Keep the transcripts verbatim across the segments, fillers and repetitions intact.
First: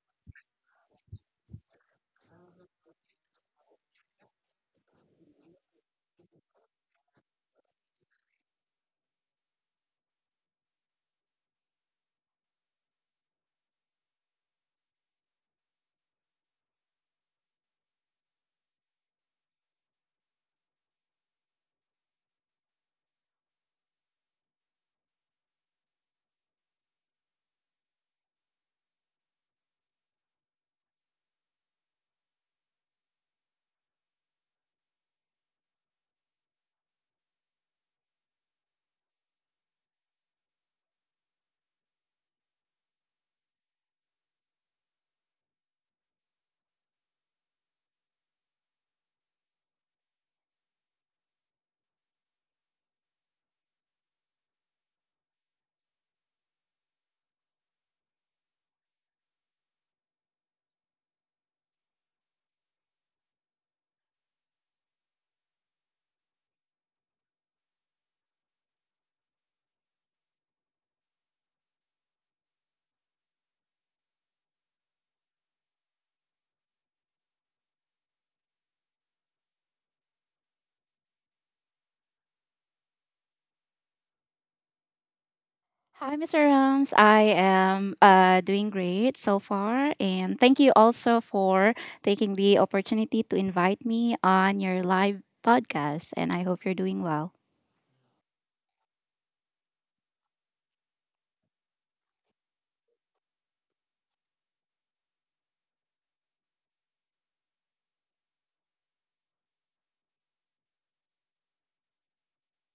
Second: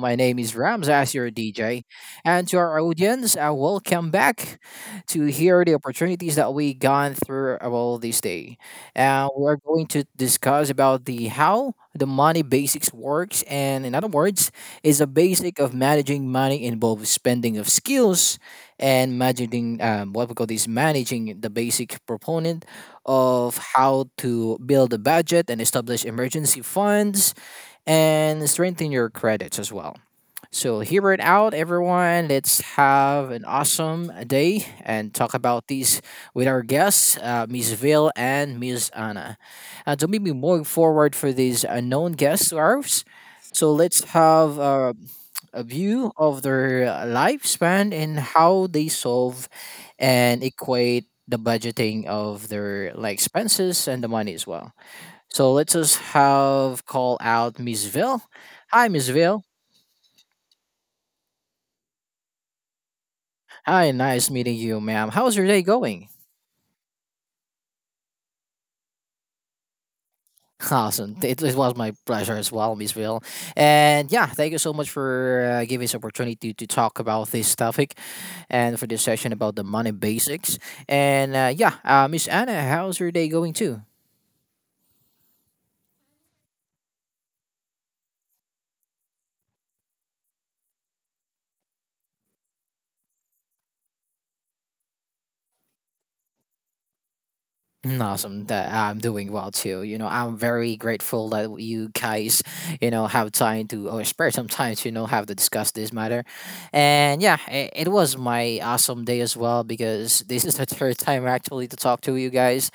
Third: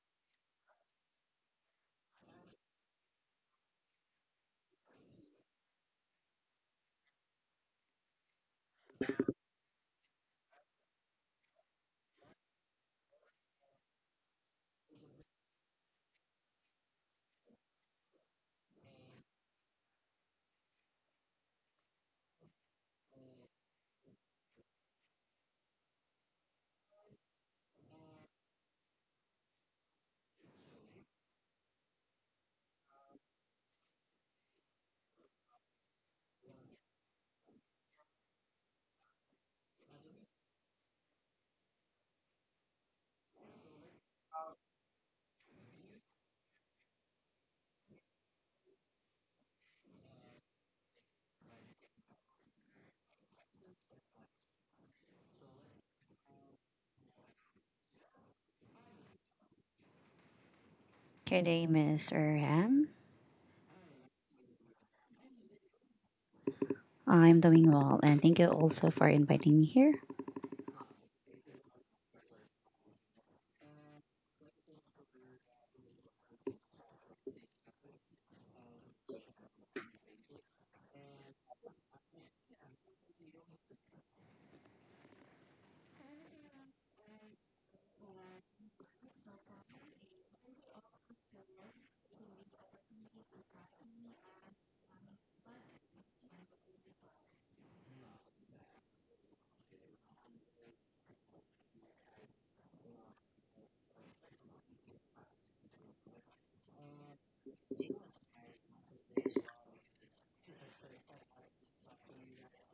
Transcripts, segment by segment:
My name is Rams as your D J. And to our audience, uh, welcome back to hear the opportunities that we gone through all this day. Uh, we're going to discuss about the how the money basics works, and in other words is a basic of managing money, involves spending of skills and managing um, what we call this, managing the basic proponent of how to build a budget and establish emergency funds and strengthen your credits as well. So, hear it out, everyone. Let's have an awesome day and talk about these with our guests, uh, Miss Ville and Miss Anna. And so, maybe moving forward for these unknown guests of ours. So, let's have uh, a view of their uh, lifespan and how they solve and equate the budgeting of their like expenses and the money as well. So let's just have call out Miss Ville. Hi, Miss Ville. Good day, Mister Ham. Hi, nice meeting you, ma'am. How's your day going? I'm doing well, and thank you also for inviting me here. Awesome. It, it was my pleasure as well, Miss Ville. And yeah, thank you so much for uh, giving us opportunity to talk about this topic and for this session about the money basics. And uh, yeah, uh, Miss Anna, how's your day going too? Hi, mister Rams. I am uh, doing great so far. And thank you also for taking the opportunity to invite me on your live podcast. And I hope you're doing well. Mm, Awesome that I'm doing well too. You know, I'm very grateful that you guys, you know, have time to or spare some time to, you know, have to discuss this matter. And yeah, it, it was my awesome day as well, because this is the third time actually to talk to you guys.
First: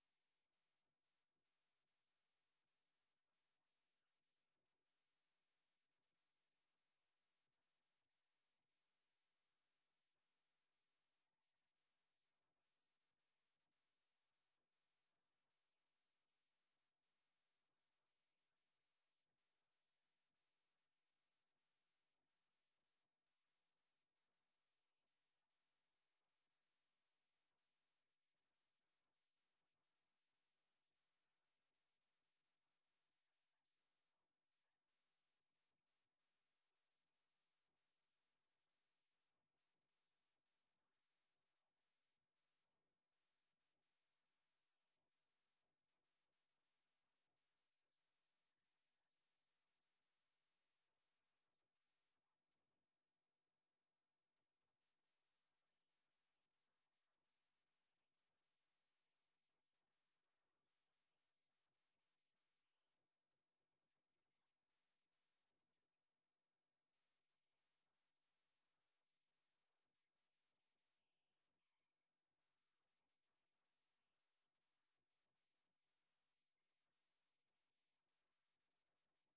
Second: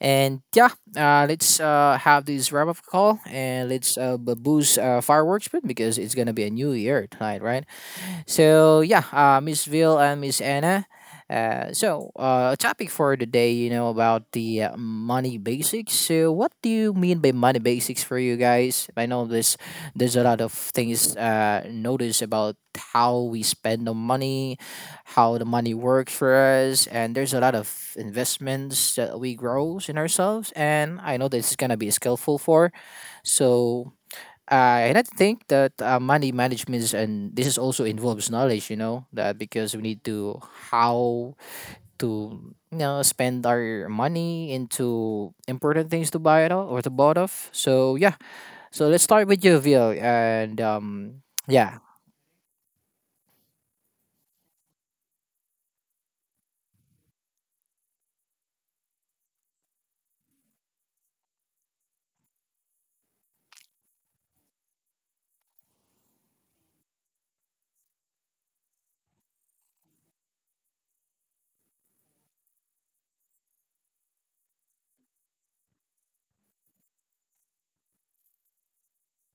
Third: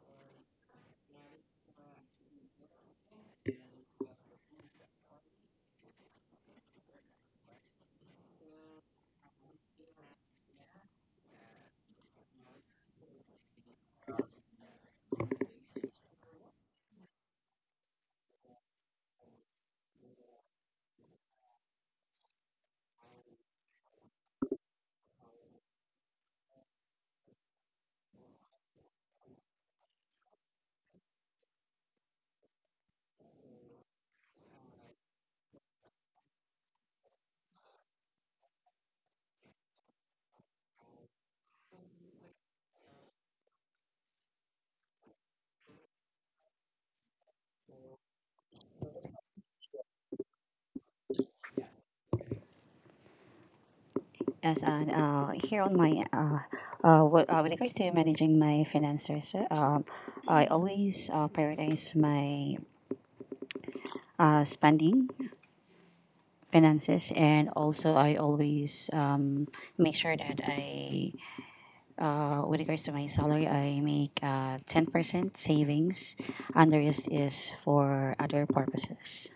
And yeah, uh, let's uh, have this wrap up call, and let's uh, b- boost uh, fireworks bit, because it's gonna be a new year tonight, right? So yeah, uh, Miss Ville and Miss Anna. Uh, so uh, topic for today, you know, about the uh, money basics. So what do you mean by money basics for you guys? I know this. There's a lot of things uh, notice about how we spend the money, how the money works for us, and there's a lot of investments that we grow in ourselves. And I know this is gonna be skillful for. So uh, and I think that uh, money management is, and this is also involves knowledge, you know, that because we need to how to you know spend our money into important things to buy it all or to bought off. So yeah, so let's start with you, Vil, and um, yeah. Yes, and uh, here on my uh, uh, what, uh, when it comes to managing my finances, uh, um, I always uh, prioritize my uh, spending finances, and also I always um, make sure that I, uh, with regards to my salary, I make uh, ten percent savings, and the rest is for other purposes.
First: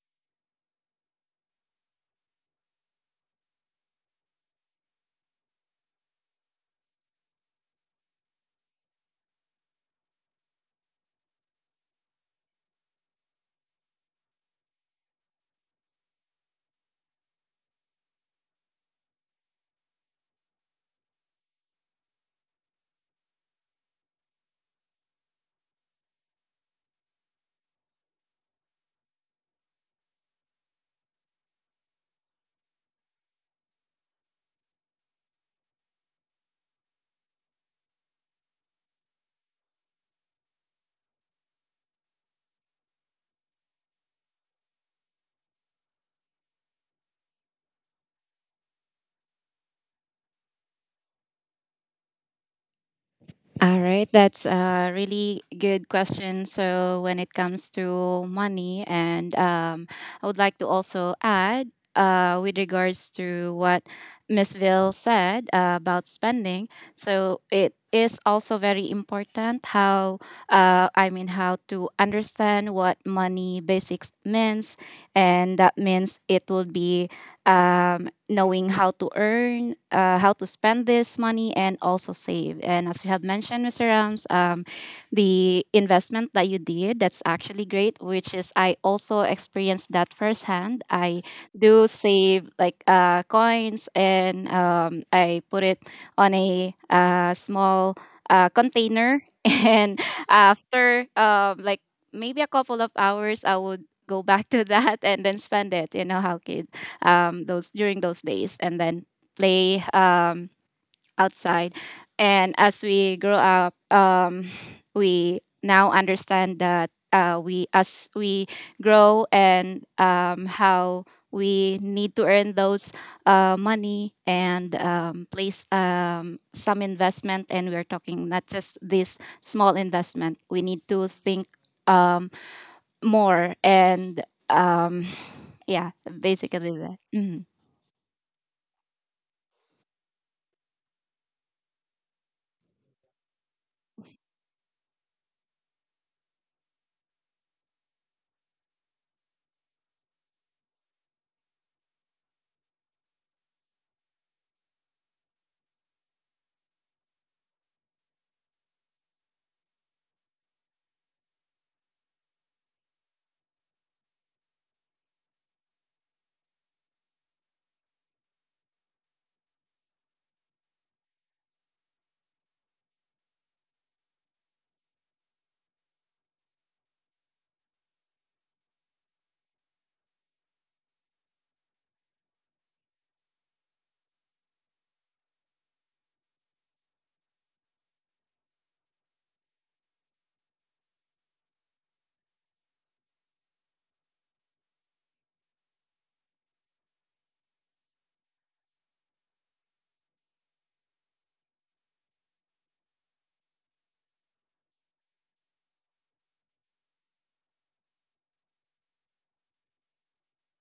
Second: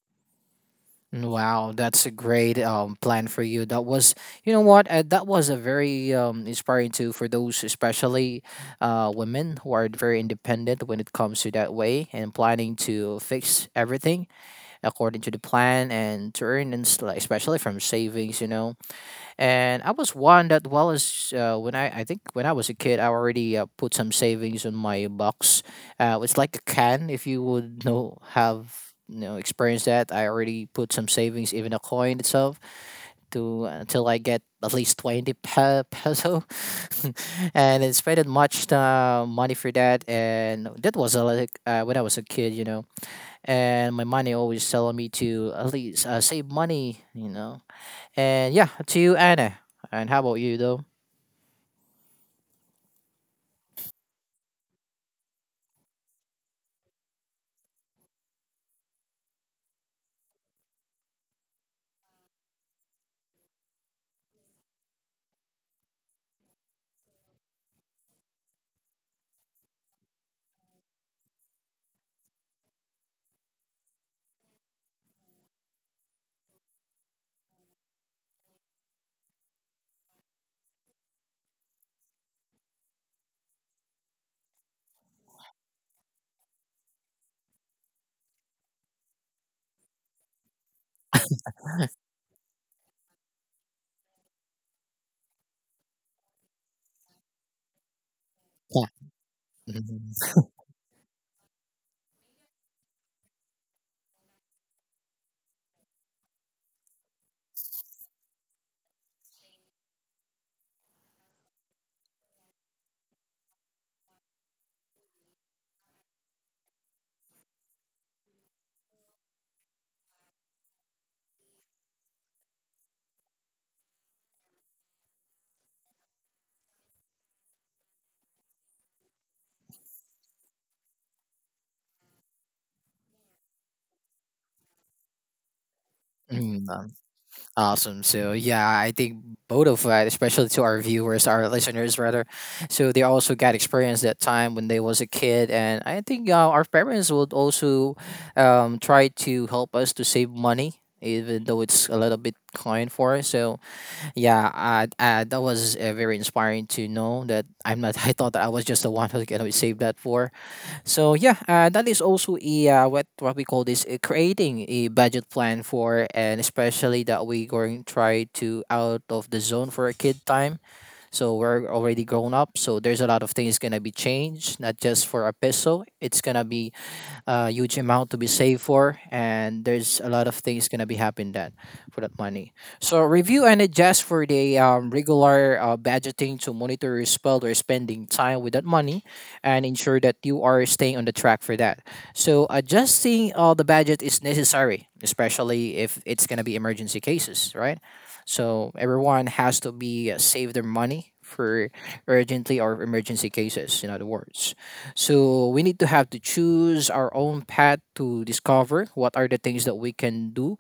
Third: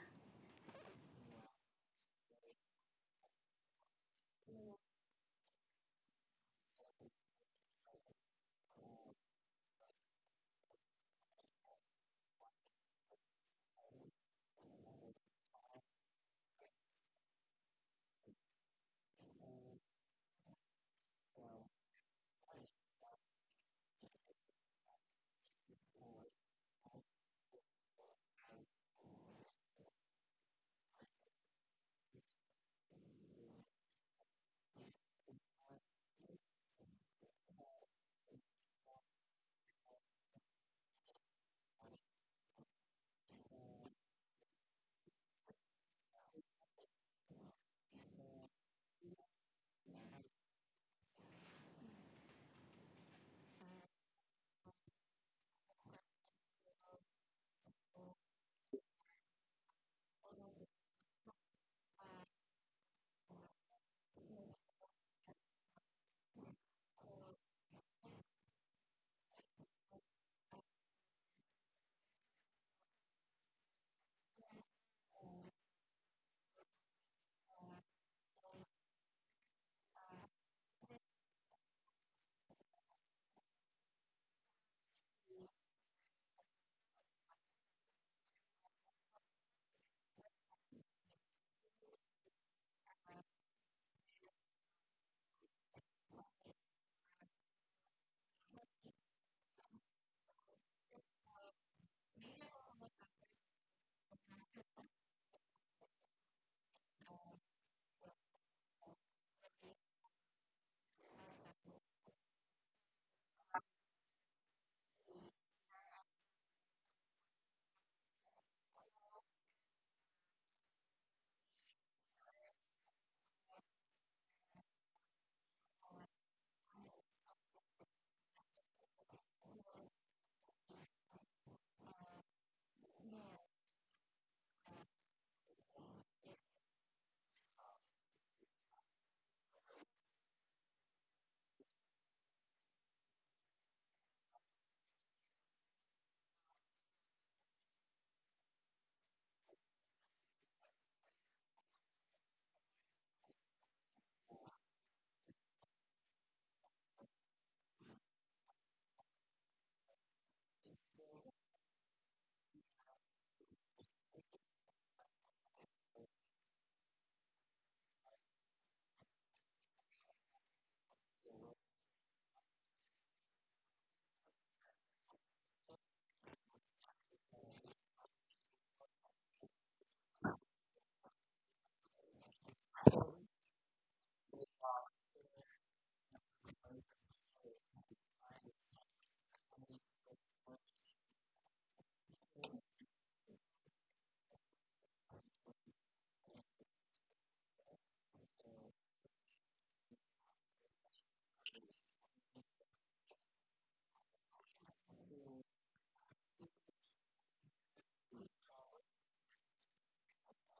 Wow, that's a great um, plan for you. That was, you know what, uh, that was a very um, inspiring too for those, especially uh, women who are very independent when it comes to that way, and planning to fix everything according to the plan and to earn, and s- like, especially from savings, you know. And I was one that, well, as uh, when I I think when I was a kid, I already uh, put some savings on my box. Uh, it's like a can, if you would know, have you know experienced that. I already put some savings, even a coin itself, to until I get at least twenty pe- peso, and I spent much uh, money for that. And that was uh, like uh, when I was a kid, you know. And my money always telling me to at least uh, save money, you know and yeah, to you, Anna. And how about you, though? All right, that's a really good question. So, when it comes to money, and um, I would like to also add uh, with regards to what Miss Ville said uh, about spending. So, it is also very important how, uh, I mean, how to understand what money basics means, and that means it will be um, knowing how to earn, uh, how to spend this money, and also save. And as you have mentioned, mister Rams, um, the investment that you did, that's actually great, which is I also experienced that firsthand. I do save like uh, coins, and um, I put it on a uh, small uh, Yeah. container. And Mhm. after um, like maybe a couple of hours, I would go back to that and then spend it. You know how kids um, those during those days, and then play um, outside. And as we grow up, um, we now understand that uh, we as we grow, and um, how we need to earn those uh, money, and um, place um, some investment. And we're talking not just this small investment, we need to think um, more and um, yeah, Mhm. basically Um, that. Mhm. Awesome. So yeah, I think both of us, especially to our viewers, our listeners rather, so they also got experience that time when they was a kid, and I think uh, our parents would also um, try to help us to save money, even though it's a little bit kind for us. So yeah, I, I, that was uh, very inspiring to know that I'm not. I thought that I was just the one who can always save that for. So yeah, uh, that is also a uh, what what we call this, uh, creating a budget plan for, and especially that we going try to out of the zone for a kid time. So we're already grown up, so there's a lot of things gonna be changed, not just for a peso. It's gonna be a huge amount to be saved for, and there's a lot of things gonna be happening that for that money. So review and adjust for the um, regular uh, budgeting to monitor your spend or spending time with that money, and ensure that you are staying on the track for that. So adjusting all the budget is necessary, especially if it's gonna be emergency cases, right? So everyone has to be uh, save their money for urgently or emergency cases, in other words. So we need to have to choose our own path to discover what are the things that we can do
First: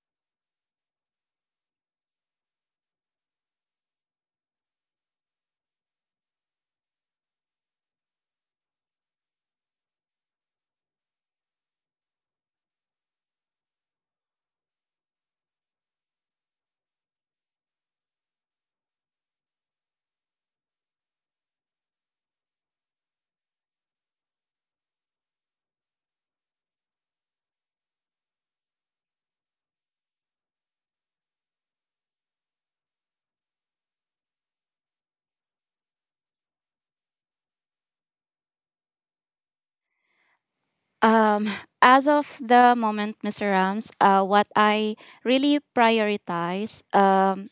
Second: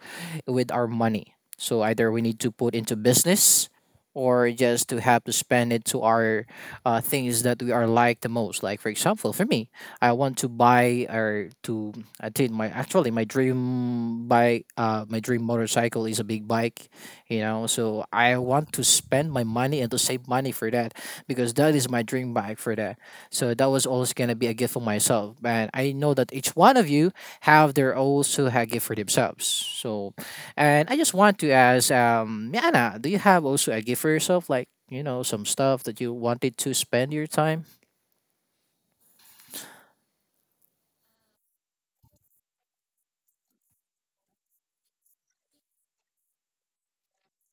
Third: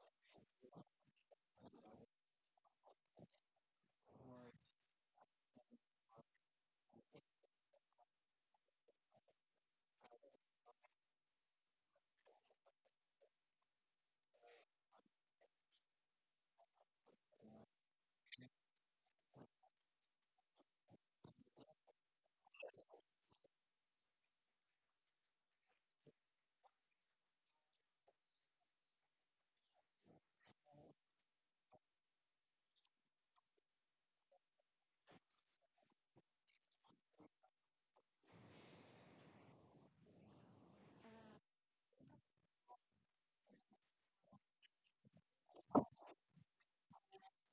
with our money. So either we need to put into business or just to have to spend it to our uh, things that we are like the most. Like for example, for me, I want to buy or to, I think my actually my dream bike, uh, my dream motorcycle is a big bike, you know. So I want to spend my money and to save money for that, because that is my dream bike for that, so that was also gonna be a gift for myself, and I know that each one of you have their also a gift for themselves. So, and I just want to ask, um, Yana, do you have also a gift for yourself, like you know some stuff that you wanted to spend your time? Um, as of the moment, mister Rams, uh, what I really prioritize. Um,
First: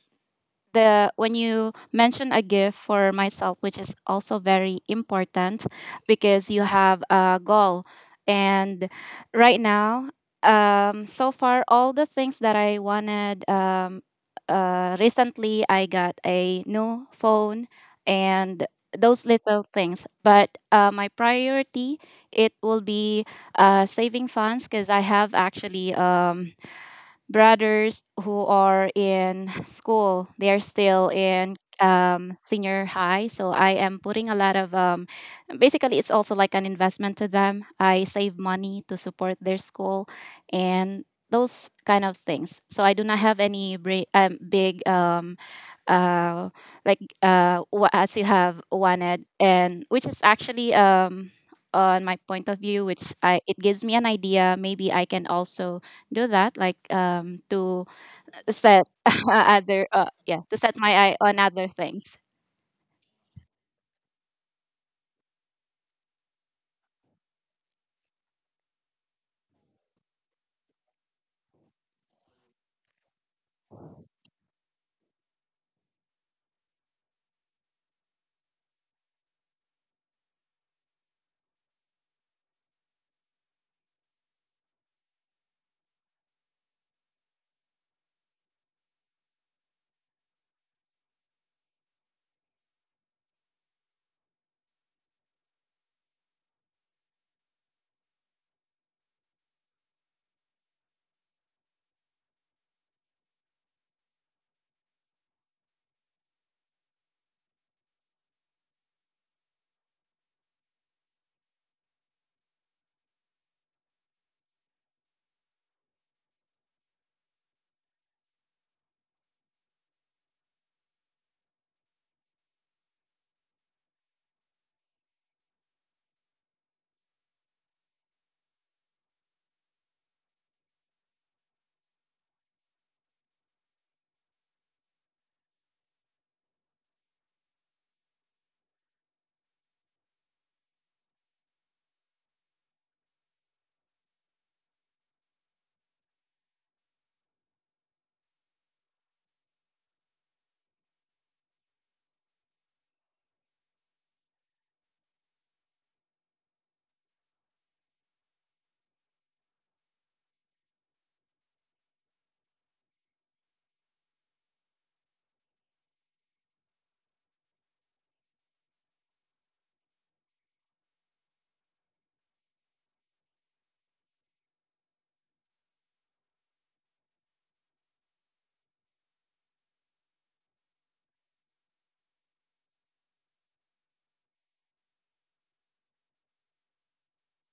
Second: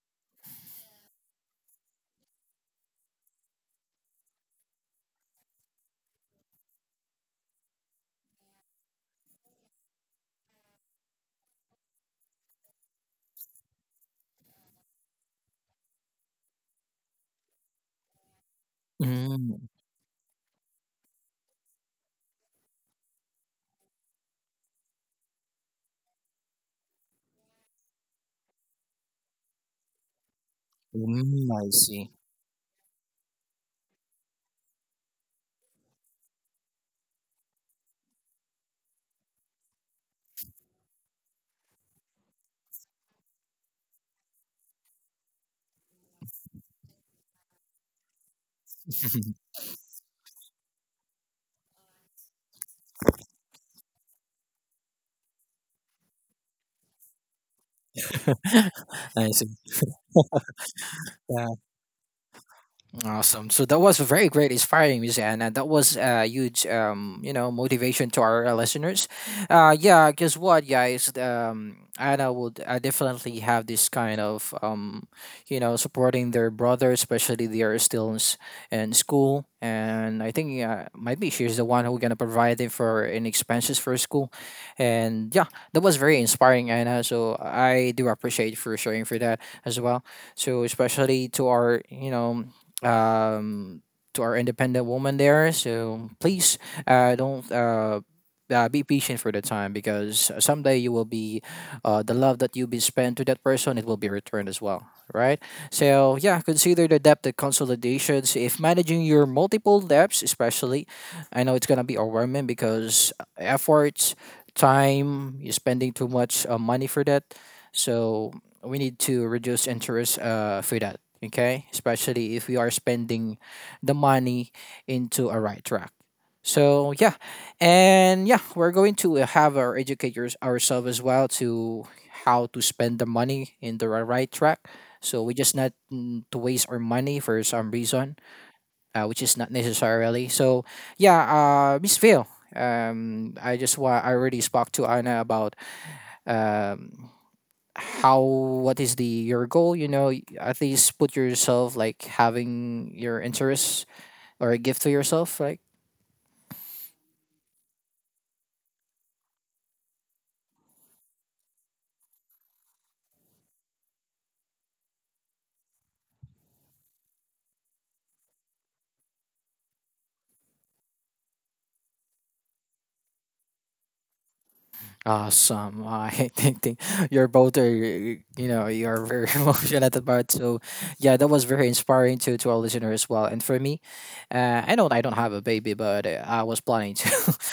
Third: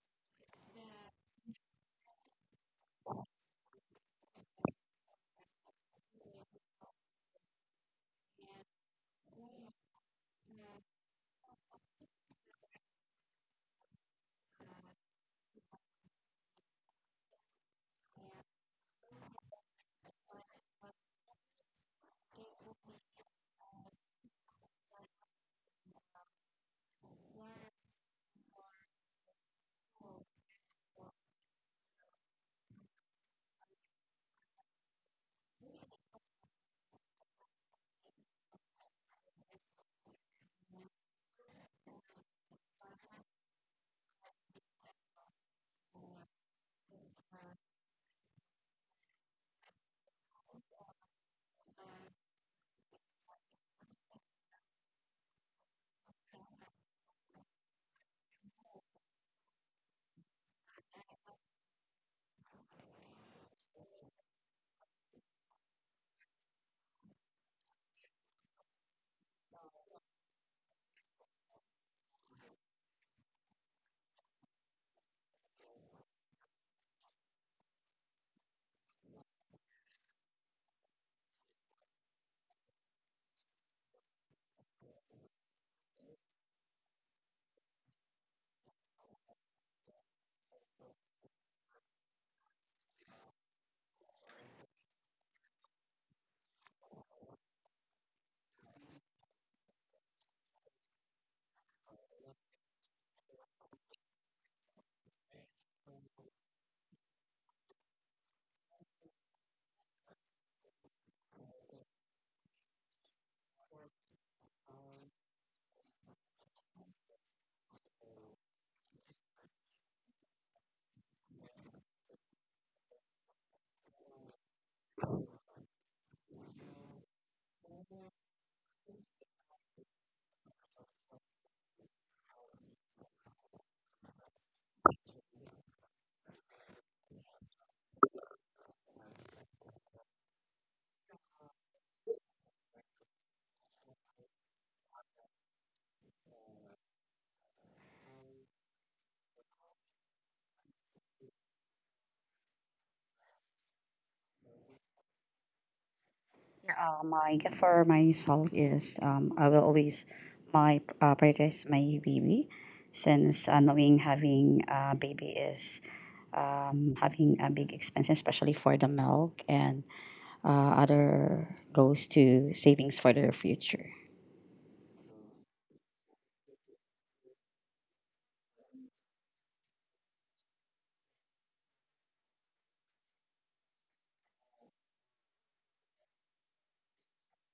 the when you mention a gift for myself, which is also very important because you have a goal. And right now, um, so far, all the things that I wanted, um, uh, recently I got a new phone and those little Mm. things. But uh, my priority, it will be uh, saving funds, because I have actually um, brothers who are in school. They are still mm in I see. um, senior high, so I am putting a lot of um, basically it's also like an investment to them. I save money to support their school and those kind of things. So I do not have any bri- um, big um, uh, like uh, wha- as you have wanted, and which is actually um, on my point of view, which I, it gives me an idea maybe I can also do that, like um to set I see. other uh, yeah, to set my eye on other things. Awesome. So that was very great, inspiring music, and uh, that was a uh, huge, um, you know, motivation to our uh, listeners. Uh, yeah, guess what, guys? Um, Anna would uh, definitely have this kind of, um, you know, supporting their brother, especially they are still in, s- in school, and I think uh, might be she's the one who gonna provide it for any expenses for school, and yeah, that was very inspiring, Anna. So I do appreciate for sharing for that as well. So especially to our, you know um, to our independent woman there. So please uh, don't uh, uh, be patient for the time, because someday you will be uh, the love that you be spent to that person, it will be returned as well, right? So yeah, consider the debt, the consolidations if managing your multiple debts, especially I know it's going to be overwhelming because efforts, time, you're spending too much uh, money for that. So we need to reduce interest uh, for that. Okay, especially if we are spending the money into a right track. So yeah, and yeah, we're going to have our educators ourselves as well to how to spend the money in the ri- right track. So we just not mm, to waste our money for some reason, uh, which is not necessarily. So yeah, uh, Miss Phil, um, I just wa- I already spoke to Anna about um how, what is the your goal, you know y- at least put yourself like having your interests or a gift to yourself like. Uh, my gift for myself is um, I will always my uh, prioritize my baby since uh, knowing having a baby is um, having a big expense, especially for the milk, and uh, other goes to savings for their future. Awesome. I think, think you're both are, you know you're very emotional at the part. So yeah, that was very inspiring to to our listener as well, and for me uh, I know I don't have a baby, but uh, I was planning to.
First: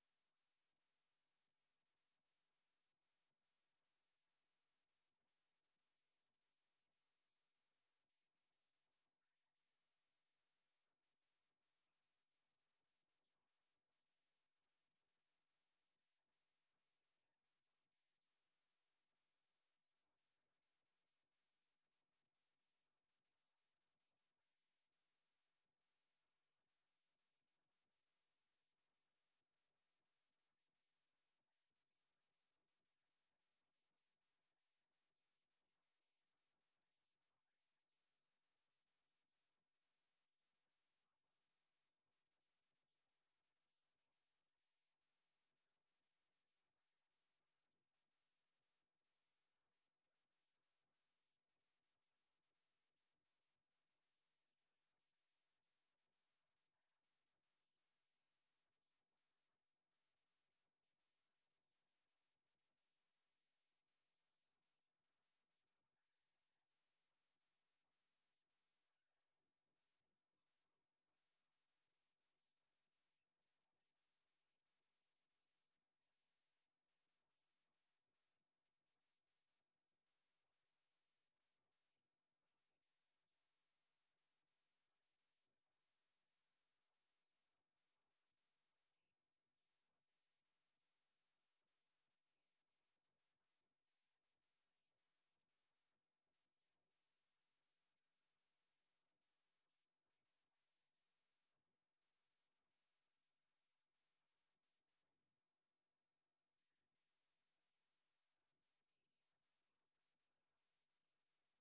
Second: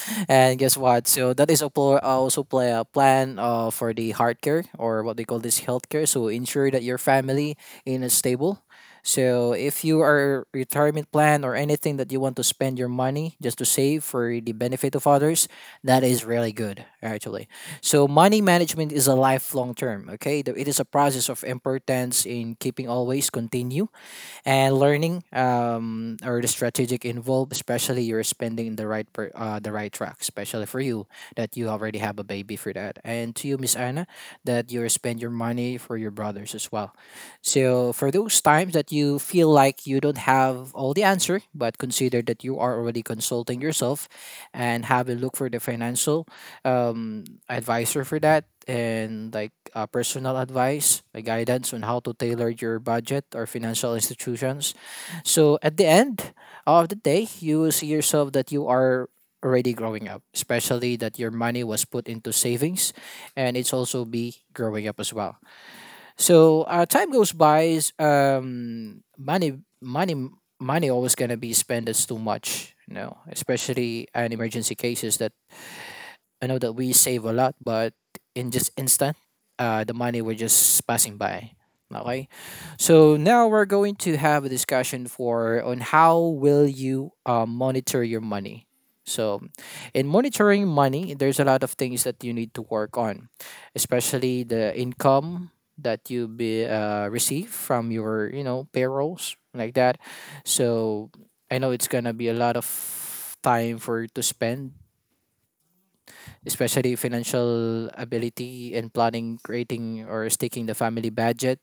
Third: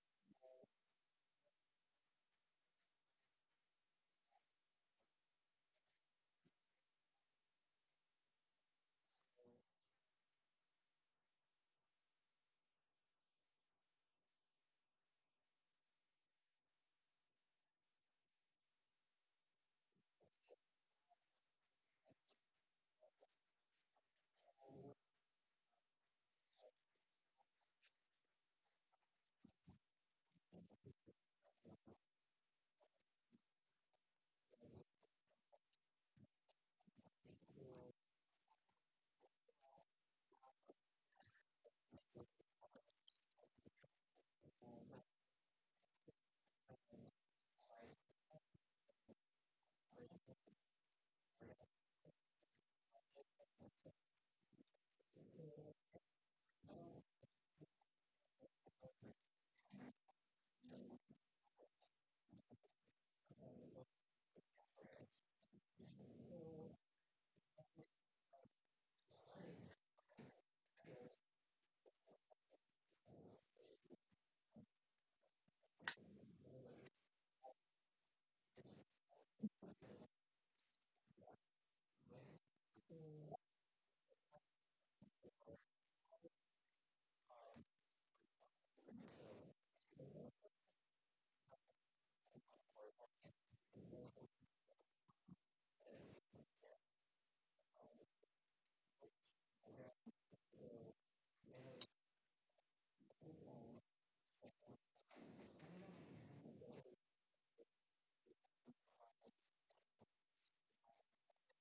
And guess what, so that is a pl- also play a plan uh, for the heart care, or what they call this healthcare, so ensure that your family in a stable. So if you are retirement plan or anything that you want to spend your money just to save for the benefit of others, that is really good actually. So money management is a lifelong term, okay? The- It is a process of importance in keeping always continue and learning um, or the strategic involved, especially you're spending in the right per, uh, the right track, especially for you that you already have a baby for that, and to you, Miss Anna, that you spend your money for your brothers as well. So for those times that you feel like you don't have all the answer, but consider that you are already consulting yourself and have a look for the financial um, advisor for that, and like uh, personal advice, uh, guidance on how to tailor your budget or financial institutions. So at the end of the day, you will see yourself that you are already growing up, especially that your money was put into savings, and it's also be growing up as well. So uh, time goes by, s- um, money, money, money always gonna be spent as too much. You know, especially in emergency cases that I know that we save a lot, but in just instant, uh, the money were just passing by. Okay, so now we're going to have a discussion for on how will you uh, monitor your money. So, in monitoring money, there's a lot of things that you need to work on, especially the income that you be uh, receive from your you know payrolls like that. So I know it's gonna be a lot of time for you to spend especially financial ability and planning, creating or sticking the family budget.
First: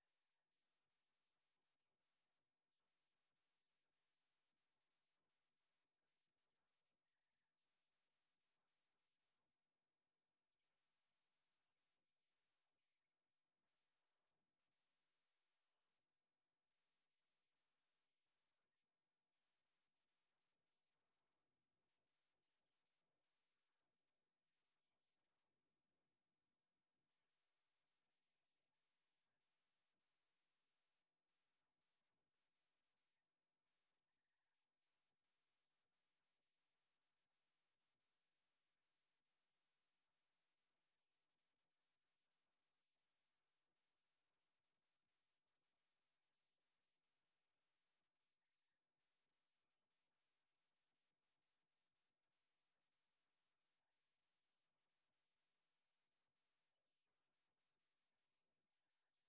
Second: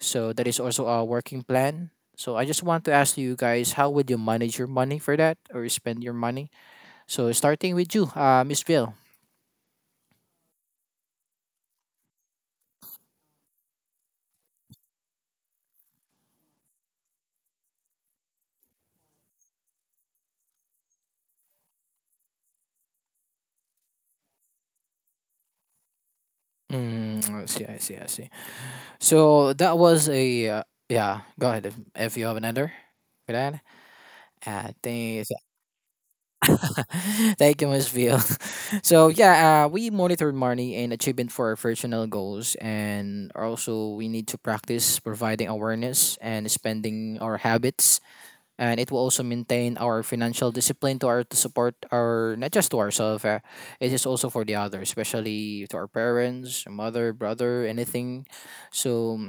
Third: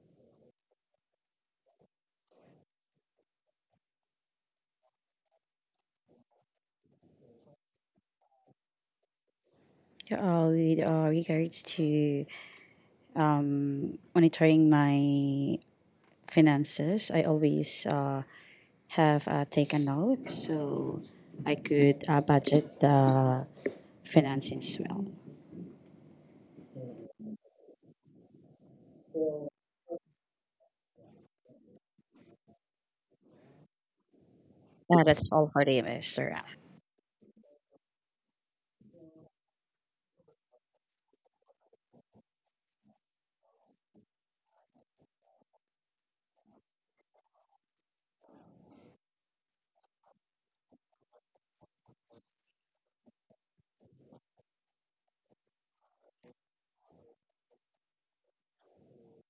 So that is also a working plan. So I just want to ask you guys, how would you manage your money for that or spend your money? So starting with you, uh, Miss Bill. Uh, with uh, regards to um, monitoring my finances, I always uh, have uh, taken note so I could uh, budget the finances well. Mm, I see, I see, I see. So that was a uh, yeah. Go ahead if, if you have another for that. I Uh, think. That's all for the Mister Ram. Thank you, Miss Phil. So yeah, uh, we monitor money and achievement for our personal goals, and also we need to practice providing awareness and spending our habits, and it will also maintain our financial discipline to our to support our not just to ourselves, uh, it is also for the others, especially to our parents, mother, brother, anything. So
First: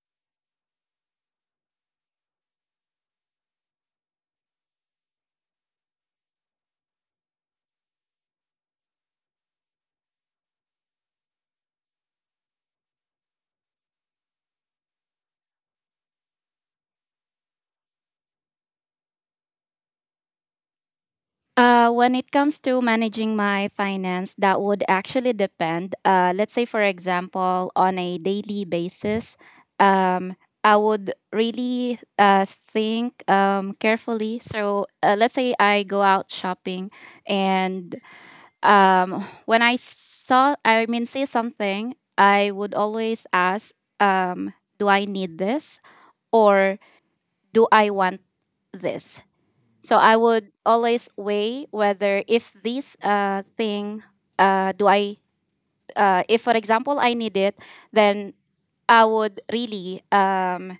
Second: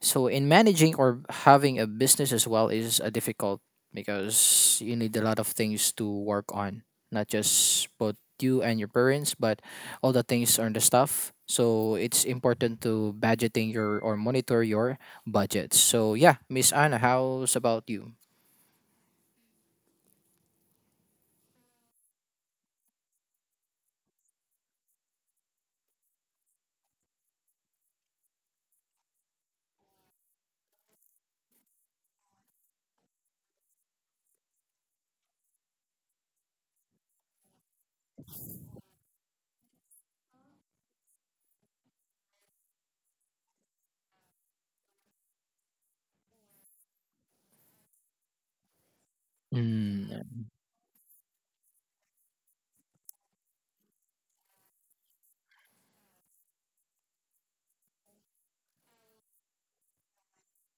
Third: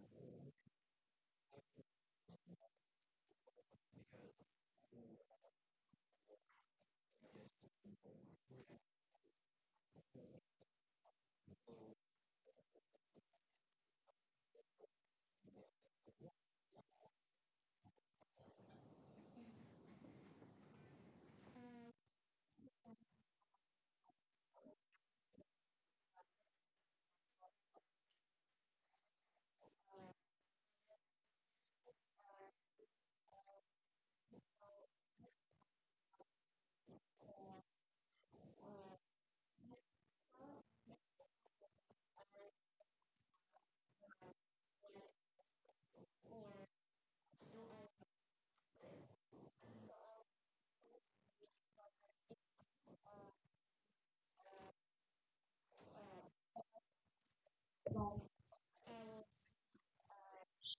so in managing or having a business as well is a difficult because you need a lot of things to work on, not just both you and your parents, but all the things on the stuff. So it's important to budgeting your or monitor your budgets. So yeah, Miss Anna, how's about you? Uh when it comes to managing my finance, that would actually depend. Uh let's say, for example, on a daily basis, um I would really uh, think um, carefully. So uh, let's say I go out shopping, and um, when I saw, I mean, see something, I would always ask, um, do I need this? Or do I want this? So I Mm. would always weigh whether if this uh, thing, uh, do I uh, if for example I need it, then I would really um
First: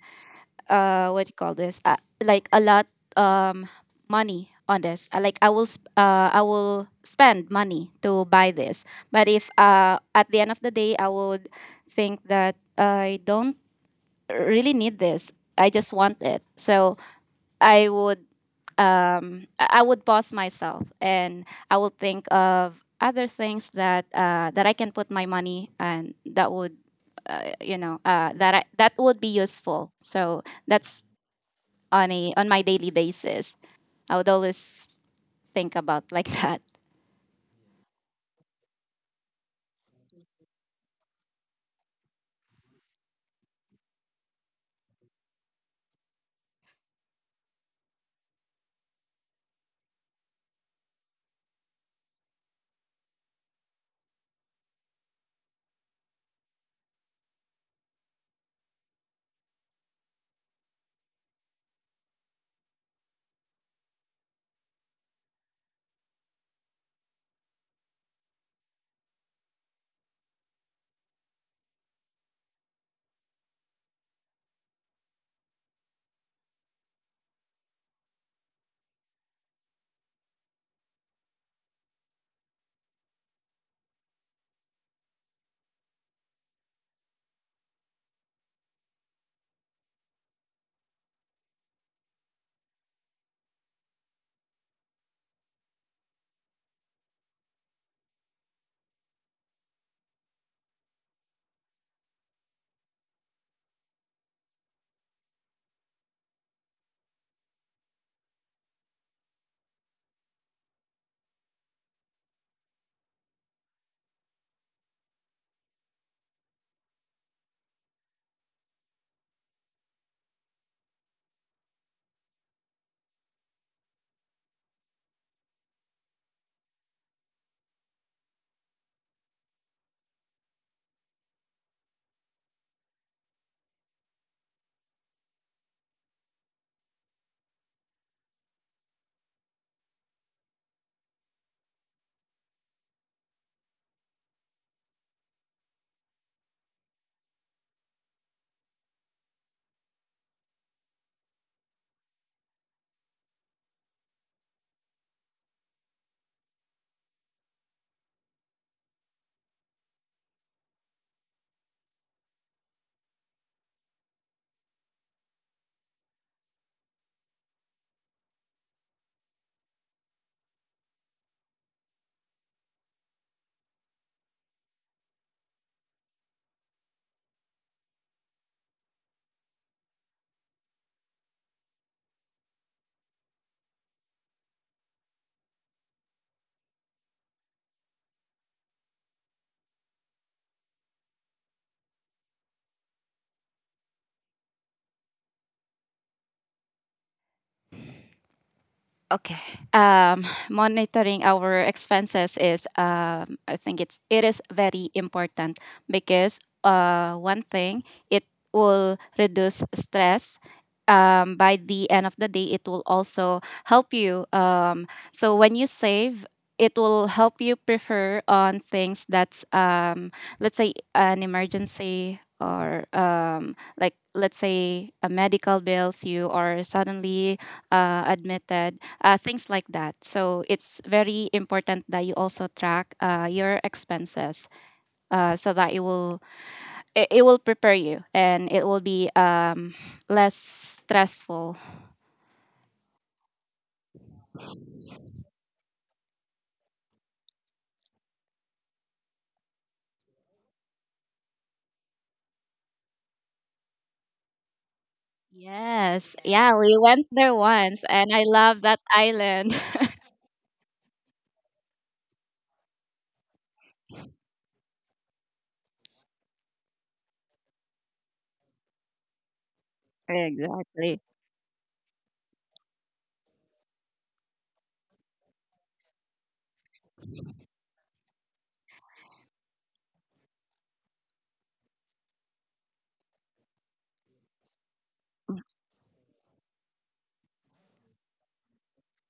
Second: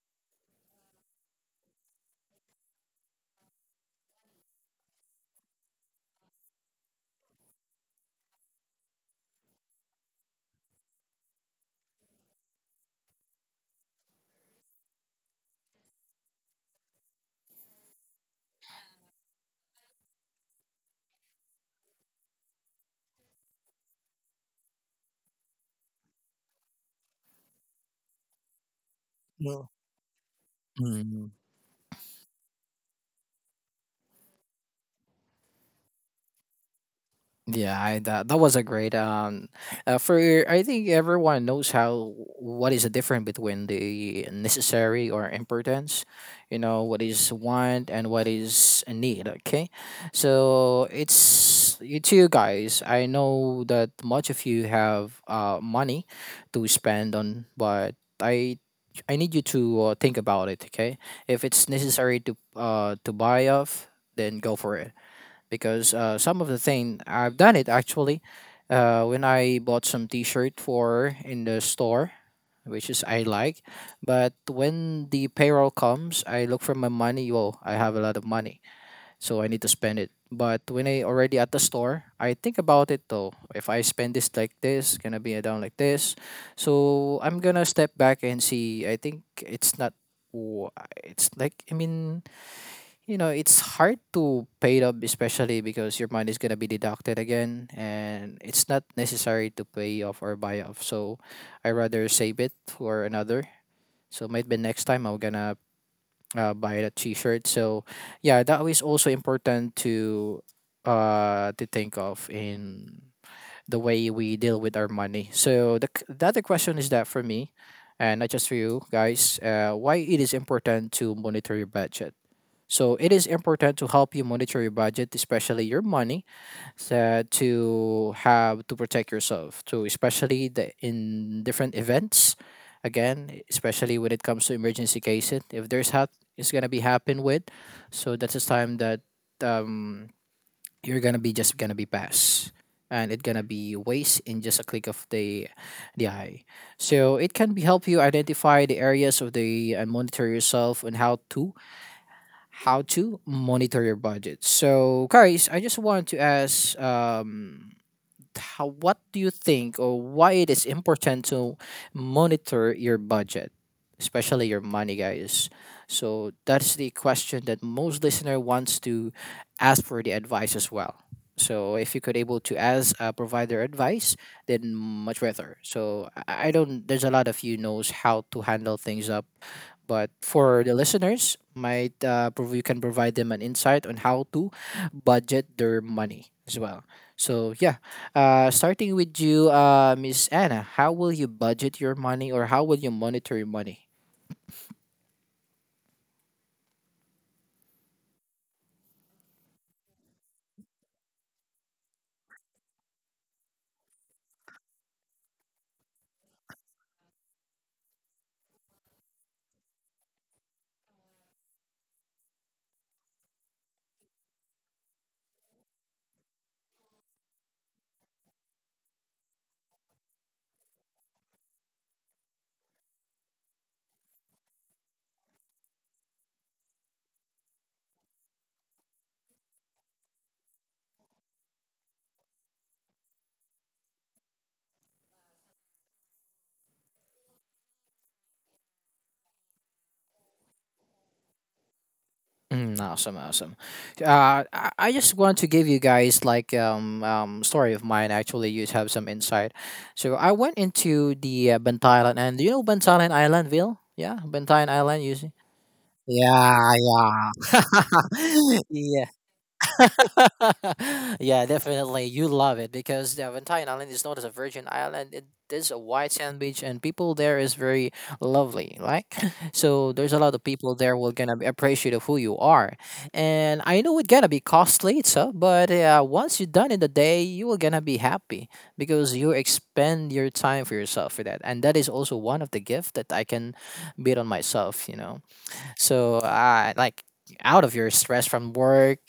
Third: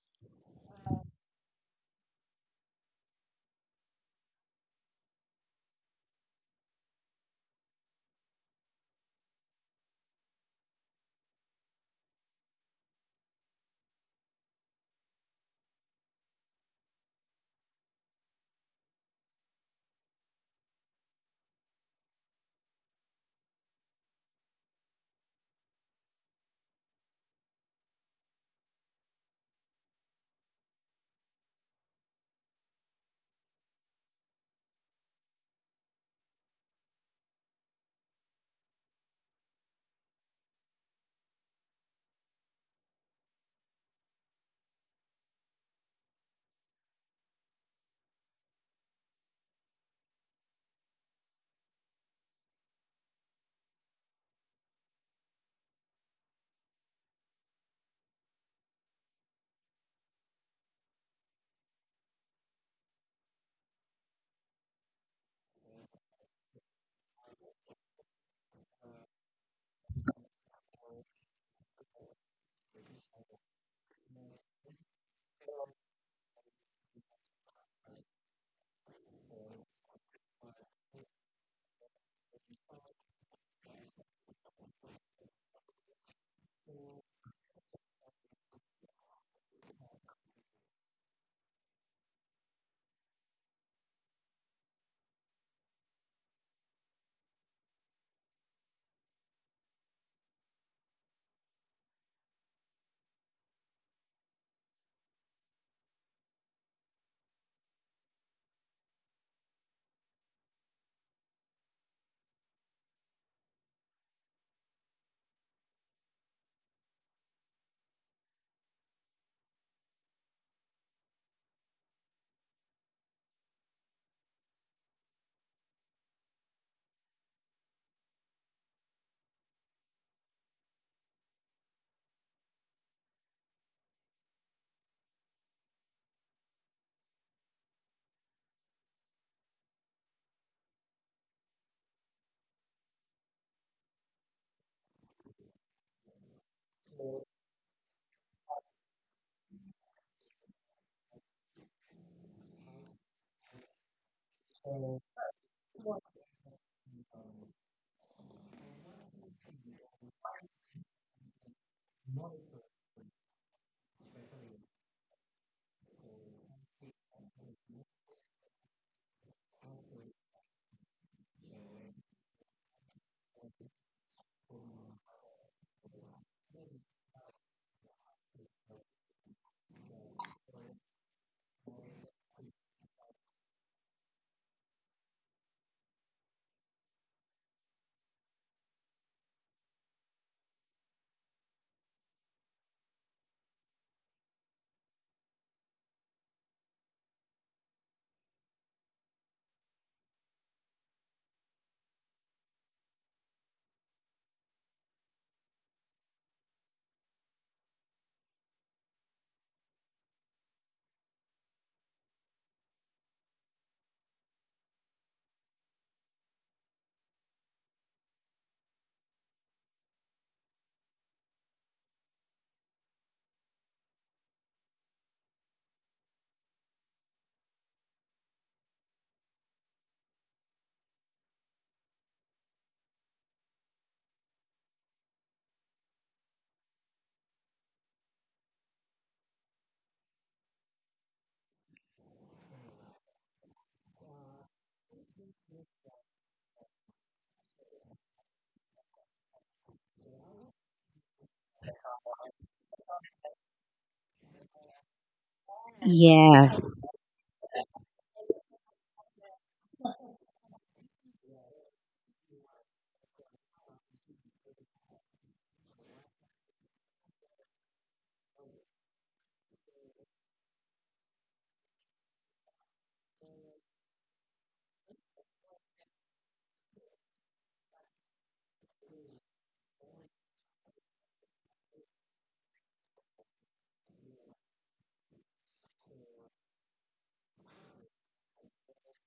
uh what do you call this, uh, like a lot um money on this. Uh, Like I will sp- uh I will spend money to buy this. But if uh at the end of the day I would think that I don't really need this. I just want it. So I would um, I I would pause myself, and I will think of other things that uh, that I can put my money, and that would uh, you know uh, that I, that would be No. useful. So that's Mm. on a on my daily basis. I would always think about like that. Yeah, I, that that was a great um uh, for I think everyone knows how what is the difference between the necessary or importance, you know, what is want and what is a need, okay? So it's it's you guys. I know that much of you have uh money to spend on, but I I need you to uh, think about it, okay? If it's necessary to uh to buy off, then go for it because uh, some of the thing I've done it actually uh, when I bought some T-shirt for in the store, which is I like. But when the payroll comes, I look for my money. Well, I have a lot of money, so I need to spend it. But when I already at the store, I think about it though. If I spend this like this, gonna be down like this. So I'm gonna step back and see. I think it's not. w- It's like I mean you know it's hard to pay it up especially because your money is going to be deducted again and it's not necessary to pay off or buy off, so I rather save it for another. So maybe next time I'm gonna uh, buy that t-shirt. So yeah, that is also important to uh to think of in the way we deal with our money. So the, c- the other question is that for me and not just for you guys, uh, why it is important to monitor your budget. So it is important to help you monitor your budget, especially your money, so to have to protect yourself. To especially the, in different events, again, especially when it comes to emergency cases, if there's hap it's gonna be happen with, so that's the time that um, you're gonna be just gonna be passed. And it gonna be waste in just a click of the the eye. So it can be help you identify the areas of the and monitor yourself and how to how to monitor your budget. So, guys, I just want to ask. Um, how, what do you think or why it is important to monitor your budget, especially your money, guys? So that's the question that most listener wants to ask for the advice as well. So if you could able to ask uh, provide their advice, then much better. So I I don't. There's a lot of you knows how to handle things up, but for the listeners, might uh, prov- you can provide them an insight on how to budget their money as well. So yeah, uh, starting with you, uh, Miss Anna, how will you budget your money or how will you monitor your money? Okay. Um, monitoring our expenses is, um, I think it's it is very important, because uh, one thing, it will reduce stress. Um, by the end of the day, it will also help you. Um, so when you save, it will help you prefer on things that's um, let's say an emergency, or um, like let's say a medical bills you are suddenly uh, admitted, uh, things like that. So it's very important that you also track uh, your expenses, uh, so that it will it, it will prepare you, and it will be um, less stressful. Mm, awesome, awesome. Uh, I, I just want to give you guys like um, um story of mine. Actually, you have some insight. So I went into the uh, Bantayan and do you know Bantayan Island, Ville? Yeah, Bantayan Island. You see? Yes, yeah, Yeah, we Yes. went there once, and I yeah, love that yeah. island. Yeah, definitely. You love it because the Valentine Island is not as a virgin island. It is a white sand beach, and people there is very lovely. Like, so there's a lot of people there Exactly. will gonna be appreciative of who you are. And I know it's gonna be costly, so but uh, once you're done in the day, you are gonna be happy because you expend your time for yourself for that, and that is also one of the gift that I can beat on myself. You know. So uh, like out of your stress from work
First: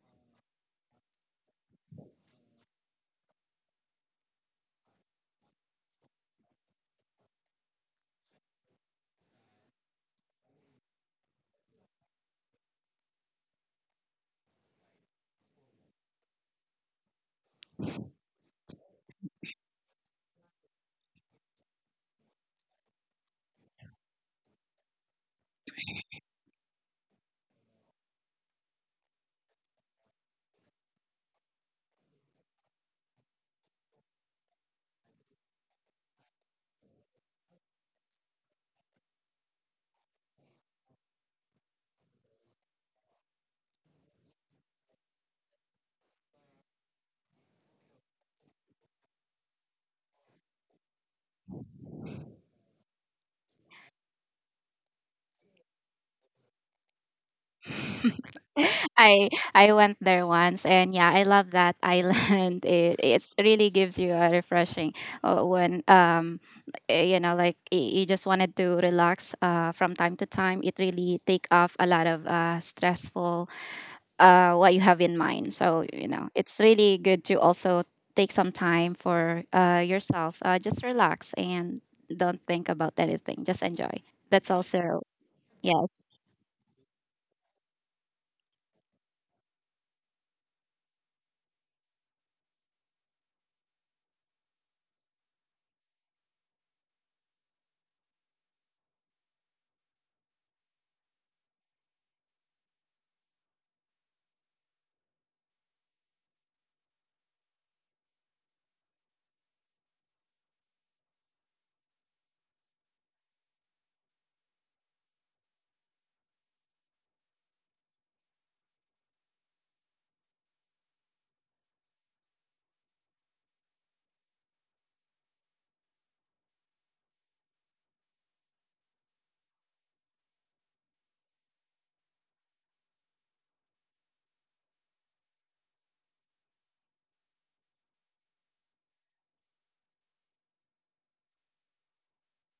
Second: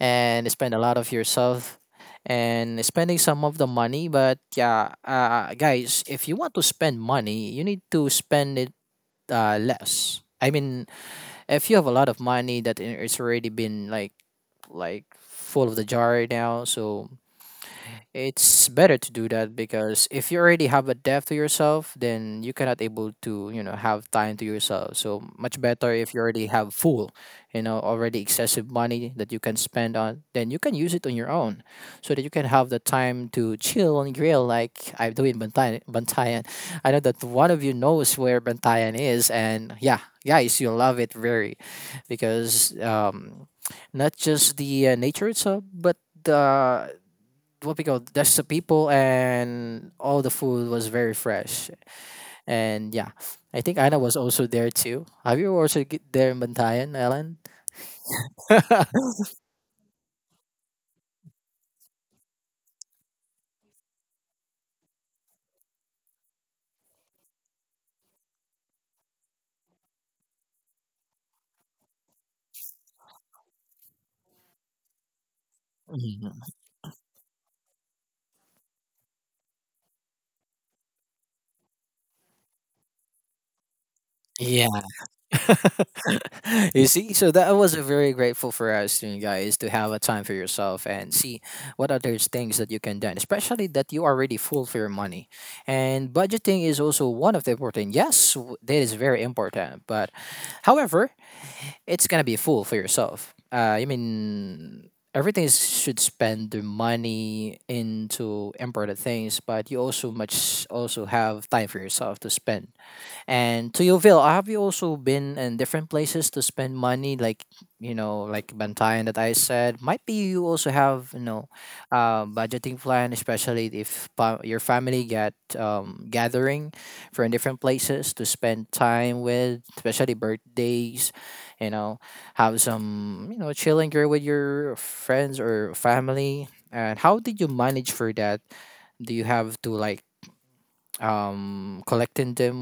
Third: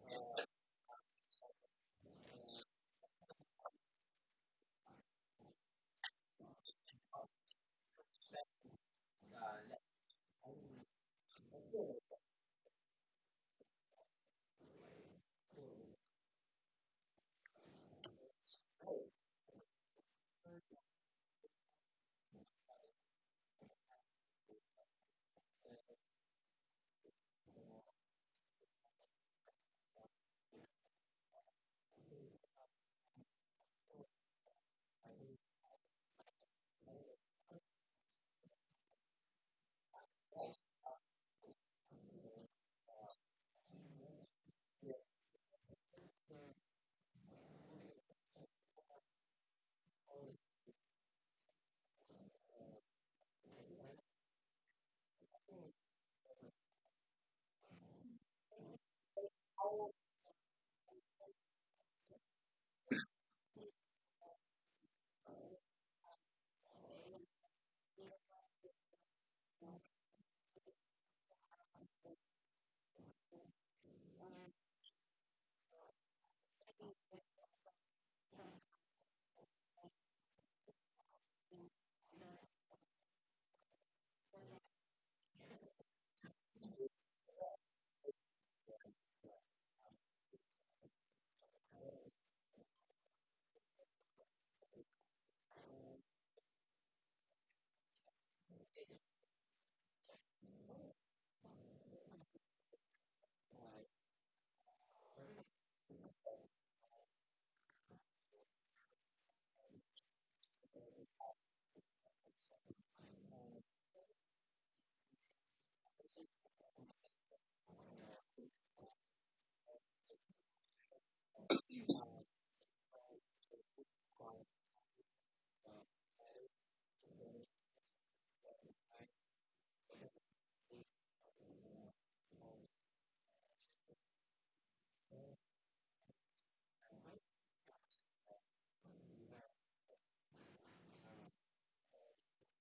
and spend a lot of yourself and spending some of the money. But yeah, uh, guys, if you want to spend money, you need to spend it uh, less. I mean, if you have a lot of money that i- it's already been like like full of the jar now, so it's better to do that because if you already have a depth to yourself, then you cannot able to, you know, have time to yourself. So much better if you already have full, you know, already excessive money that you can spend on, then you can use it on your own so that you can have the time to chill and grill like I do in Bantayan. Bantayan. I know that one of you knows where Bantayan is and yeah, guys, you love it very because um, not just the uh, nature itself, but the what we call there's the people and all the food was very fresh. And yeah, I think Anna was also there too. Have you also get there in Bantayan, Ellen? I I went there once, and yeah, I love that island. It it's really gives you a refreshing uh, when um eh, you know, like y- you just wanted to relax uh from time to time. It really take off a lot of uh stressful uh what you have in mind. So you know, Mhm. it's really good to also take some time for uh yourself. Uh, just relax and don't think about anything. Just enjoy. That's Yeah. also yes. You see, so that was very grateful for us you guys to have a time for yourself and see what other things that you can do, especially that you are already full for your money. And budgeting is also one of the important, yes. W- that is very important, but however it's gonna be full for yourself. Uh, I mean, everything is, should spend their money into important things, but you also much also have time for yourself to spend. And to Yoville, have you also been in different places to spend money, like you know, like Bantayan that I said? Might be you also have you know, uh, budgeting plan, especially if pa- your family get um, gathering from different places to spend time with, especially birthdays. You know, have some you know chilling here with your friends or family. And how did you manage for that? Do you have to like um collecting them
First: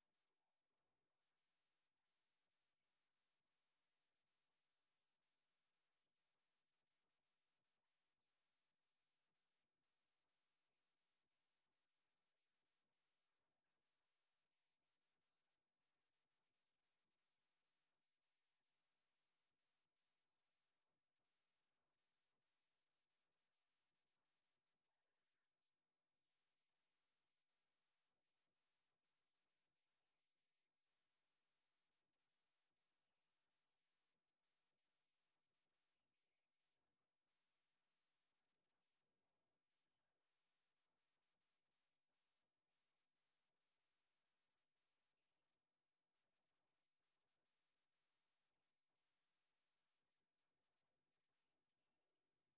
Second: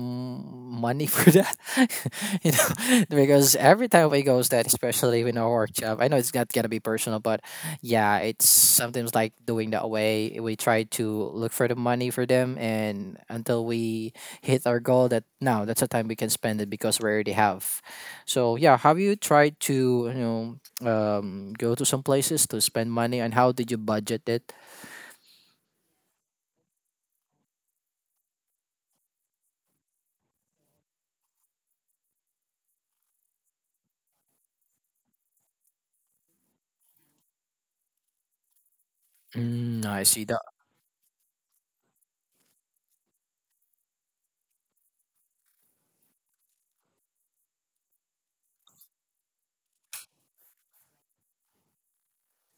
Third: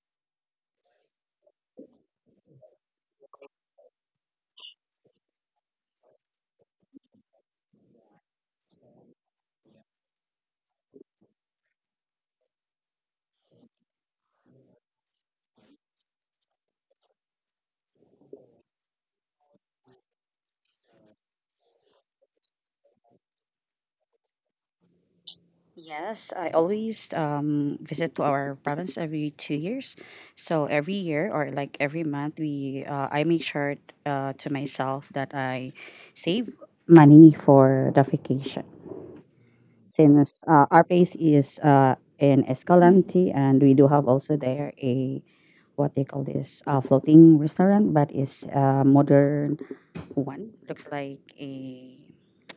money for that? You know. Because every time we goes that, especially in our workshop, I know it's not gonna be personal, but yeah, it's sometimes like doing that way. We try to look for the money for them and until we hit our goal that now that's the time we can spend it because we already have. So yeah, have you tried to you know um go to some places to spend money and how did you budget it? Yes, I always um, visit to our province every two years. So every year or like every month, we uh, I make sure uh, to myself that I save money for the vacation. Mm, I see Since that. uh, our place is uh, in Escalante, and we do have also there a, what they call this, uh, floating restaurant, but it's a modern one. Looks like a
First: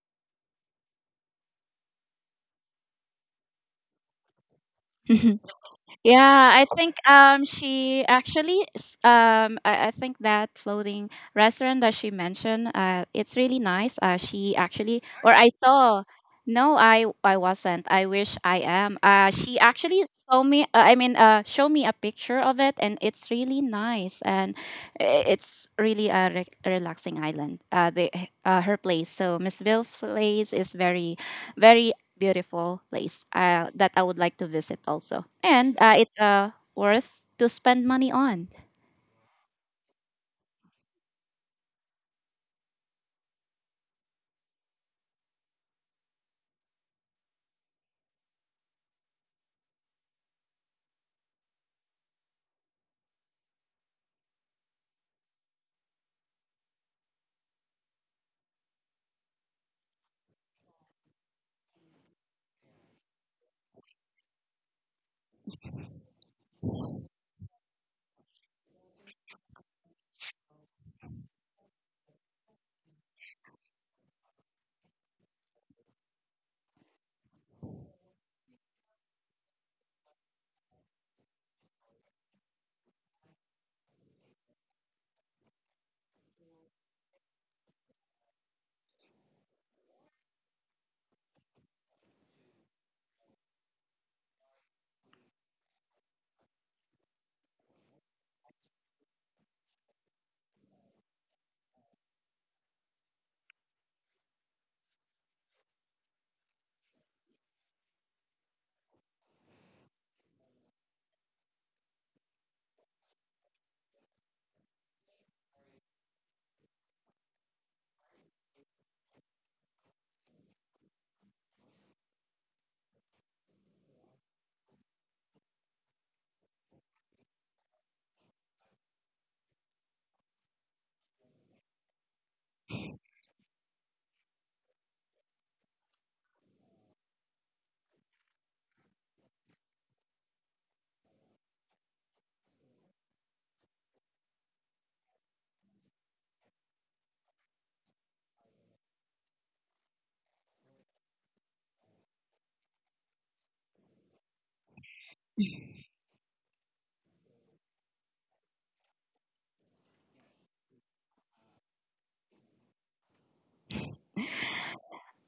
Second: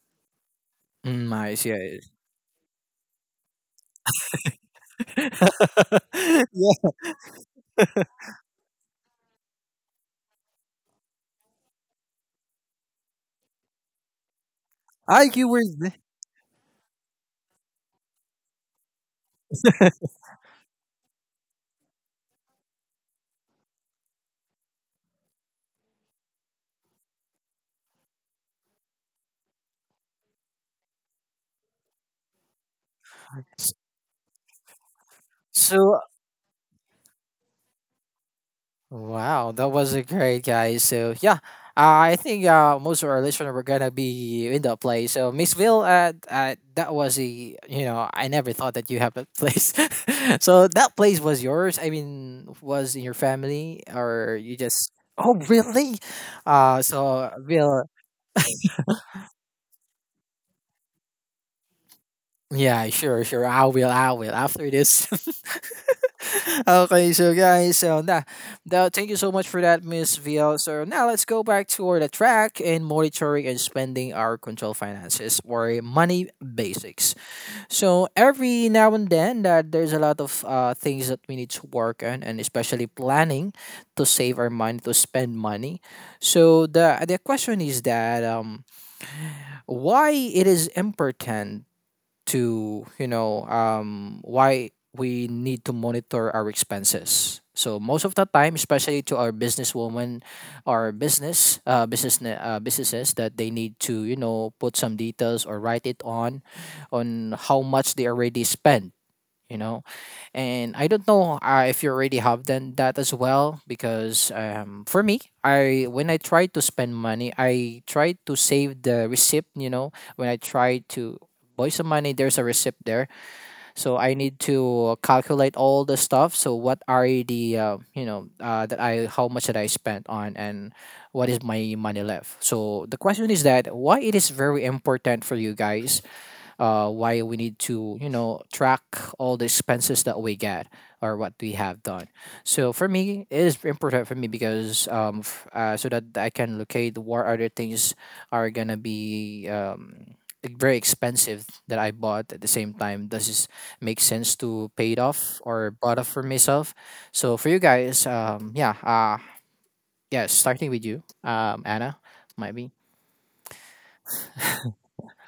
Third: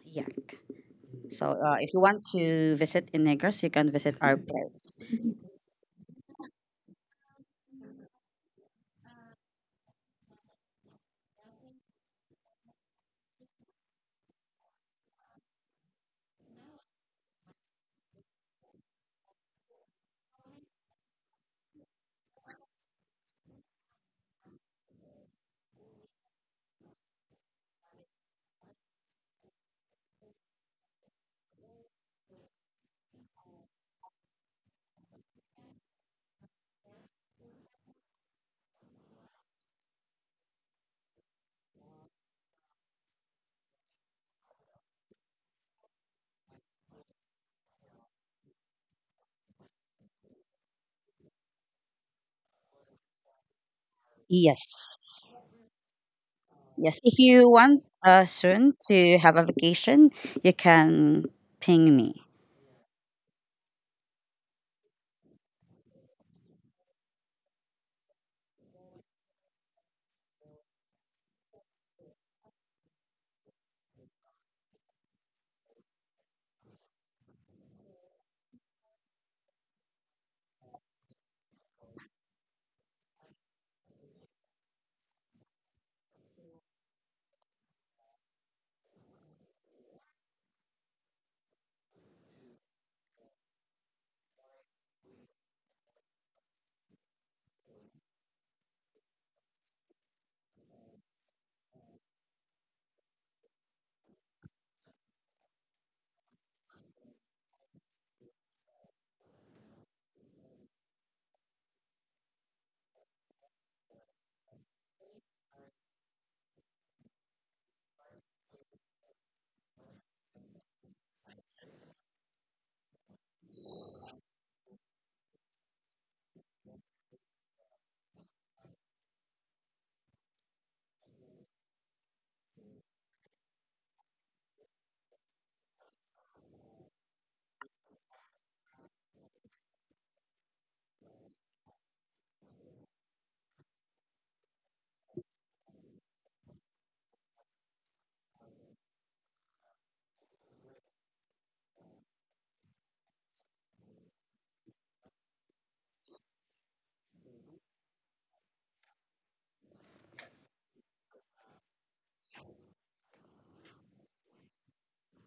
yak. Mm, So I uh, if see. you want to visit in Negros, you can visit our place. I- Yeah, I think um she actually s- um I, I think that floating restaurant that she mentioned, uh it's really nice. Uh she actually, Ah, or you I were th- saw. No, I I wasn't. I wish I am. Uh she actually saw me, uh, I mean, uh show me a picture of it, and it's really nice, and i- it's really a, re- relaxing island. Uh the eh, uh, her place. So Miss Bill's place is very very beautiful place uh, s- that I would like to visit also. And uh, so it's uh, worth to spend money on. wow, that was a great guys. So yeah, uh, I think uh, most of our listeners were gonna be in that place. So Miss Ville, uh, uh, that was a you know I never thought that you have a place. So that place was yours. I mean, was in your family or you just? Yes. Oh really? Uh, Yes. If So you Will. want uh, soon to have a vacation, you can ping me. Yeah, sure, sure. I will. I will. After this. Okay, so guys, so nah, now thank you so much for that, Miss V L. So now let's go back toward the track and monitoring and spending our control finances or money basics. So every now and then, that there's a lot of uh, things that we need to work on, and especially planning to save our money to spend money. So the the question is that um, why it is important to, you know um, why we need to monitor our expenses. So most of the time, especially to our businesswoman or business uh, business ne- uh, businesses, that they need to you know put some details or write it on on how much they already spend you know and I don't know, uh, if you already have done that as well, because um, for me, I when I try to spend money, I try to save the receipt you know When I try to buy some money, there's a receipt there. So I need to calculate all the stuff, so what are the, uh, you know uh, that I how much that I spent on, and what is my money left. So the question is that why it is very important for you guys, uh, why we need to you know track all the expenses that we get or what we have done. So for me, it is important for me because um f- uh, so that I can locate what other things are gonna be um like, very expensive that I bought at the same time. Does this make sense to pay it off or bought off for myself? So for you guys, um yeah, uh yeah, starting with you, um Anna, might be.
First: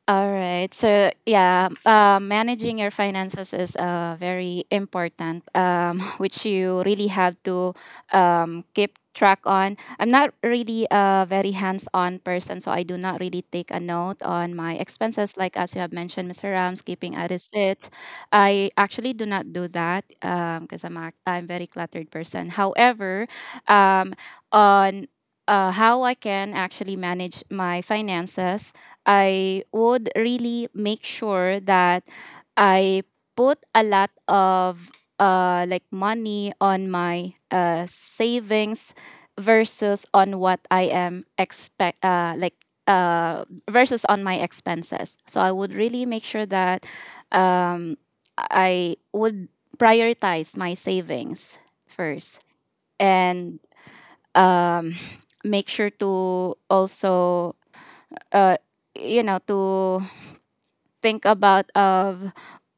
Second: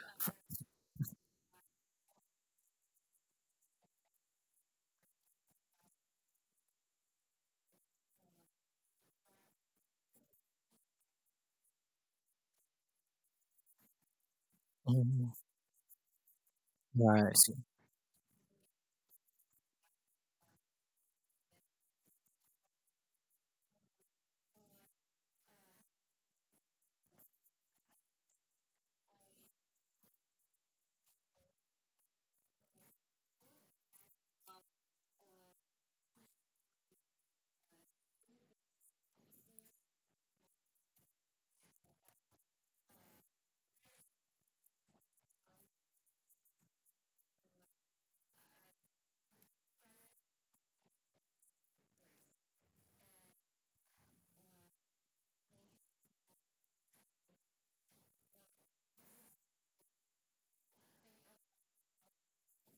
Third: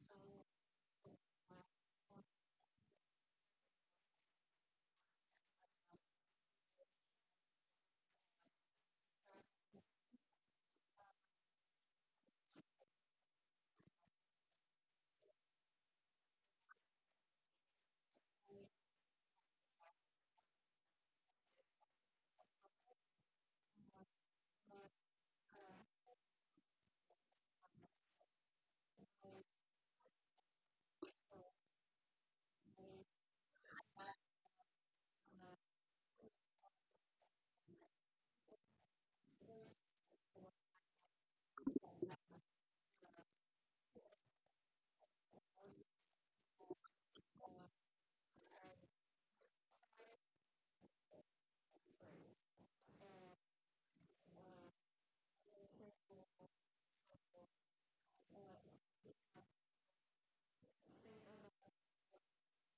All right. So yeah, uh, managing your finances is uh, very important, um, which you really have to um, keep track on. I'm not really a very hands-on person, so I do not really take a note on my Mm, expenses. Like as you have mentioned, mister Rams, keeping yeah, a I see. receipt. I actually do not do that, because I'm a, I'm very cluttered person. However, um, on uh, how I can actually manage my finances, I would really make sure that I put a lot of uh, like money on my uh, savings versus on what I am expect uh, like uh, versus on my expenses. So I would really make sure that um, I would prioritize my savings first, and um, make sure to also uh, you know, to think about of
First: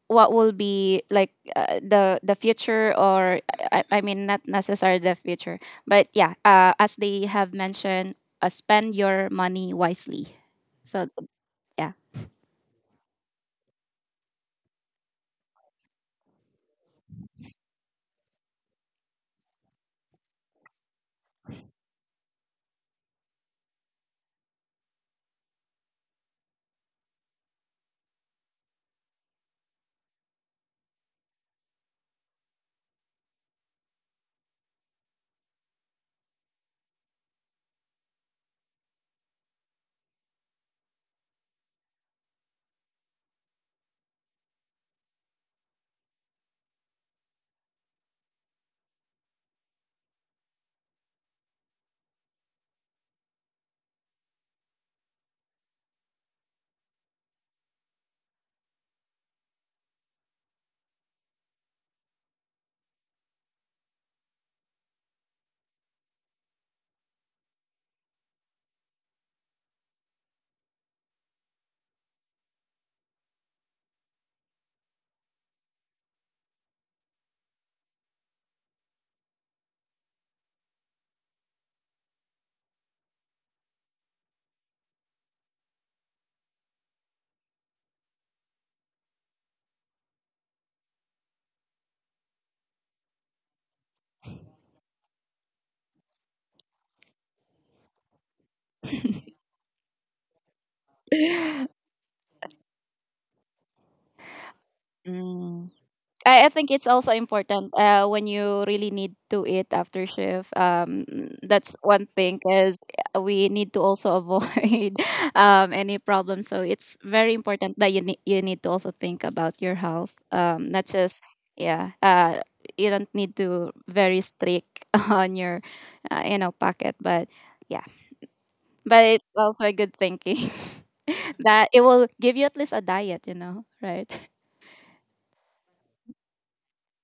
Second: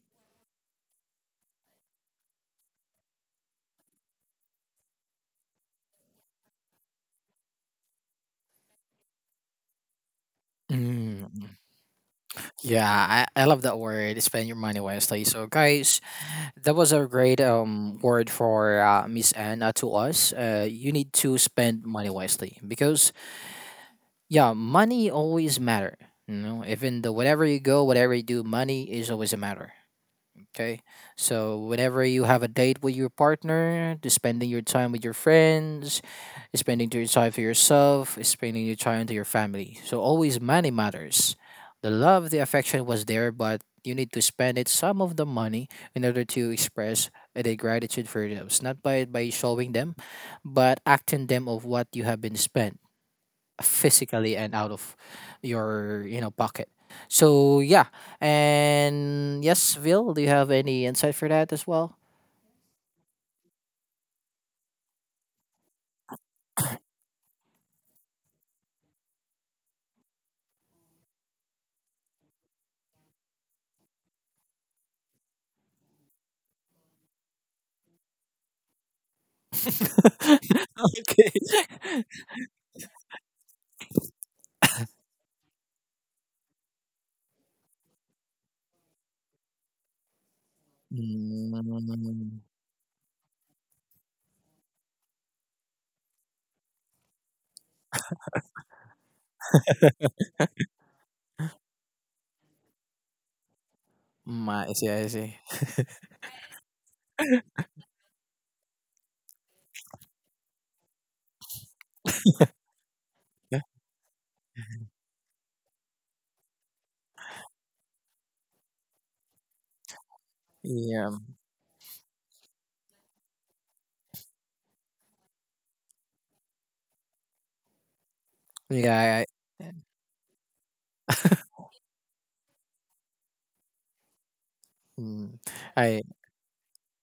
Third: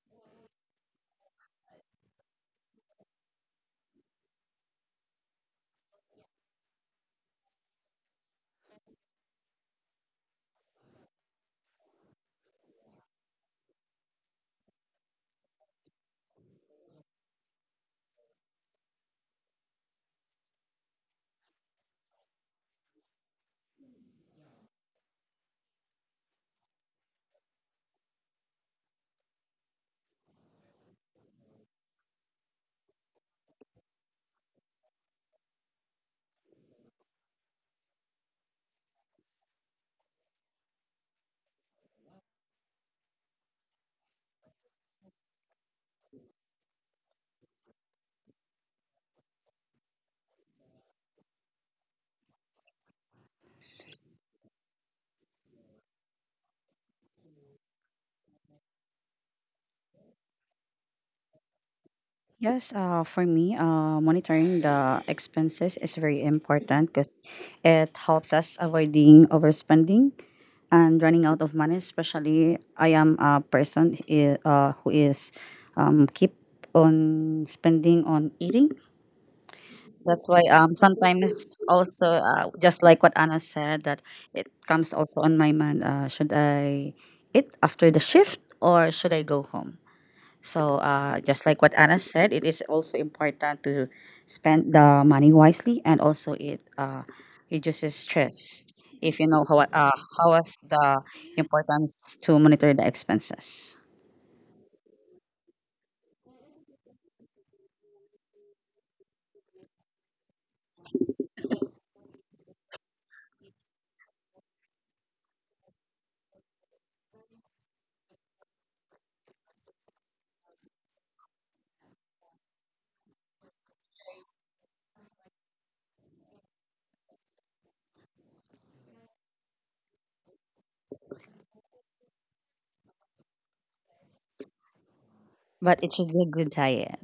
what will be like uh, the the future, or I, I mean not necessarily the future, but yeah, uh, as they have mentioned, uh, spend your money wisely, so Mm. yeah. Yeah, I, I love that word. Spend your money wisely. So, guys, that was a great um word for uh, Miss Anna to us. Uh, you need to spend money wisely, because yeah, money always matter. You know, even the whatever you go, whatever you do, money is always a matter. Okay. So whenever you have a date with your partner, just spending your time with your friends, spending your time for yourself, spending your time to your family. So always money matters. The love, the affection was there, but you need to spend it some of the money in order to express the gratitude for those. Not by by showing them, but acting them of what you have been spent physically and out of your you know pocket. So yeah. And yes, Vil, do you have any insight for that as well? Yes, uh, for me, uh, monitoring the expenses is very important because it helps us avoiding overspending and running out of money. Especially, I am a person i- uh, who is um, keep on spending on eating. That's why um, Okay. sometimes also uh, just like what Anna said, that it comes also on my mind. Uh, should I eat after the shift or should I go home? So, uh, just Mm, like what Anna said, it is also important to spend the money wisely, and also it uh, reduces stress if you know how uh, how is the importance to monitor the expenses. mm. I see, I see. I, I think it's also important uh, when you really need to eat after shift. Um, that's one thing, because we Yeah, need to also avoid um, any problem. So it's very important that you need you need to also think about your health. Um, not yeah, just yeah. Uh, you don't need to very strict on your uh, you know, pocket, but yeah. But yeah. it's I, also I, a good thinking that it will give you at least a diet. You know, right? mm. But it I. should be a good diet,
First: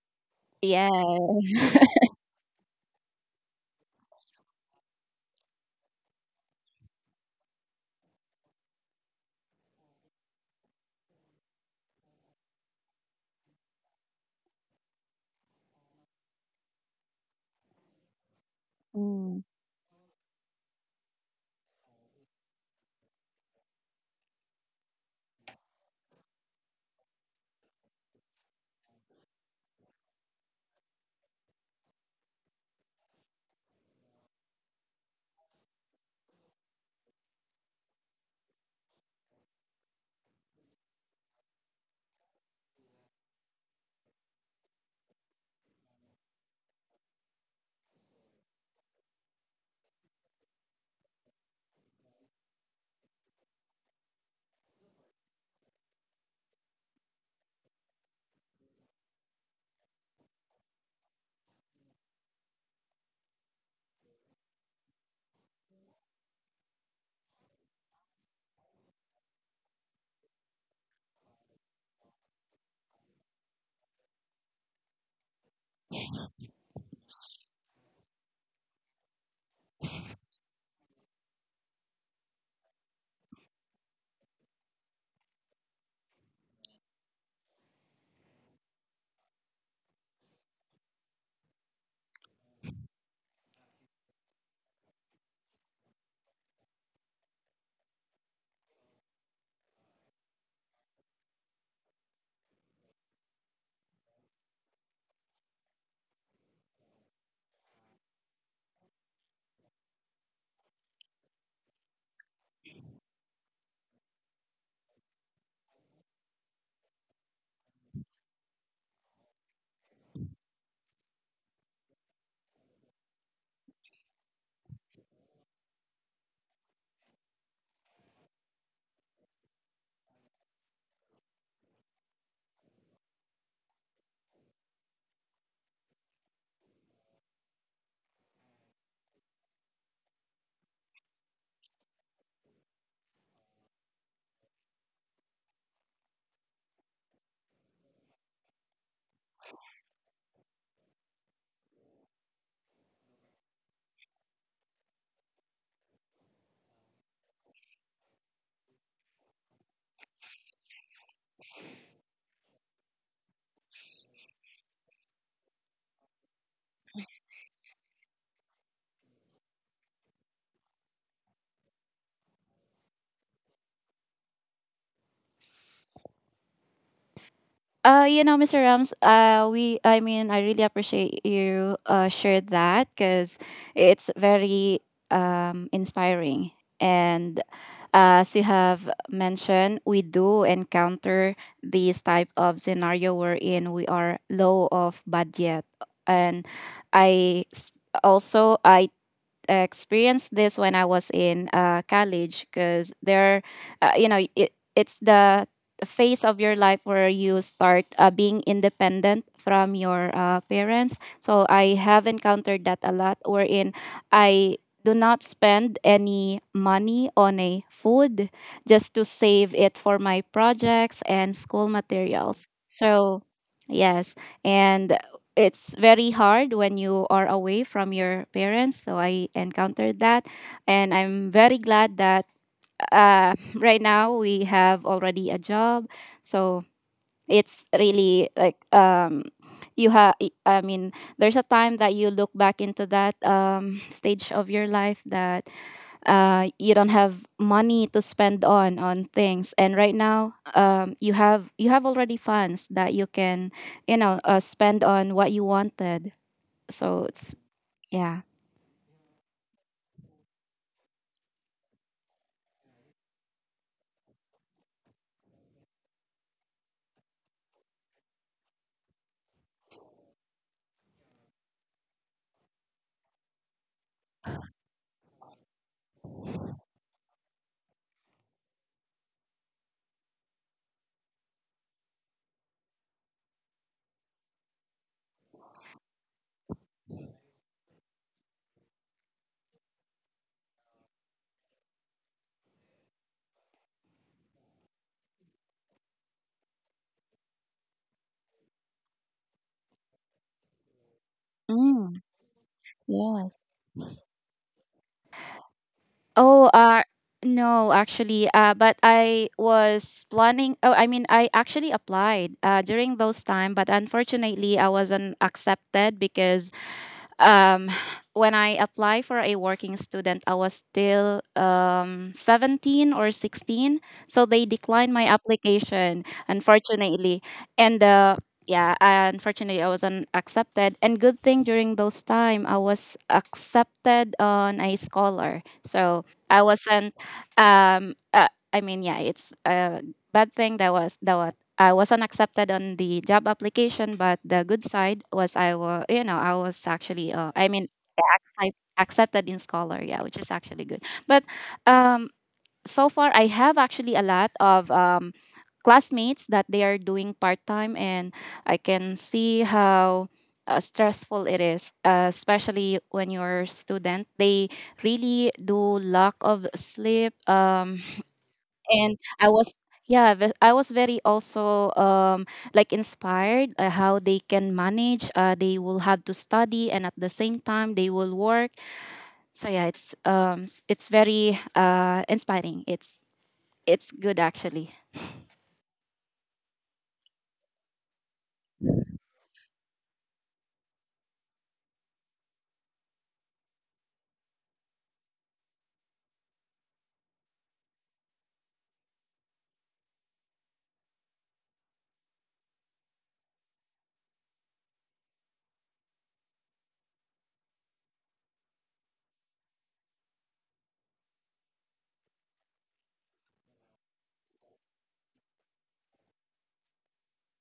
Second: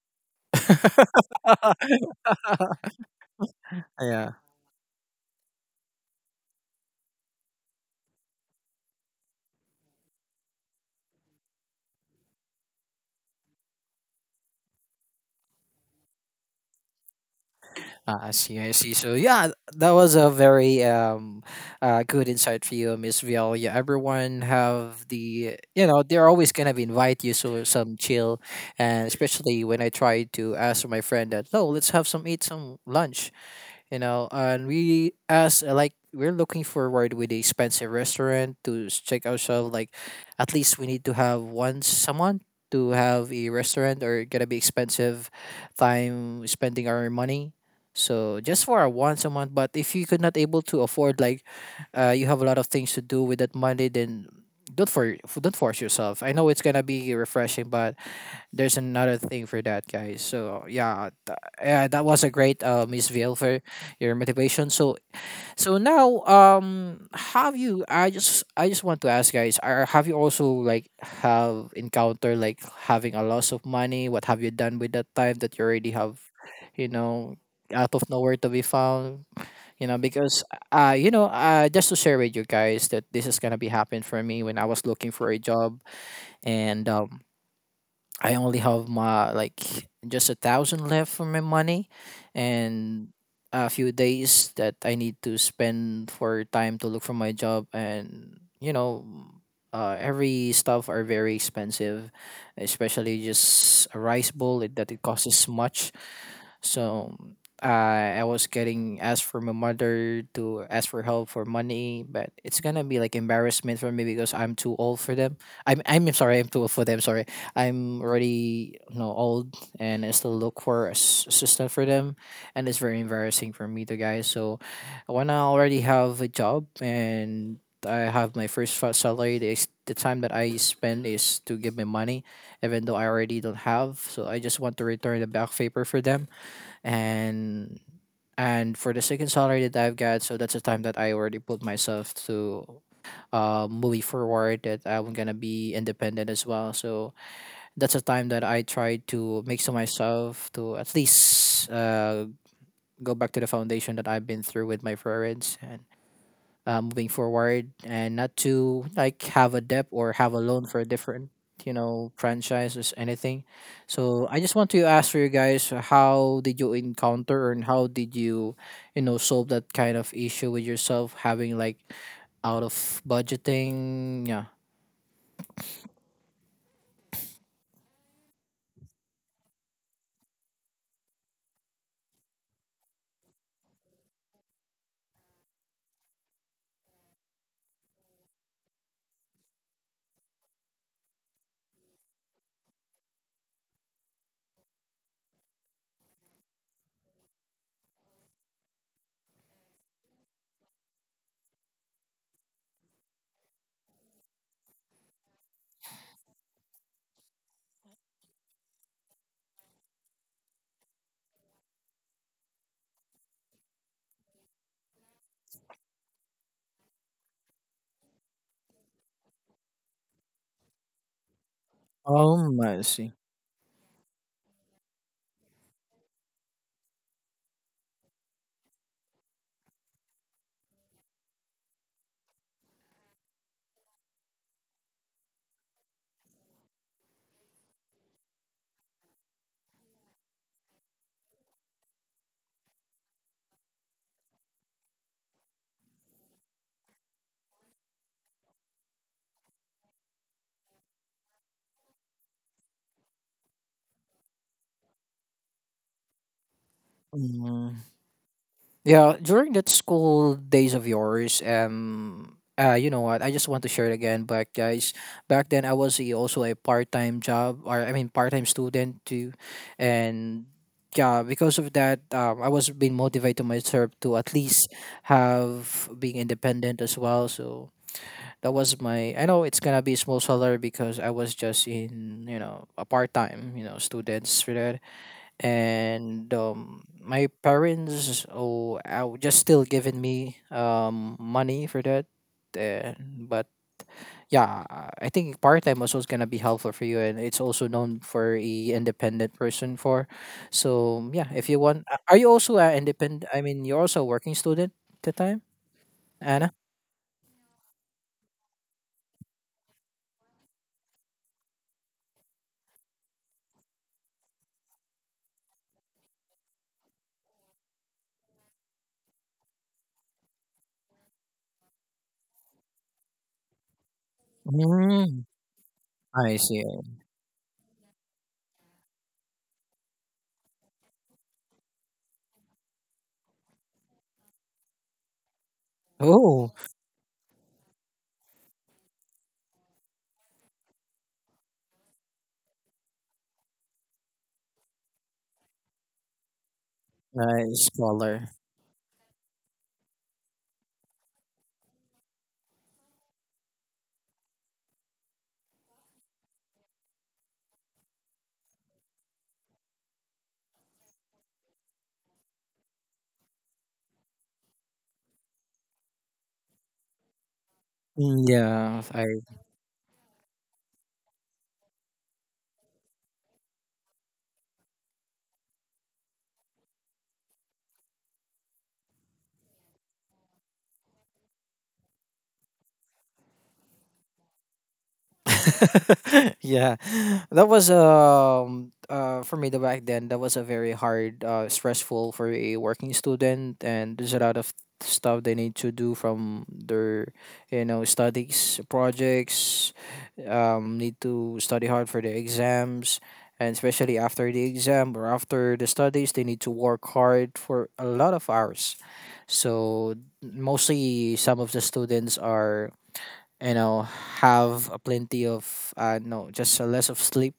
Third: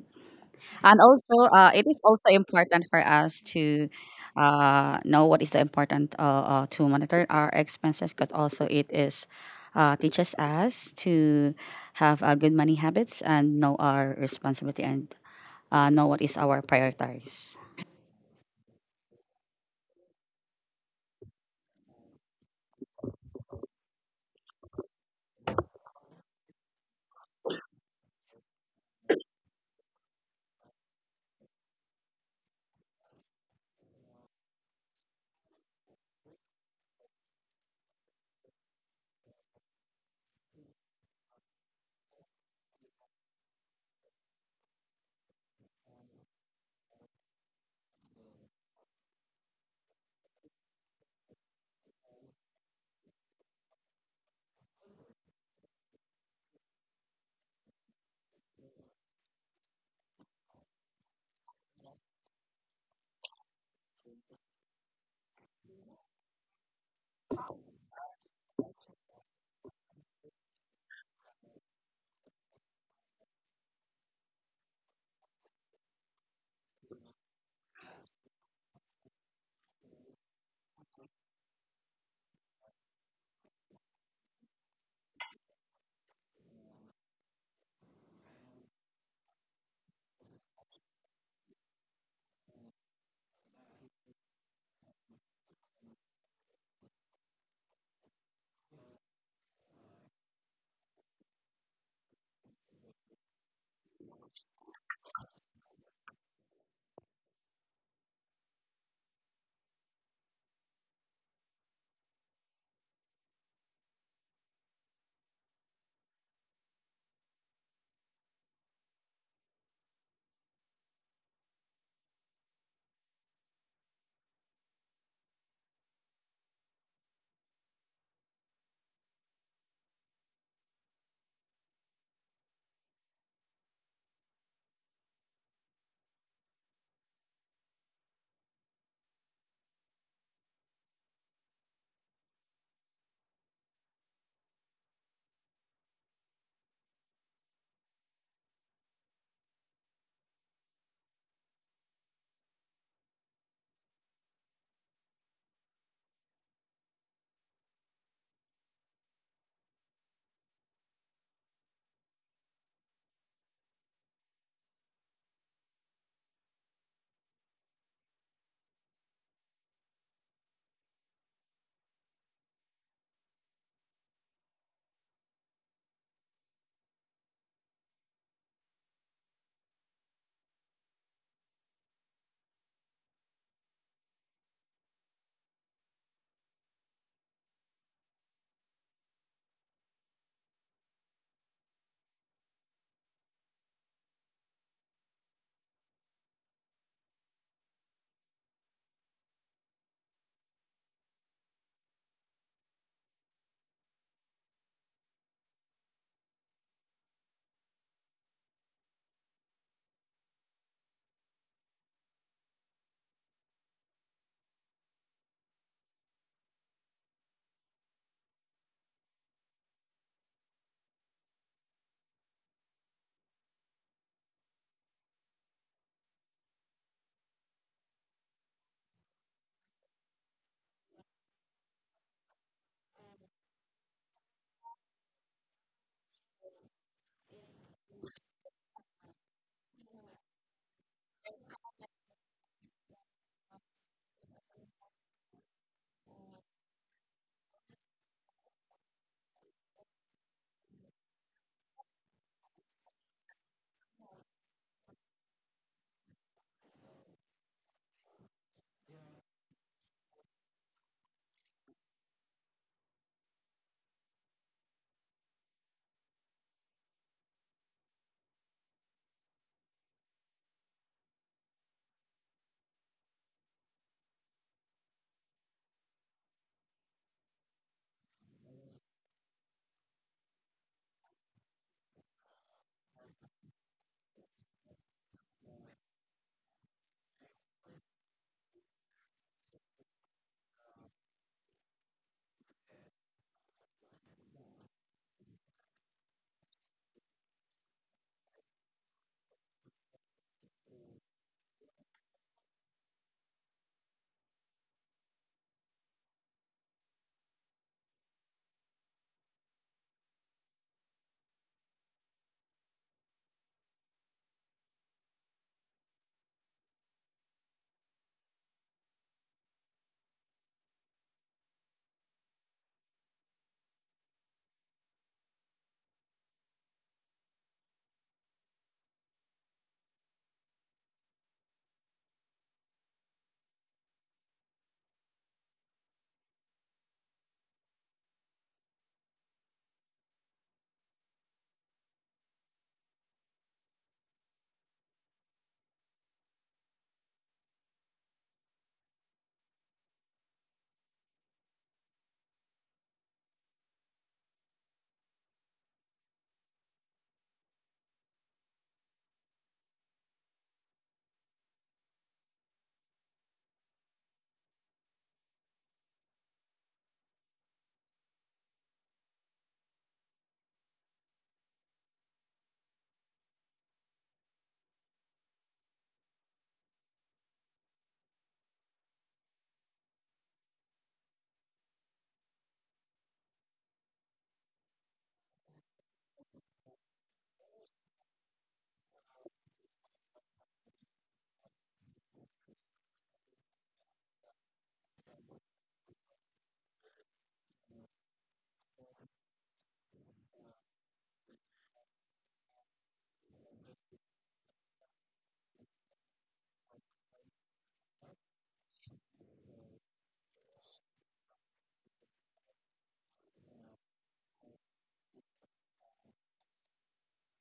Yeah. and also uh, it is also important for us to Yeah. uh, know what is the important, uh, uh, to monitor our expenses, but also it is uh, teaches us to have uh, good money habits and know our responsibility, and uh, know what is our priorities. Uh, I see, I see. So yeah, that was a very um, uh, good insight for you, Miss Vial. Yeah, everyone have the you know they're always gonna be invite you to some chill, and especially when I try to ask my friend that, oh, let's have some eat some lunch you know and we as uh, like, we're looking forward with a expensive restaurant to s- check ourselves, like at least we need to have one someone to have a restaurant or gonna be expensive time spending our money. So just for a once a month. But if you could not able to afford, like, uh, you have a lot of things to do with that money, then don't for don't force yourself. I know it's gonna be refreshing, but there's another thing for that, guys. So yeah, th- yeah, that was a great uh Miss Vale, for your motivation. So so now, um have you I just I just want to ask, guys, are have you also, like, have encountered, like, having a loss of money, what have you done with that time that you already have, you know, out of nowhere to be found, you know, because uh you know uh just to share with you guys that this is gonna be happening for me when I was looking for a job, and um I only have my, like, just a thousand left for my money, and a few days that I need to spend for time to look for my job, and you know, uh, every stuff are very expensive, especially just a rice bowl, it, that it costs much. So I I was getting asked for my mother to ask for help for money, but it's gonna be like embarrassment for me because I'm too old for them. I'm I'm sorry, I'm too old for them. Sorry. I'm already, you know old, and I still look for a s- s- stuff for them, and it's very embarrassing for me to, guys. So when I already have a job and I have my first fa- salary, the, s- the time that I spend is to give me money, even though I already don't have. So I just want to return the back paper for them and. And for the second salary that I've got, so that's the time that I already put myself to uh, moving forward, that I'm gonna be independent as well. So that's a time that I try to make sure myself to at least, uh, go back to the foundation that I've been through with my parents, and uh, moving forward, and not to, like, have a debt or have a loan for a different, you know franchises, anything. So I just want to ask for you guys, how did you encounter and how did you, you know solve that kind of issue with yourself, having like, out of budgeting. Yeah. Uh, you know, mister Rams, uh, we, I mean, I really appreciate you uh, shared that, because it's very um, inspiring. And uh, as you have mentioned, we do encounter these type of scenario wherein we are low of budget. And I s- Also, I experienced this when I was in uh, college, because there, uh, you know, it, it's the phase of your life where you start uh, being independent from your uh, parents. So I have encountered that a lot, wherein I do not spend any money on a food, just to save it for my projects and school materials. Oh, I see. So yes, and it's very hard when you are away from your parents. So I encountered that. And I'm very glad that uh, right now we have already a job. So it's really like, um, you have, I mean, there's a time that you look back into that um, stage of your life that uh, you don't have money to spend on on things, and right now um, you have you have already funds that you can you know uh, spend on what you wanted, so it's yeah. Yeah, during that school days of yours, um, uh, you know what? I just want to share it again, back, guys. Back then, I was a, also a part-time job, or I mean, part-time student too, and yeah, because of that, um, I was being motivated myself to at least have being independent as well. So that was my. I know it's gonna be small salary because I was just in, you know, a part-time, you know, students for that, and um, my parents oh out just still giving me um money for that, and but yeah, uh, I think part-time also is gonna be helpful for you, and it's also known for a independent person for. So yeah, if you want Mm, a- are you also an independent, I yes. mean, you're also a working student at the time, Oh, Anna? uh no, actually, uh but I was planning, oh, I mean, I actually applied uh during those time, but unfortunately I wasn't accepted, because Um, when I apply for a working student, I was still um, seventeen or sixteen. So they declined my Mm, application, I see. unfortunately. And uh, yeah, I, unfortunately, I wasn't accepted. And good thing during those time, I was accepted on a scholar. So I Oh, wasn't, um, uh, I mean, yeah, it's a bad thing that was, that was I wasn't accepted on the job application, but the good side was I was, you know, I was actually, uh, I mean, nice color. I accepted in Scholar, yeah, which is actually good. But um, so far, I have actually a lot of um, classmates that they are doing part time, and I can see how uh, stressful it is, uh, especially when you're a student. They really do lack of sleep. Um, yeah, and I, I was yeah ve- I was very also um like inspired, uh, how they can manage. Uh they will have to study, and at the same time they will work. So yeah, it's um s- it's very uh inspiring. It's it's good actually. yeah. that was, um uh for me, the back then, that was a very hard, uh stressful for a working student, and there's a lot of stuff they need to do from their, you know studies, projects, um need to study hard for the exams, and especially after the exam or after the studies, they need to work hard for a lot of hours. So mostly, some of the students are, you know have a plenty of, uh no, just a less of sleep,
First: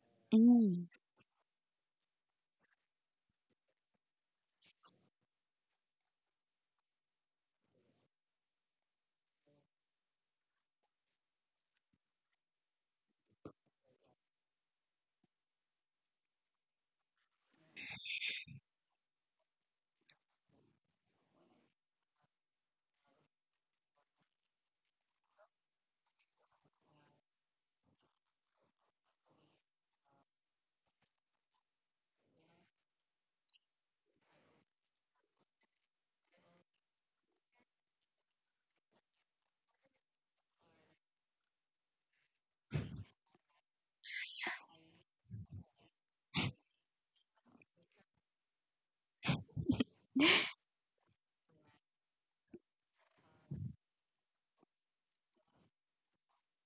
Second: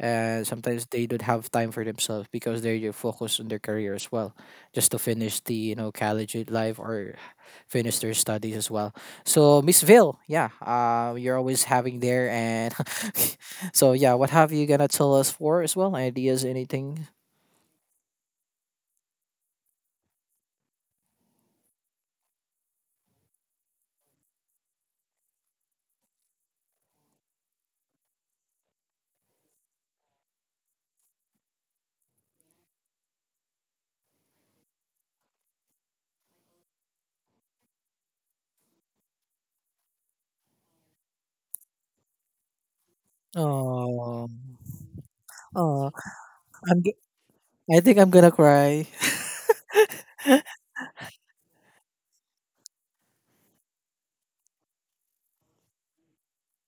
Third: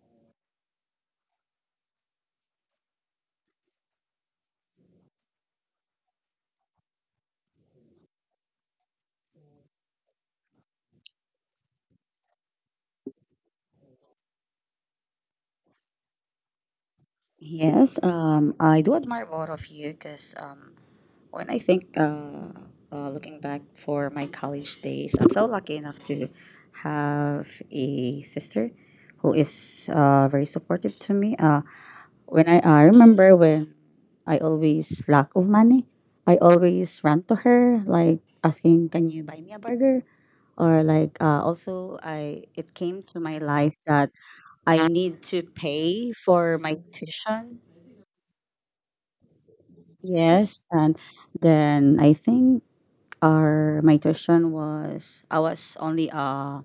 and sometimes Mm. they don't have time for themselves because they're focused on their career as well, just to finish the, you know college life or finish their studies as well. So, Miss Ville, yeah, uh, you're always having there, and so yeah, what have you gonna tell us for, as well, ideas, anything? Yes, um, I do admire both of you because um, when I think, uh, uh, looking back for my college days, I'm so lucky enough to have a sister who is uh, very supportive to me. Uh, when I, I remember when I always lack of money, I always ran to her like asking, "Can you buy me a burger?" Or like uh, also, I, it came to my life that Oh, I need to oh, pay for my i'm g- tuition. I think I'm gonna cry. Yes, and then I think our my tuition was, I was only a,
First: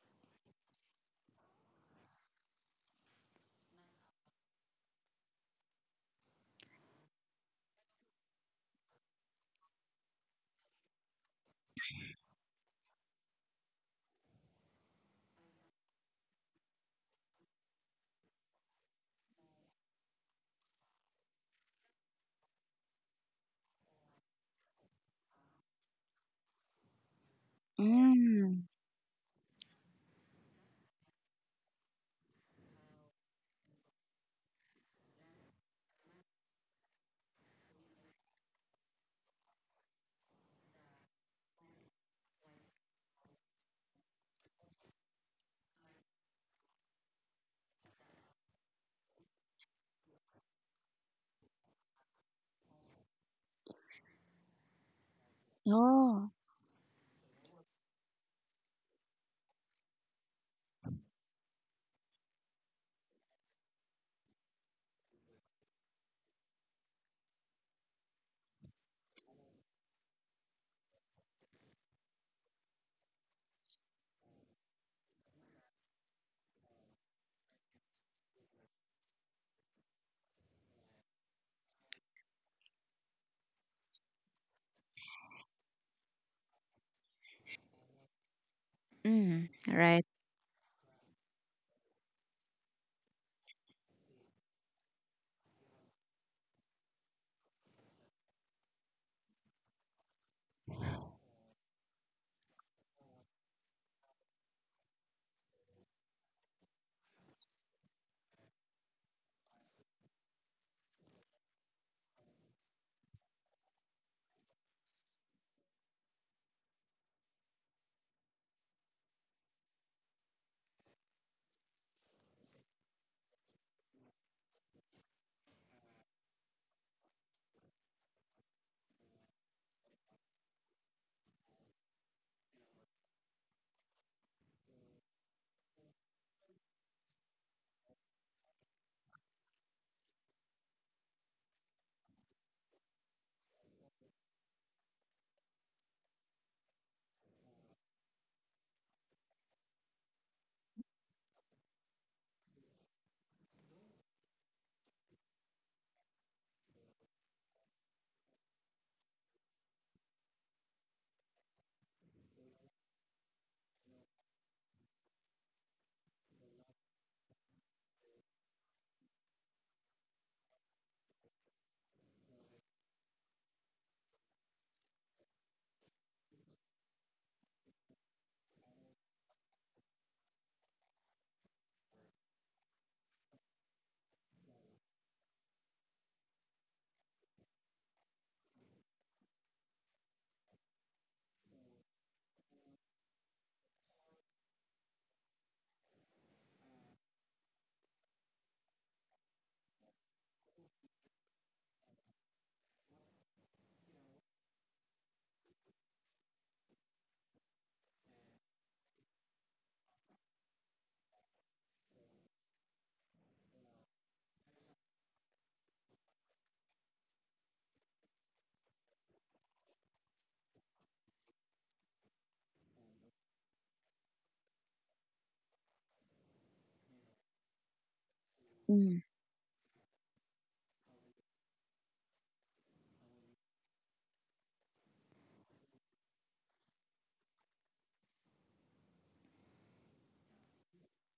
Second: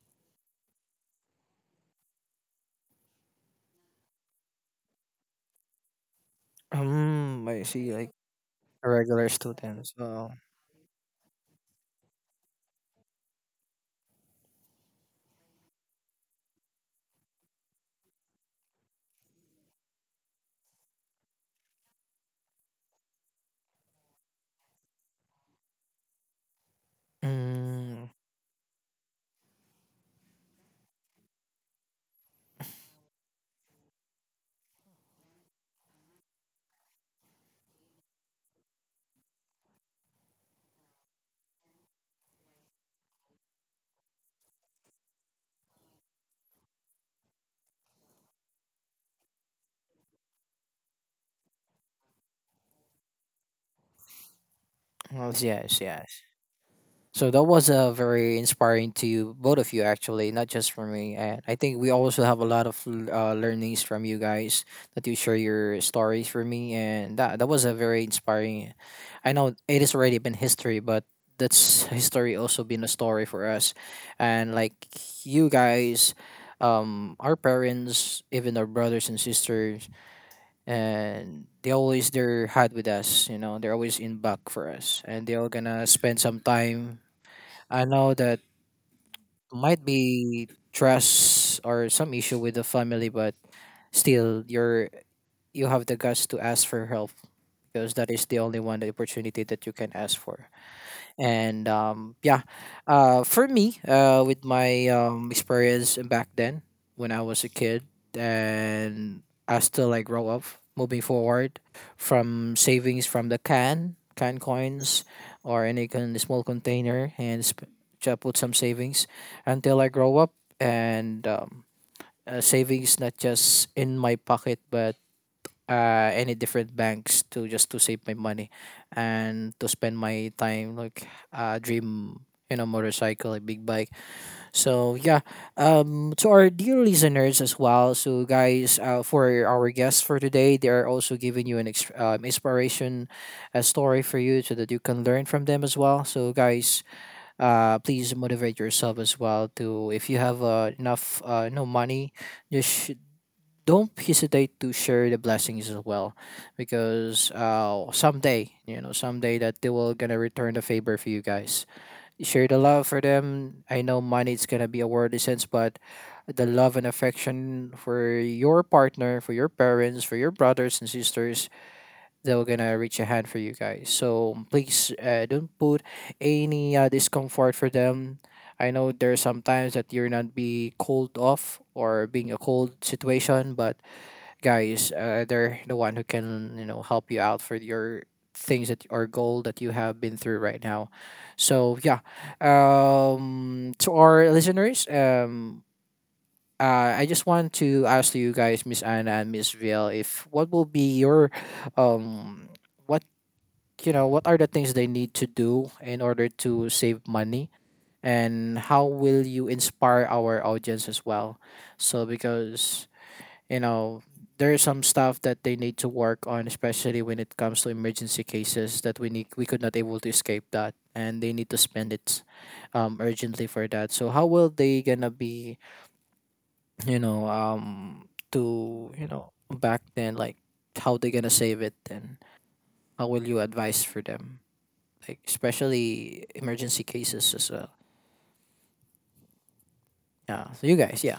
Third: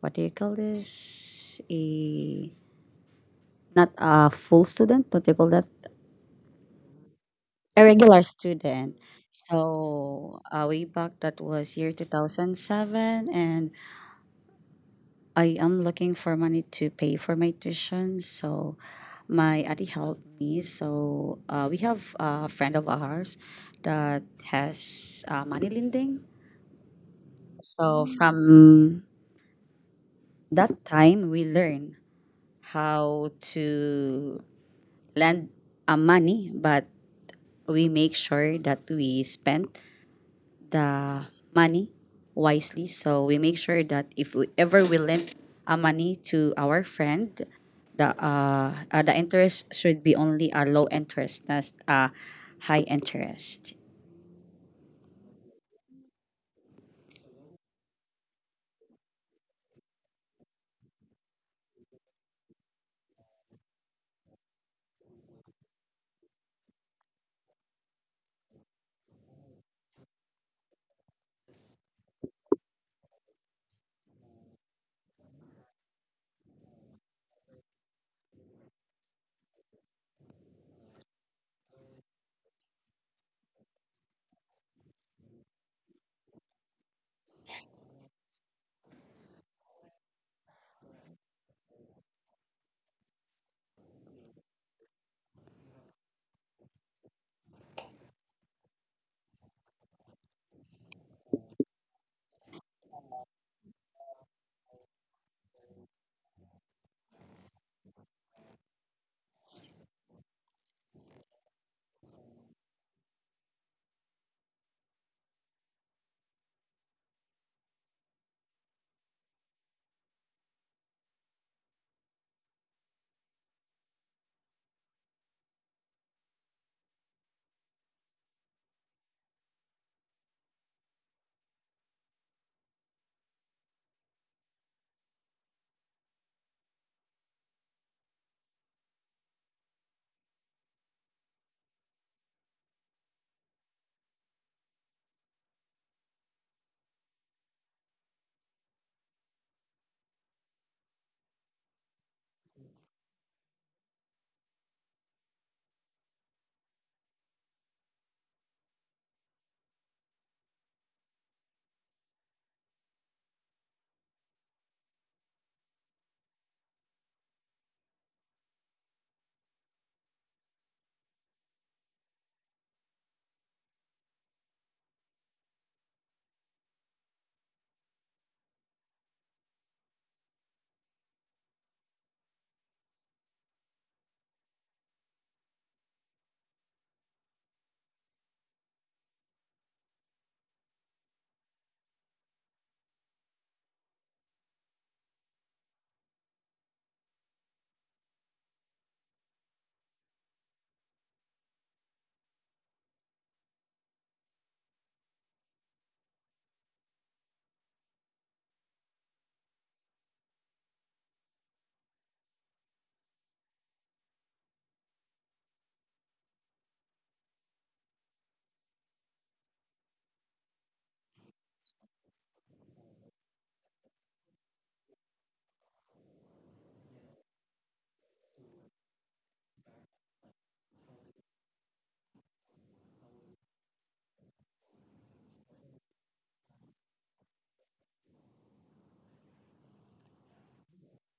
what do you call this? A, not a full student. What do you call that? um I A see, like regular a student. regular student, so. So uh, way back, that was year two thousand seven, and I am looking for money to pay for my tuition. So my auntie helped me. So uh, we have a friend of ours that has uh, money lending. So Mm, Mm. from that time, we learn how to lend a money, but we make sure that we spend the money wisely. So we make sure that if we ever we lend a money to our friend, the uh, uh the interest should be only a low interest, not a high interest. well, yes, yes. Oh. So that was, uh, very inspiring to both of you, actually, not just for me. And I think we also have a lot of l- uh, learnings from you guys, that you share your stories for me, and that that was a very inspiring. I know it has already been history, but that's history also been a story for us, and like you guys, um, our parents, even our brothers and sisters, and they always they're hard with us, you know they're always in back for us, and they're gonna spend some time. I know that Mm. might Right. be trust or some issue with the family, but still, you're you have the guts to ask for help, because that is the only one the opportunity that you can ask for, and, um, yeah, uh, for me, uh, with my, um, experience back then when I was a kid, and as still, like, grow up, moving forward from savings, from the can can coins or any kind small container and sp- just put some savings until I grow up, and, um, uh, savings not just in my pocket but, uh, any different banks to just to save my money, and to spend my time like, uh, dream, you know motorcycle, a big bike. So yeah. Um to our dear listeners as well, so guys, uh, for our guests for today, they are also giving you an ex- um, inspiration, a story for you, so that you can learn from them as well, so guys, uh please motivate yourself as well, to, if you have, uh, enough, uh, no money, just sh- don't hesitate to share the blessings as well, because uh, someday, you know someday that they will gonna return the favor for you guys, share the love for them. I know money is gonna be a worldly sense, but the love and affection for your partner, for your parents, for your brothers and sisters, they're gonna reach a hand for you guys. So please, uh, don't put any, uh, discomfort for them. I know there's sometimes that you're not be cold off or being a cold situation, but guys. Uh, they're the one who can you know help you out for your things that or goal that you have been through right now. So yeah, um, to our listeners, um, uh, I just want to ask you guys, Miss Anna and Miss Ville, if what will be your um, what you know what are the things they need to do in order to save money, and how will you inspire our audience as well? So because you know there's some stuff that they need to work on, especially when it comes to emergency cases that we need we could not able to escape that, and they need to spend it um, urgently for that. So how will they gonna be, you know um to you know back then, like how they gonna save it, and how will you advise for them, like especially emergency cases as well? Yeah, so you guys, yeah.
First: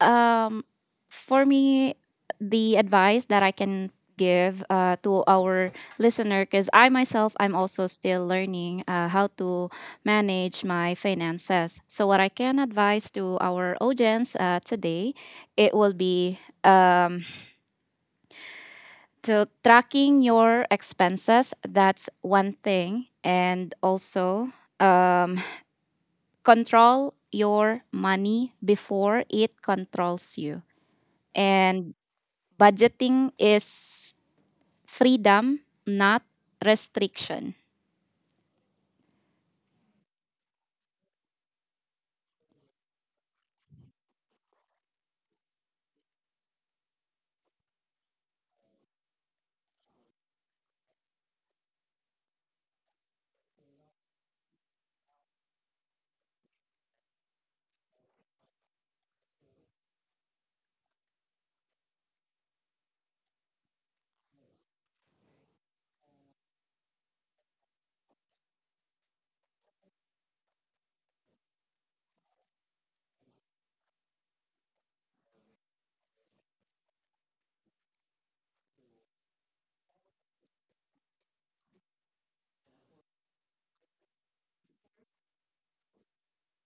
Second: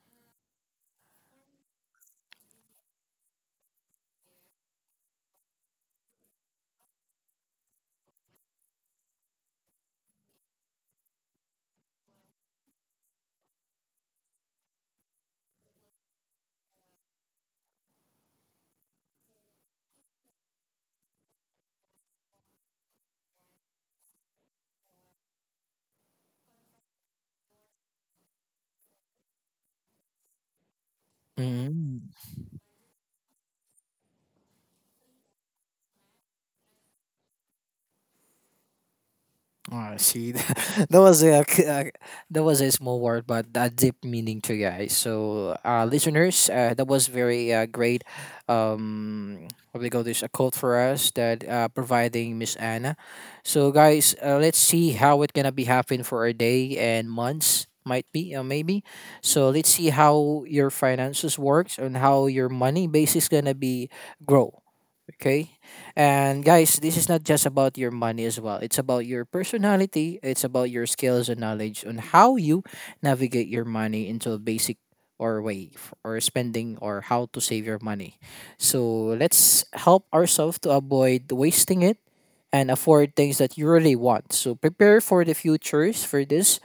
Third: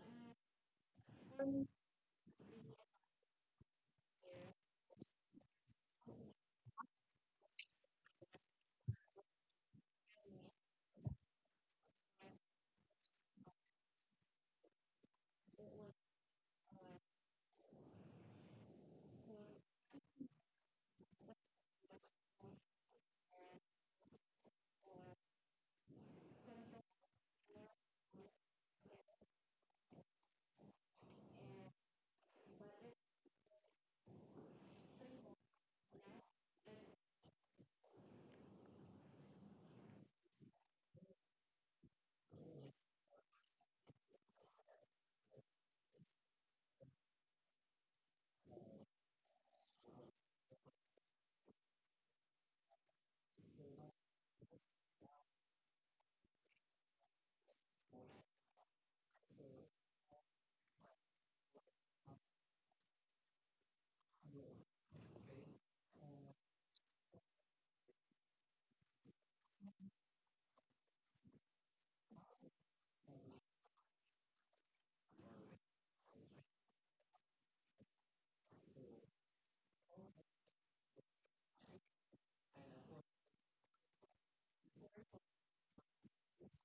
um, for me, the advice that I can give uh, to our listener, because I myself, I'm also still learning uh, how to manage my finances. So, what I can advise to our audience uh, today, it will be um, to tracking your expenses. That's one thing, and also um, control your money before it controls you. And Mm. budgeting is freedom, not restriction. Ah, see, that was a uh, that was a small word, but a deep meaning to guys. So, uh, listeners, uh, that was very uh, great. Um, what do they call this? A quote for us that uh, providing Miss Anna. So, guys, uh, let's see how it gonna be happen for a day and months, might be or maybe. So let's see how your finances works and how your money base is gonna be grow. Okay, and guys, this is not just about your money as well. It's about your personality, it's about your skills and knowledge on how you navigate your money into a basic or way f- or spending or how to save your money. So let's help ourselves to avoid wasting it and afford things that you really want. So prepare for the futures for this,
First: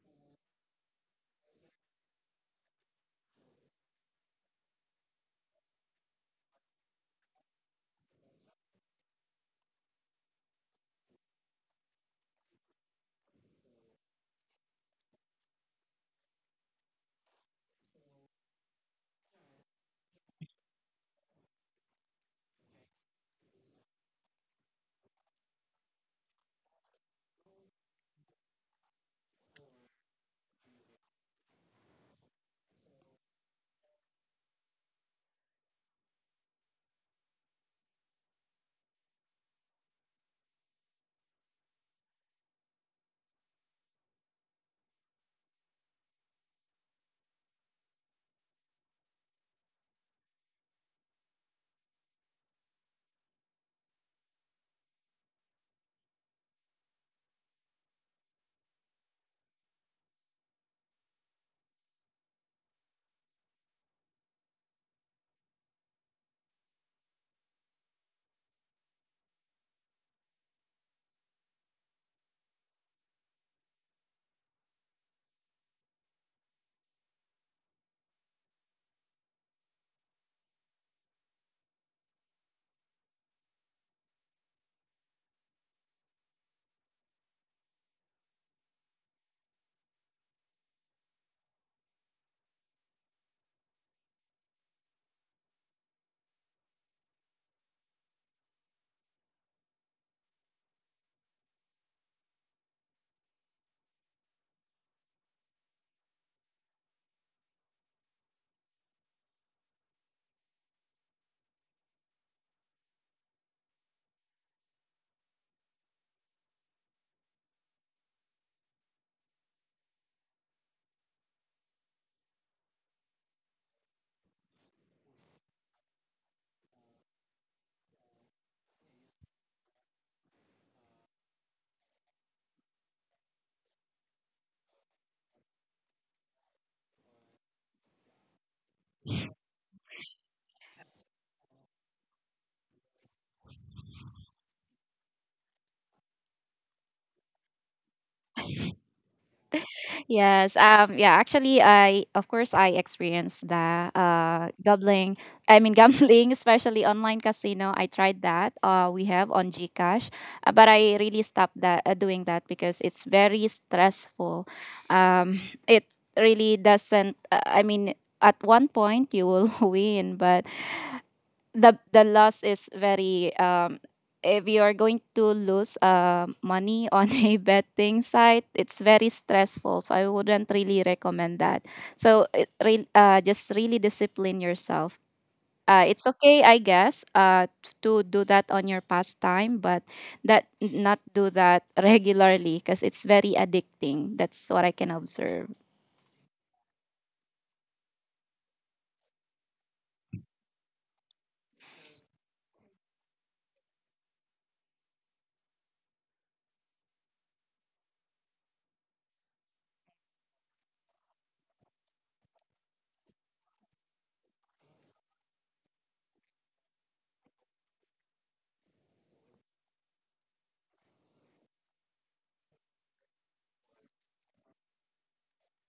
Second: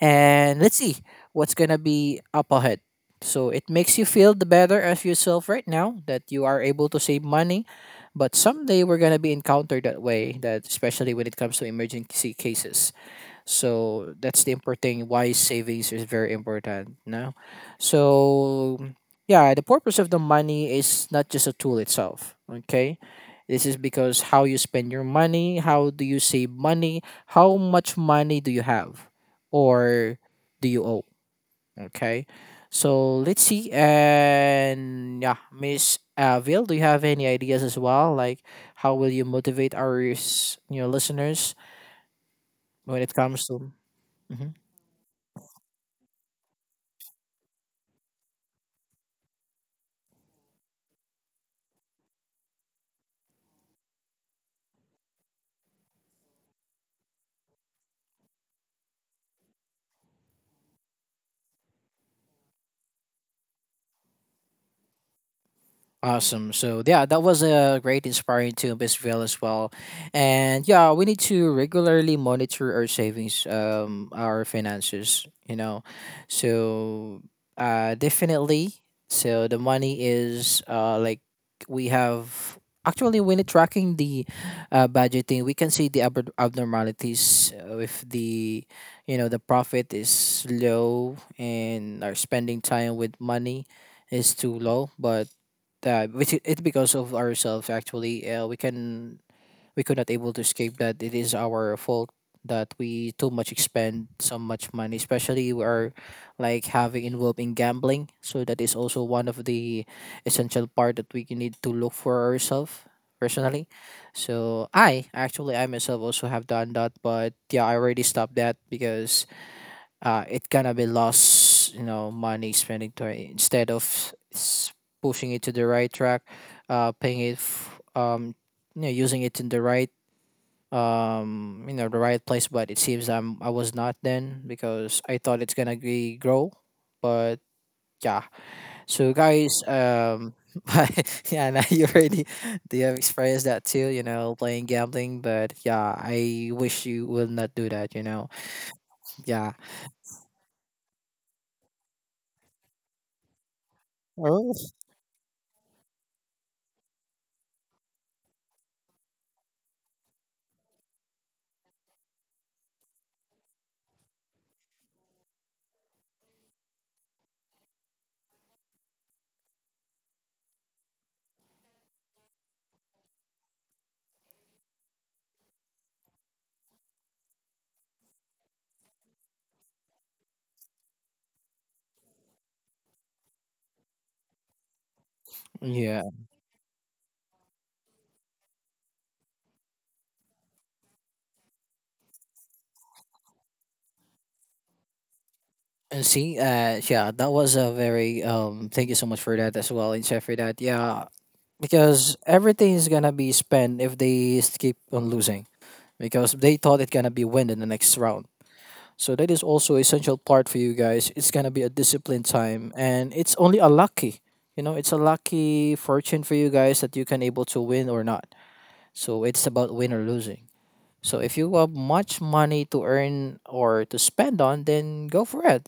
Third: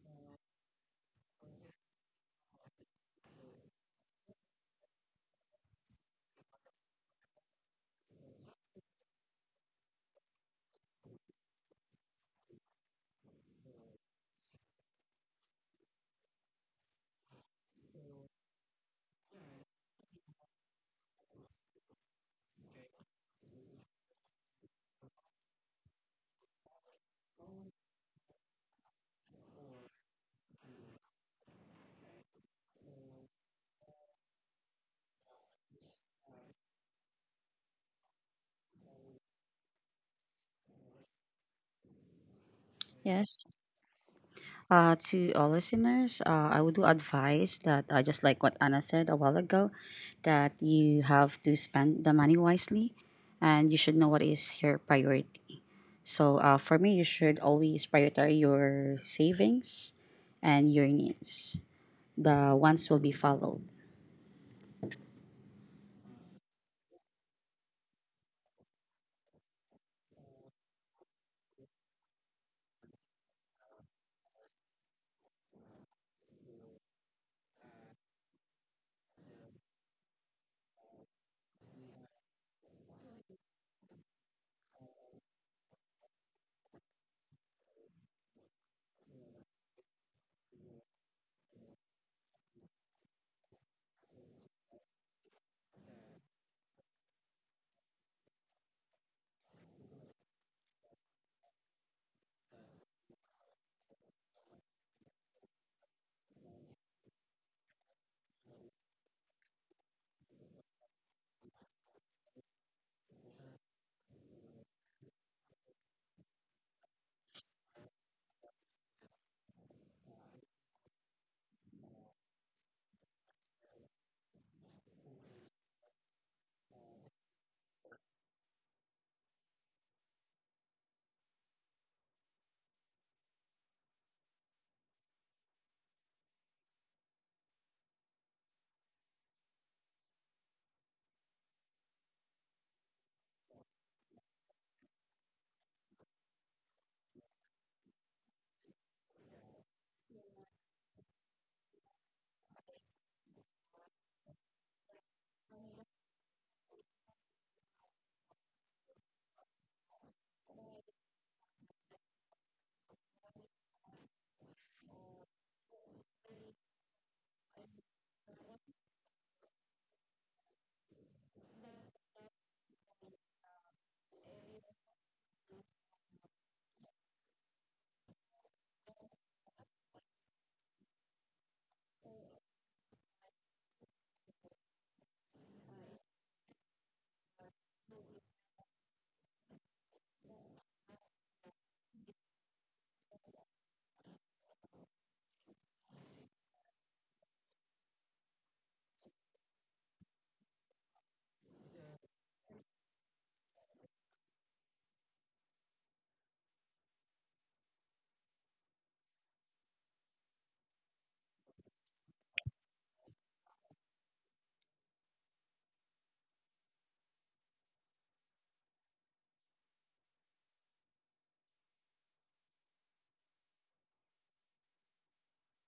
and let's see what's gonna be up ahead. So it makes you feel the better of yourself right now that you are able to save money, but someday we're gonna be encountered that way, that especially when it comes to emergency cases. So that's the important thing why savings is very important now. So yeah, the purpose of the money is not just a tool itself. Okay. This is because how you spend your money, how do you save money, how much money do you have, or do you owe? Okay. So let's see. And yeah, Miss Avil, do you have any ideas as well? Like how will you motivate our s- you know listeners when it comes Yes. to? Mhm. Uh, to all listeners, uh, I would do advise that uh, just like what Anna said a while ago, that you have to spend the money wisely, and you should know what is your priority. So uh, for me, you should always prioritize your savings and your needs. The ones will be followed. Awesome. So yeah, that was a great inspiring to Bisville as well. And yeah, we need to regularly monitor our savings, um, our finances, you know. So uh definitely. So the money is uh like we have, actually when it tracking the uh, budgeting, we can see the ab- abnormalities uh, if the you know the profit is low and our spending time with money is too low, but that which it- it's because of ourselves. Actually uh, we can, we could not able to escape that, it is our fault that we too much expend so much money, especially we are like having involved in gambling. So that is also one of the essential part that we need to look for ourselves personally. So i actually i myself also have done that, but yeah, I already stopped that because uh it gonna be lost, you know money spending to it instead of s- pushing it to the right track, uh paying it f- um you know using it in the right um you know the right place. But it seems i'm i was not then, because I thought it's gonna be grow, but yeah. So guys, um yeah, now you already do you have experienced that too, you know playing gambling? But yeah, I wish you will not do that, you know. Yeah. Yes. Um. Yeah. Actually, I of course I experienced that. Uh, Oh, Gambling. I mean, gambling, especially online casino. I tried that. Uh, we have on GCash, uh, but I really stopped that uh, doing that because it's very stressful. Um, it really doesn't. Uh, I mean, at one point you will win, but the the loss is very um if you are going to lose uh, money on a betting site, it's very stressful, so I wouldn't really recommend that. So it re- uh, just really discipline yourself. uh, yeah. It's okay, I guess, uh, t- to do that on your pastime, but that not do that regularly because it's very addicting. That's what I can observe. Uh, See, uh, yeah, that was a very um. Thank you so much for that as well, and chef for that. Yeah, because everything is gonna be spent if they s- keep on losing, because they thought it's gonna be win in the next round. So that is also essential part for you guys. It's gonna be a disciplined time, and it's only a lucky, you know, it's a lucky fortune for you guys that you can able to win or not. So it's about win or losing. So if you have much money to earn or to spend on, then go for it.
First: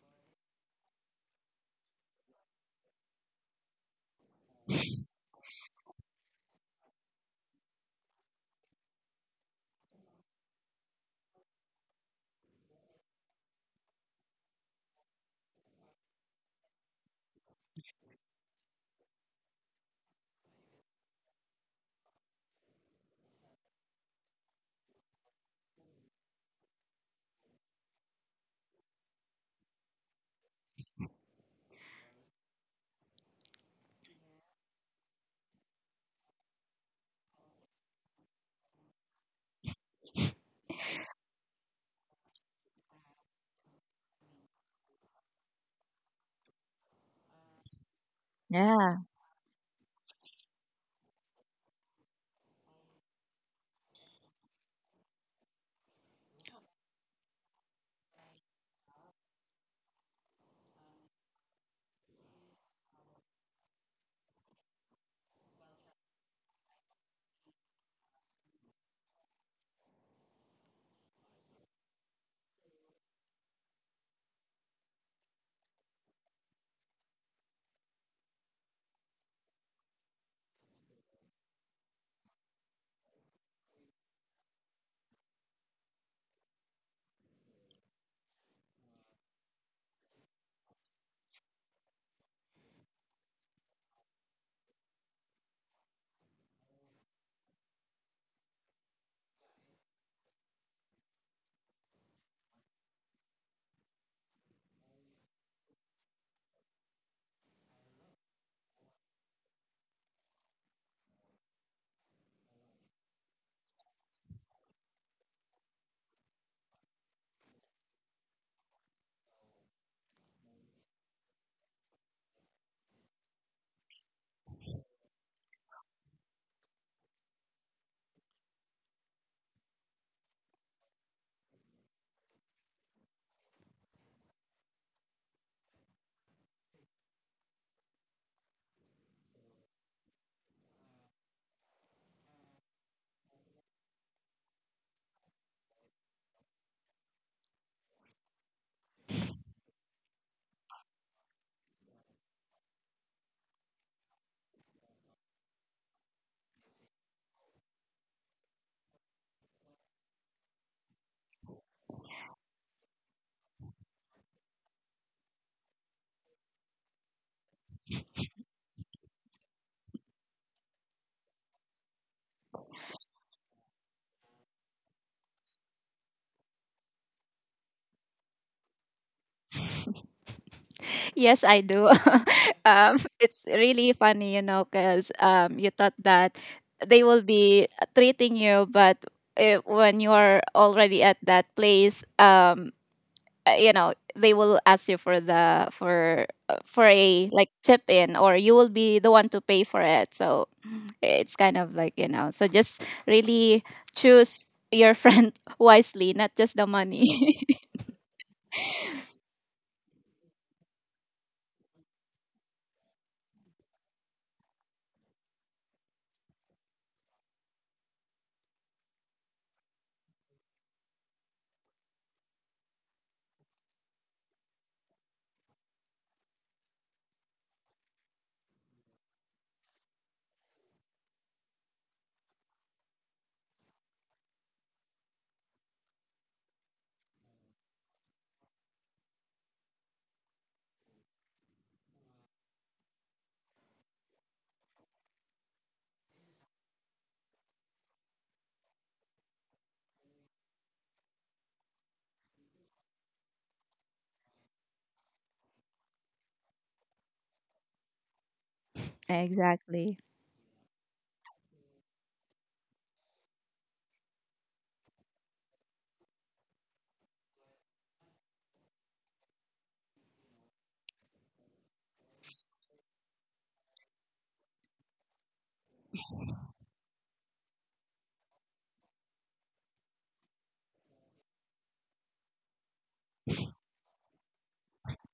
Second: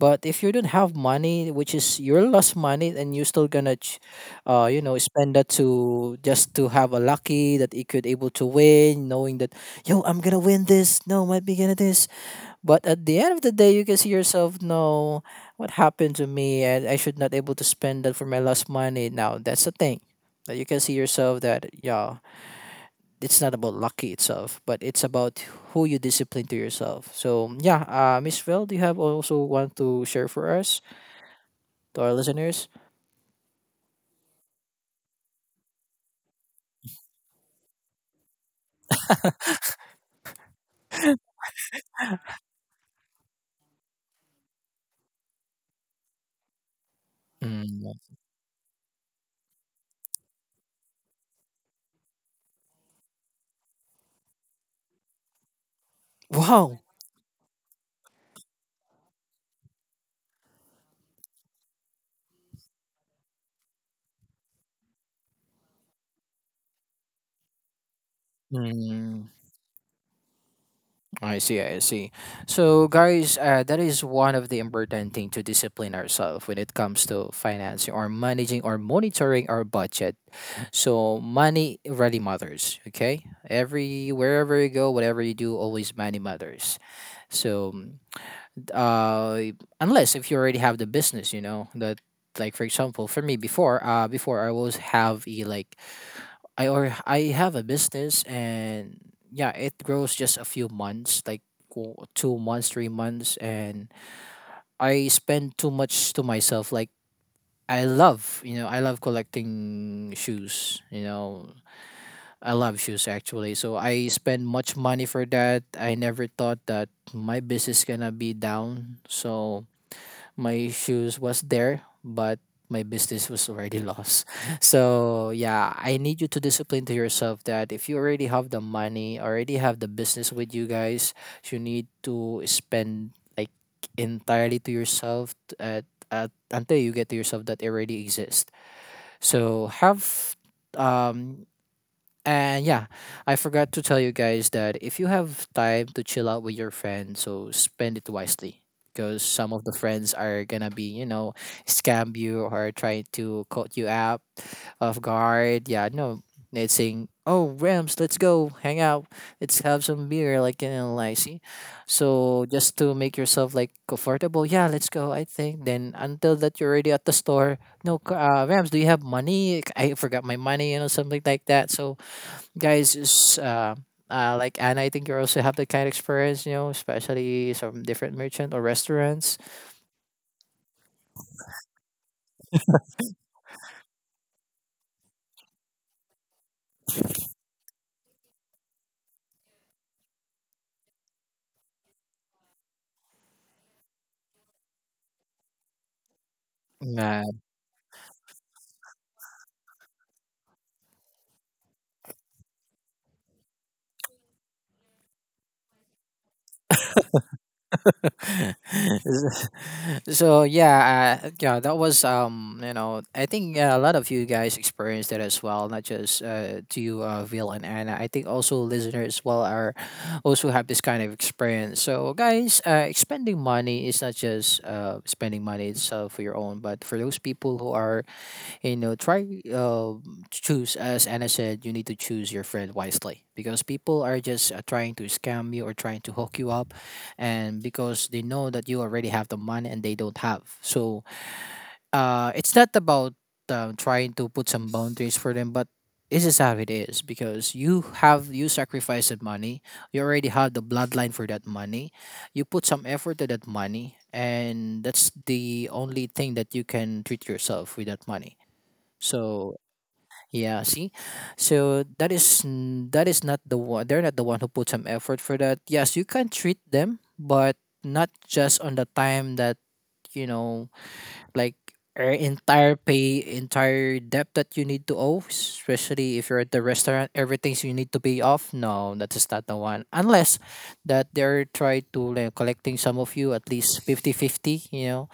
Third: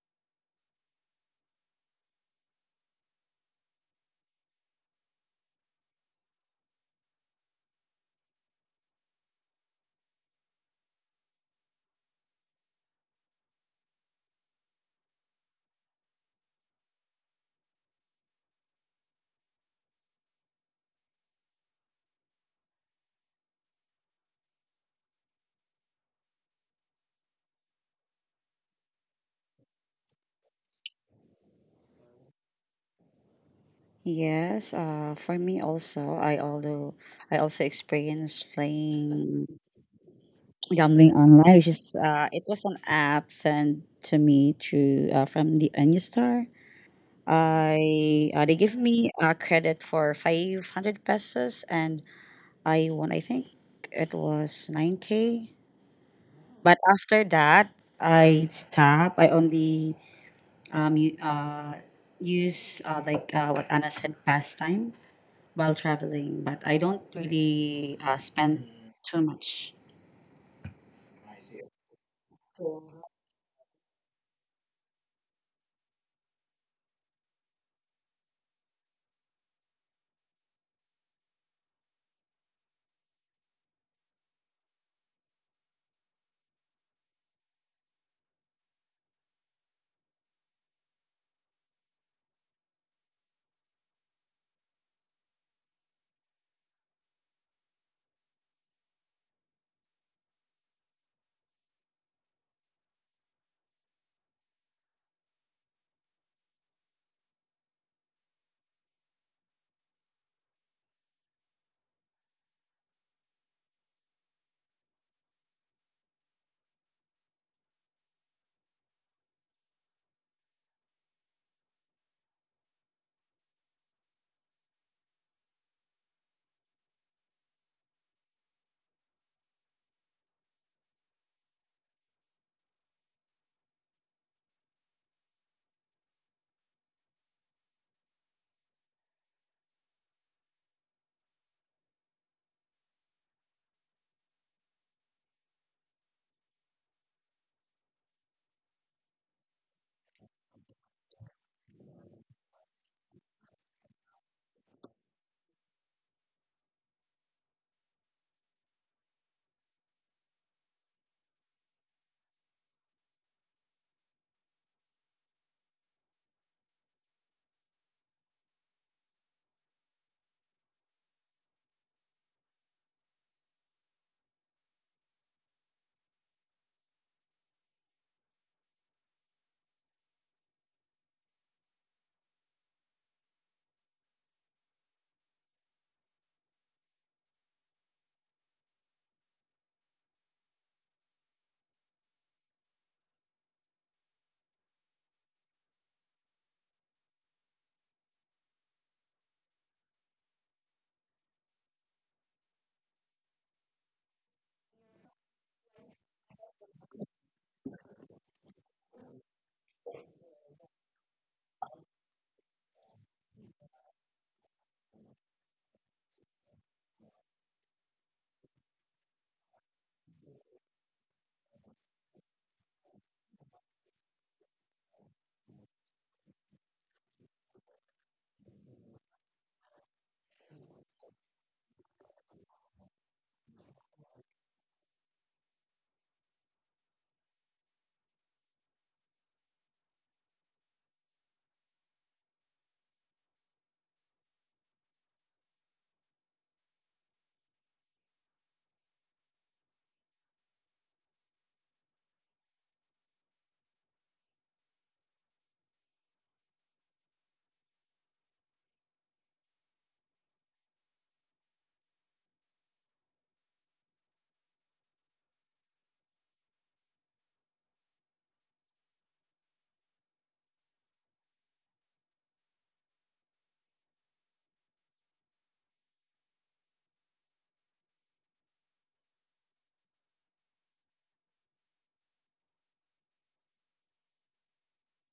But if you don't have money, which is your lost money, and you're still gonna, ch- uh, you know, spend that to just to have a lucky that you could able to win, knowing that yo, I'm gonna win this. No, might be gonna this. But at the end of the day, you can see yourself. No, what happened to me? And I should not able to spend that for my lost money. Now that's the thing that you can see yourself, that yeah, it's not about lucky itself, but it's about who you discipline to yourself. So yeah, uh, Miss Phil, do you have also want to share for us, to our listeners? Yes. Uh, for me also, I, although I also experienced playing gambling online, which is uh, it was an app sent to me through uh, from the Anustar. Mm. I uh, They give Yeah. me a credit for five hundred pesos, and I won. I think it was nine k. But Wow. after that, I stopped. I only um u- uh use uh, like uh, what Anna said, pastime while traveling, but I don't really uh, spend too Mm. much. I see, I see. So, guys, uh, that is one of the important thing to discipline ourselves when it comes to financing or managing or monitoring our budget. So, money really matters. Okay, every wherever you go, whatever you do, always money matters. So, uh, unless if you already have the business, you know that, like for example, for me before, uh, before I always have a like I or I have a business, and yeah, it grows just a few months, like w- two months, three months, and I spend too much to myself. Like I love, you know, I love collecting shoes. You know, I love shoes actually. So I spend much money for that. I never thought that my business gonna be down. So my shoes was there, but my business was already lost. So yeah, I need you to discipline to yourself that if you already have the money, already have the business with you guys, you need to spend like entirely to yourself t- at, at until you get to yourself that it already exists. So have, um and yeah, I forgot to tell you guys that if you have time to chill out with your friends, so spend it wisely. Because some of the friends are gonna be, you know, scam you or try to caught you out off guard. Yeah, no, it's saying, "Oh, Rams, let's go hang out. Let's have some beer." Like you know, like see. So just to make yourself like comfortable, yeah, let's go. I think then until that you're already at the store. No, c- uh, Rams, do you have money? I forgot my money, you know, something like that. So guys is uh, uh, like Anna, I think you also have that kind of experience, you know, especially some different merchant or restaurants. Yes, I do. Um, it's really funny, you know, because um, you thought that they will be treating you, but uh when you are already at that place, um, uh, you know, they will ask you for the for uh, for Nah. a like chip in, or you will be the one to pay for it. So it's kind of like, you know, so just really choose your friend wisely, not just the money. So yeah, uh, yeah, that was um, you know, I think uh, a lot of you guys experienced that as well, not just uh, to you, uh, Vil and Anna. I think also listeners as well are also have this kind of experience. So guys, uh, spending money is not just uh spending money itself for your own, but for those people who are you know try uh, choose, as Anna said, you need to choose your friend wisely, because people are just uh, trying to scam you or trying to hook you up, and because they know that you already have the money and they don't have. So uh, it's not about um, trying to put some boundaries for them, but this is how it is, because you have, you sacrifice that money, you already have the bloodline for that money, you put some effort to that money, and that's the only thing that you can treat yourself with that money. So Exactly. yeah, see, so that is n- that is not the one. They're not the one who put some effort for that. Yes, you can treat them, but not just on the time that you know, like uh, entire pay, entire debt that you need to owe. Especially if you're at the restaurant, everything's you need to pay off. No, that is not the one. Unless that they're trying to like, collecting some of you at least fifty fifty. You know,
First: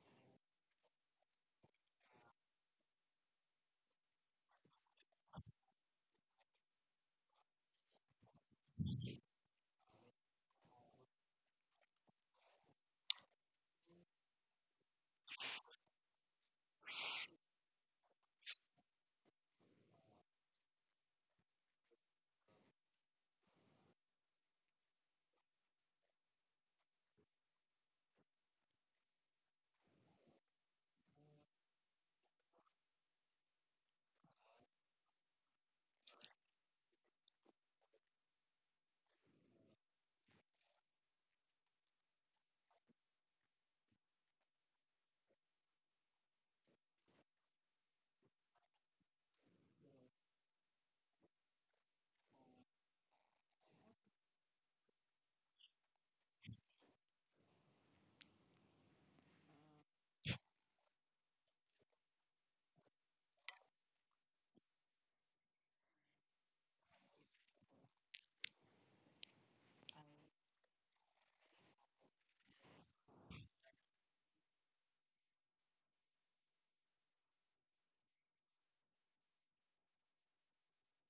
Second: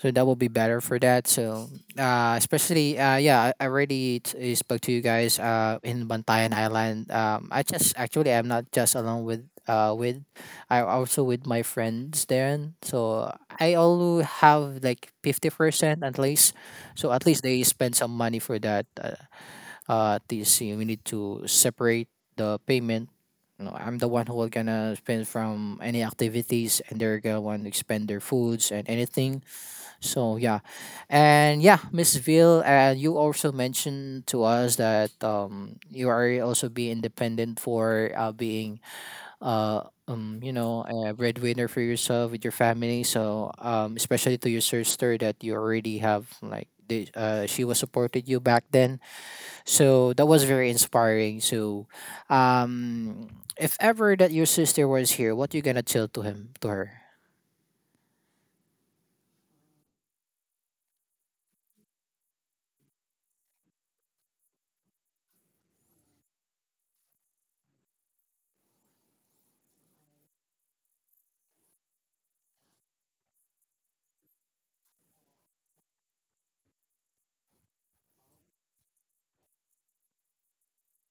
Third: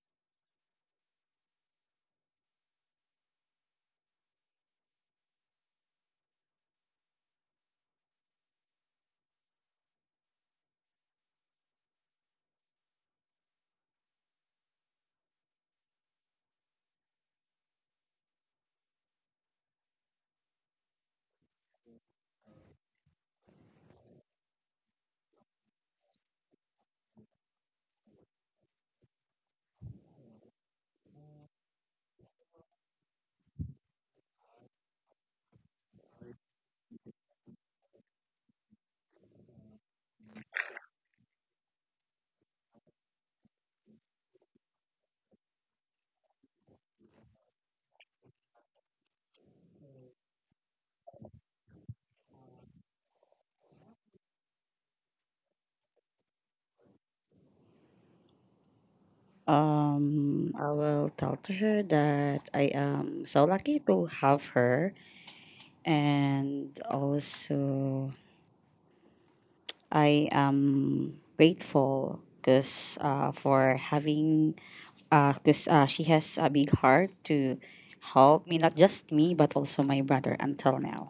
so that will be better for that. So uh especially uh yeah, i I already t- uh, spoke to you guys uh in Bantayan Island. um I just actually, I'm not just alone with uh with I also with my friends there, so I also have like fifty percent at least, so at least they spend some money for that. Uh, uh this you we need to separate the payment. You know, I'm the one who will gonna spend from any activities, and they're gonna want to spend their foods and anything, so yeah, and yeah, Miss Ville, uh, you also mentioned to us that um, you are also be independent for uh, being uh, um, you know, a breadwinner for yourself with your family. So um, especially to your sister that you already have like the, uh, she was supported you back then. So that was very inspiring. So um, if ever that your sister was here, what you gonna tell to him to her? Um, I will tell to her that I am so lucky to have her, and also I am grateful because, uh, for having because uh, 'cause, uh, she has a big heart to help me, not just me, but also my brother until now.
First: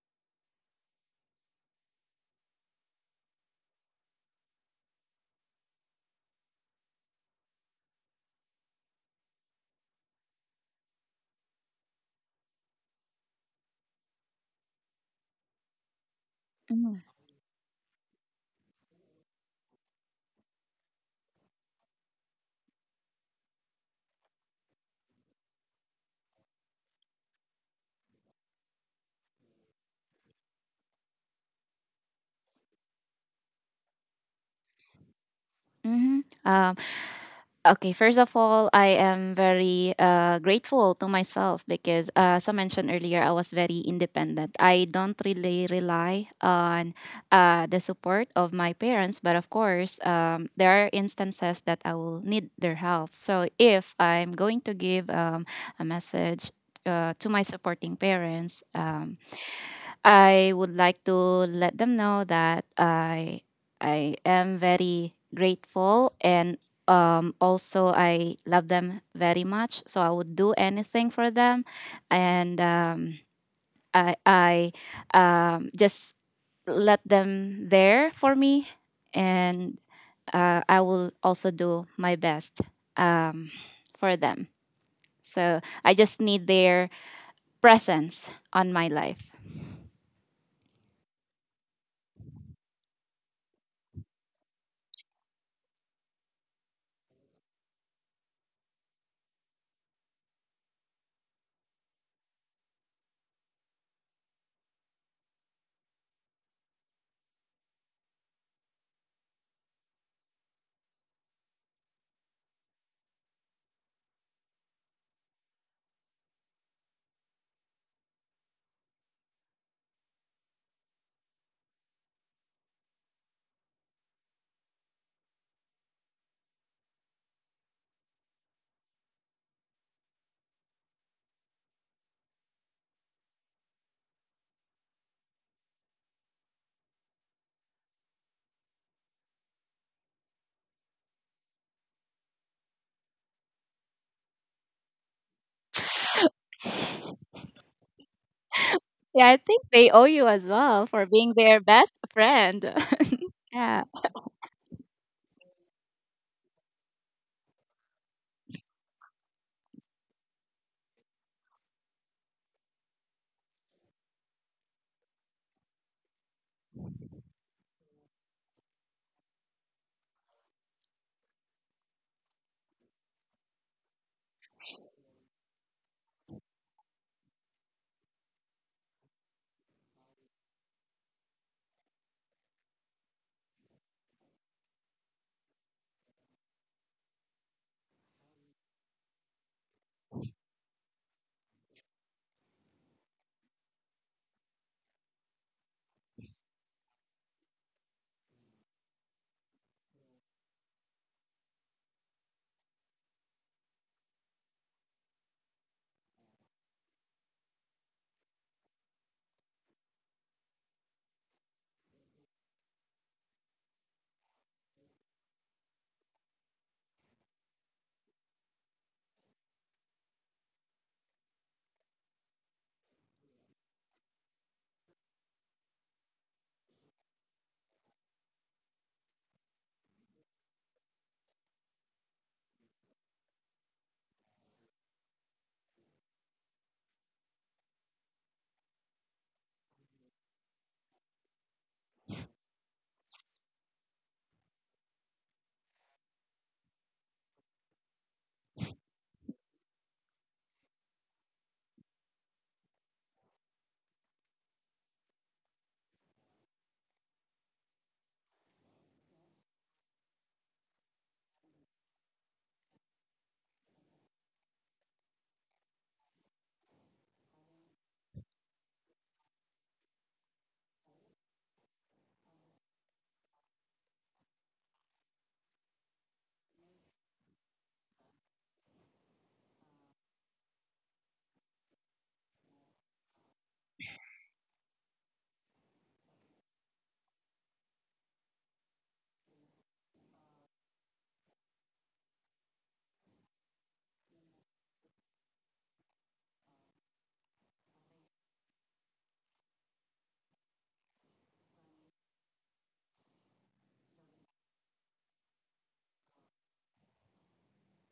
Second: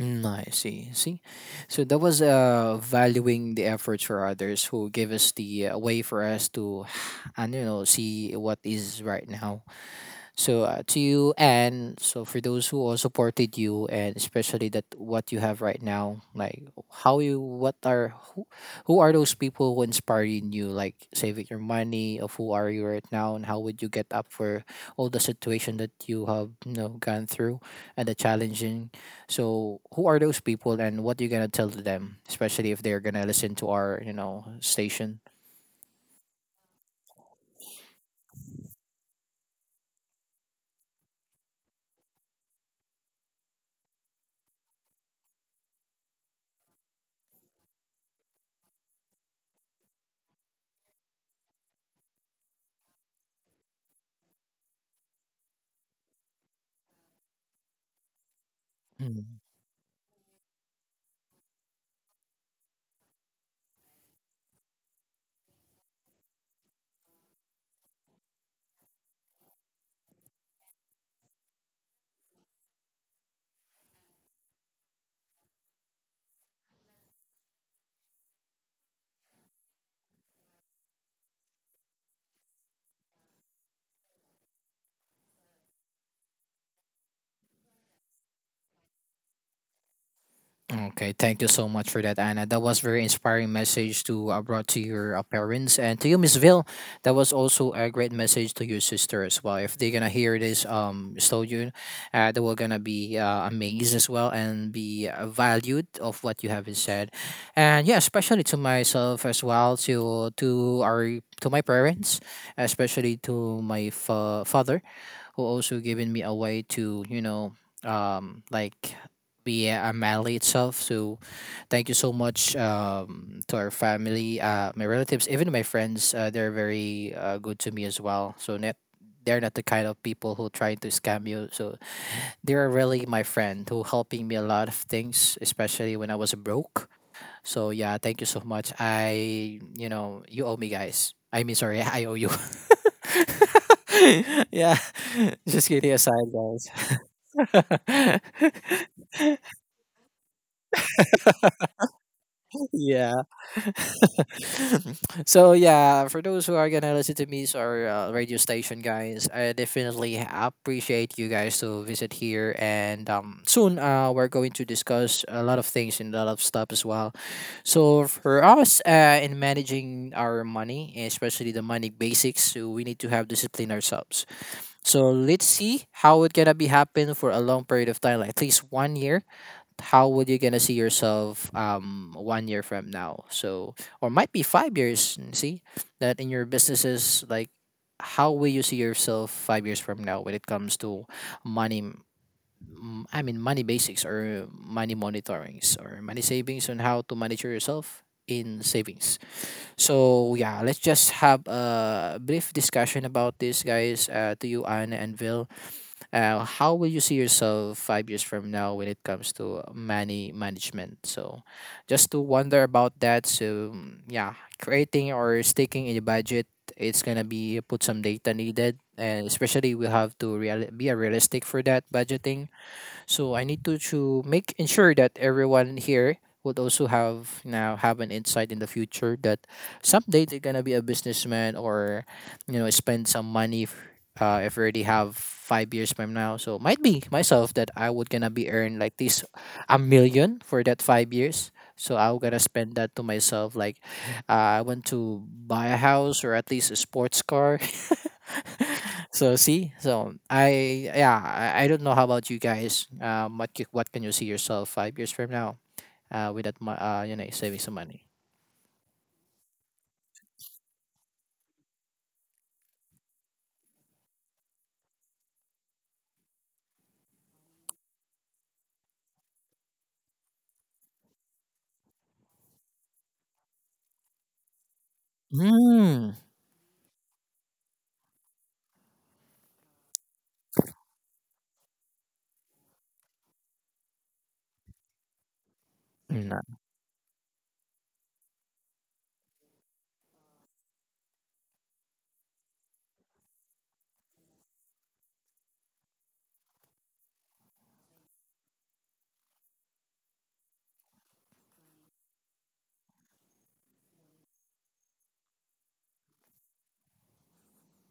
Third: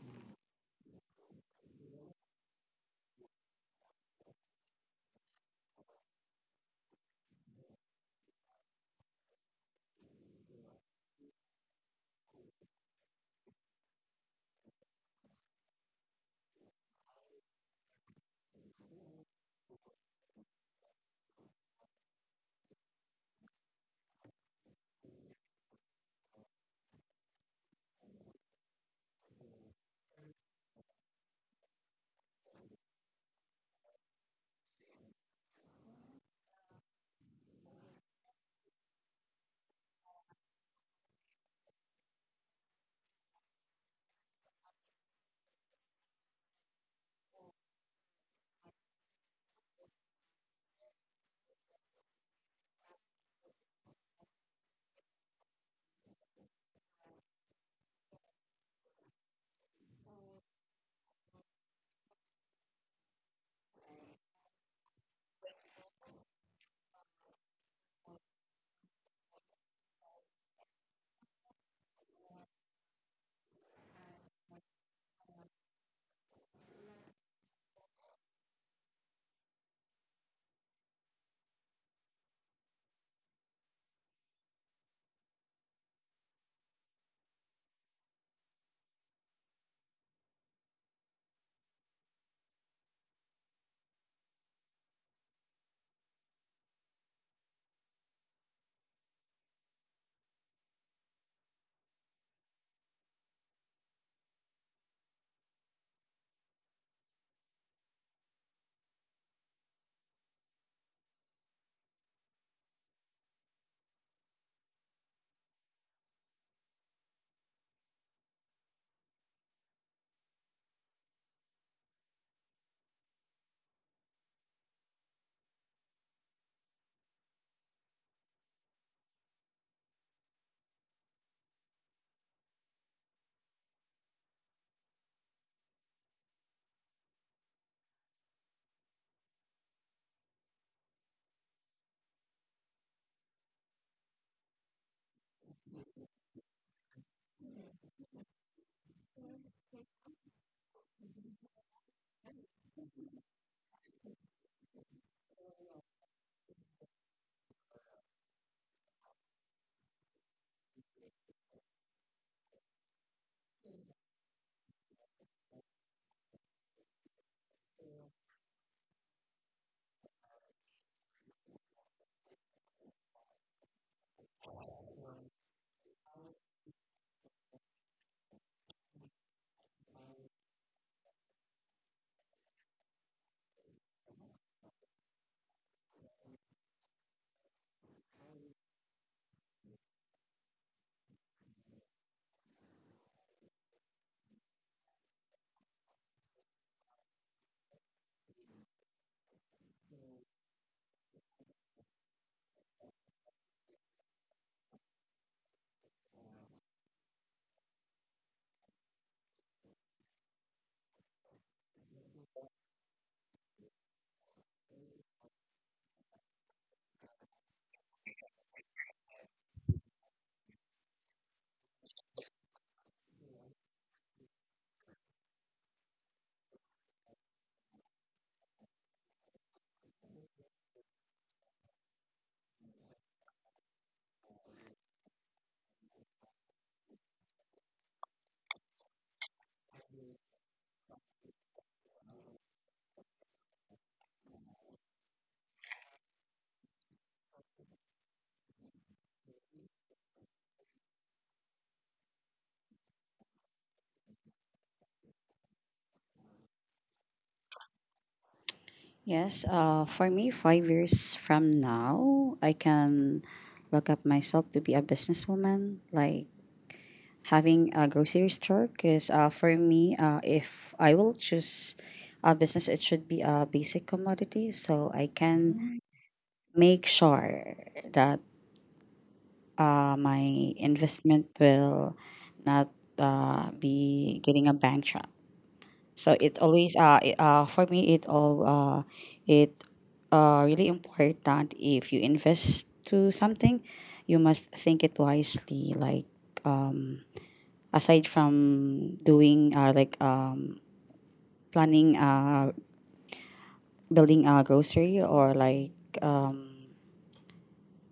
Mm, I see. See, so that was uh valuing the efforts for others who give us the uh, way for us to, and you know, see what is right now. So uh, to you and so for those who all supported you, and especially that what you have right now, like how you what are who, who are those people who inspire you in you? Like saving your money of who are you right now and how would you get up for all the situation that you have, you know, gone through and the challenging. So who are those people and what you gonna tell to them, especially if they're gonna listen to our, you know, station? Mm-hmm. Uh, okay, first of all, I am very uh, grateful to myself because, uh, as I mentioned earlier, I was very independent. I don't really rely on uh, the support of my parents, but of course, um, there are instances that I will need their help. So, if I'm going to give um, a message uh, to my supporting parents, um, I would like to let them know that I I am very grateful, and um, also I love them very much. So I would do anything for them, and um, I I um, just let them there for me, and uh, I will also do my best um, for them. So I just need their presence on my life. Okay, thank you so much for that, Anna. That was very inspiring message to uh, brought to your uh, parents, and to you, Miss Ville. That was also a great message to your sister as well. If they're gonna hear this, um, studio, uh, they were gonna be uh, amazed as well and be uh, valued of what you have said, and yeah, especially to myself as well, to to our to my parents, especially to my fa- father who also given me a way to, you know, um like be a Mali itself. So thank you so much um to our family, uh my relatives, even my friends. Uh, they're very uh, good to me as well. So net they're not the kind of people who try to scam you. So they are really my friend who helping me a lot of things, especially when I was broke. So yeah, thank you so much. I, you know, you owe me, guys. I mean, sorry, I owe you. Yeah, just kidding aside, guys. Yeah, I think they owe you as well for being their best friend. Yeah, Yeah. so yeah, for those who are gonna listen to me or uh, radio station guys, I definitely appreciate you guys to visit here, and um soon uh we're going to discuss a lot of things and a lot of stuff as well. So for us uh in managing our money, especially the money basics, so we need to have discipline ourselves. So let's see how it gonna be happen for a long period of time, like at least one year. How would you gonna see yourself um one year from now, so or might be five years? Mm, see that in your businesses like how will you see yourself five years from now when it comes to money, m- m- i mean money basics or money monitorings or money savings on how to manage yourself in savings. So yeah, let's just have a brief discussion about this, guys. Uh, to you, Anna and Vil, uh, how will you see yourself five years from now when it comes to money management? So, just to wonder about that. So mm, yeah, creating or sticking in a budget, it's gonna be put some data needed, and especially we have to real- be a realistic for that budgeting. So I need to, to make ensure that everyone here would also have now have an insight in the future that someday they're gonna be a businessman or, you know, spend some money if, uh, if already have five years from now. So might be myself that I would gonna be earn like this a million for that five years. So I'm gonna spend that to myself like, uh, I want to buy a house or at least a sports car. So see, so I yeah, I, I don't know how about you guys. Um, what c- what can you see yourself five years from now? Uh, with that, mo- uh, you know, saving some money. Yes, uh, for me, five years from now, I can look up myself to be a businesswoman, like having a grocery store because uh, for me, uh, if I will choose a business, it should be a basic commodity so I can Mm. Mm. make sure that uh, my investment will not uh, be getting a bankrupt. So it always uh, it, uh, for me, it all uh, it uh, really important. If you invest to something, you must think it wisely, like aside from doing uh, like um, planning, uh building a grocery, or like um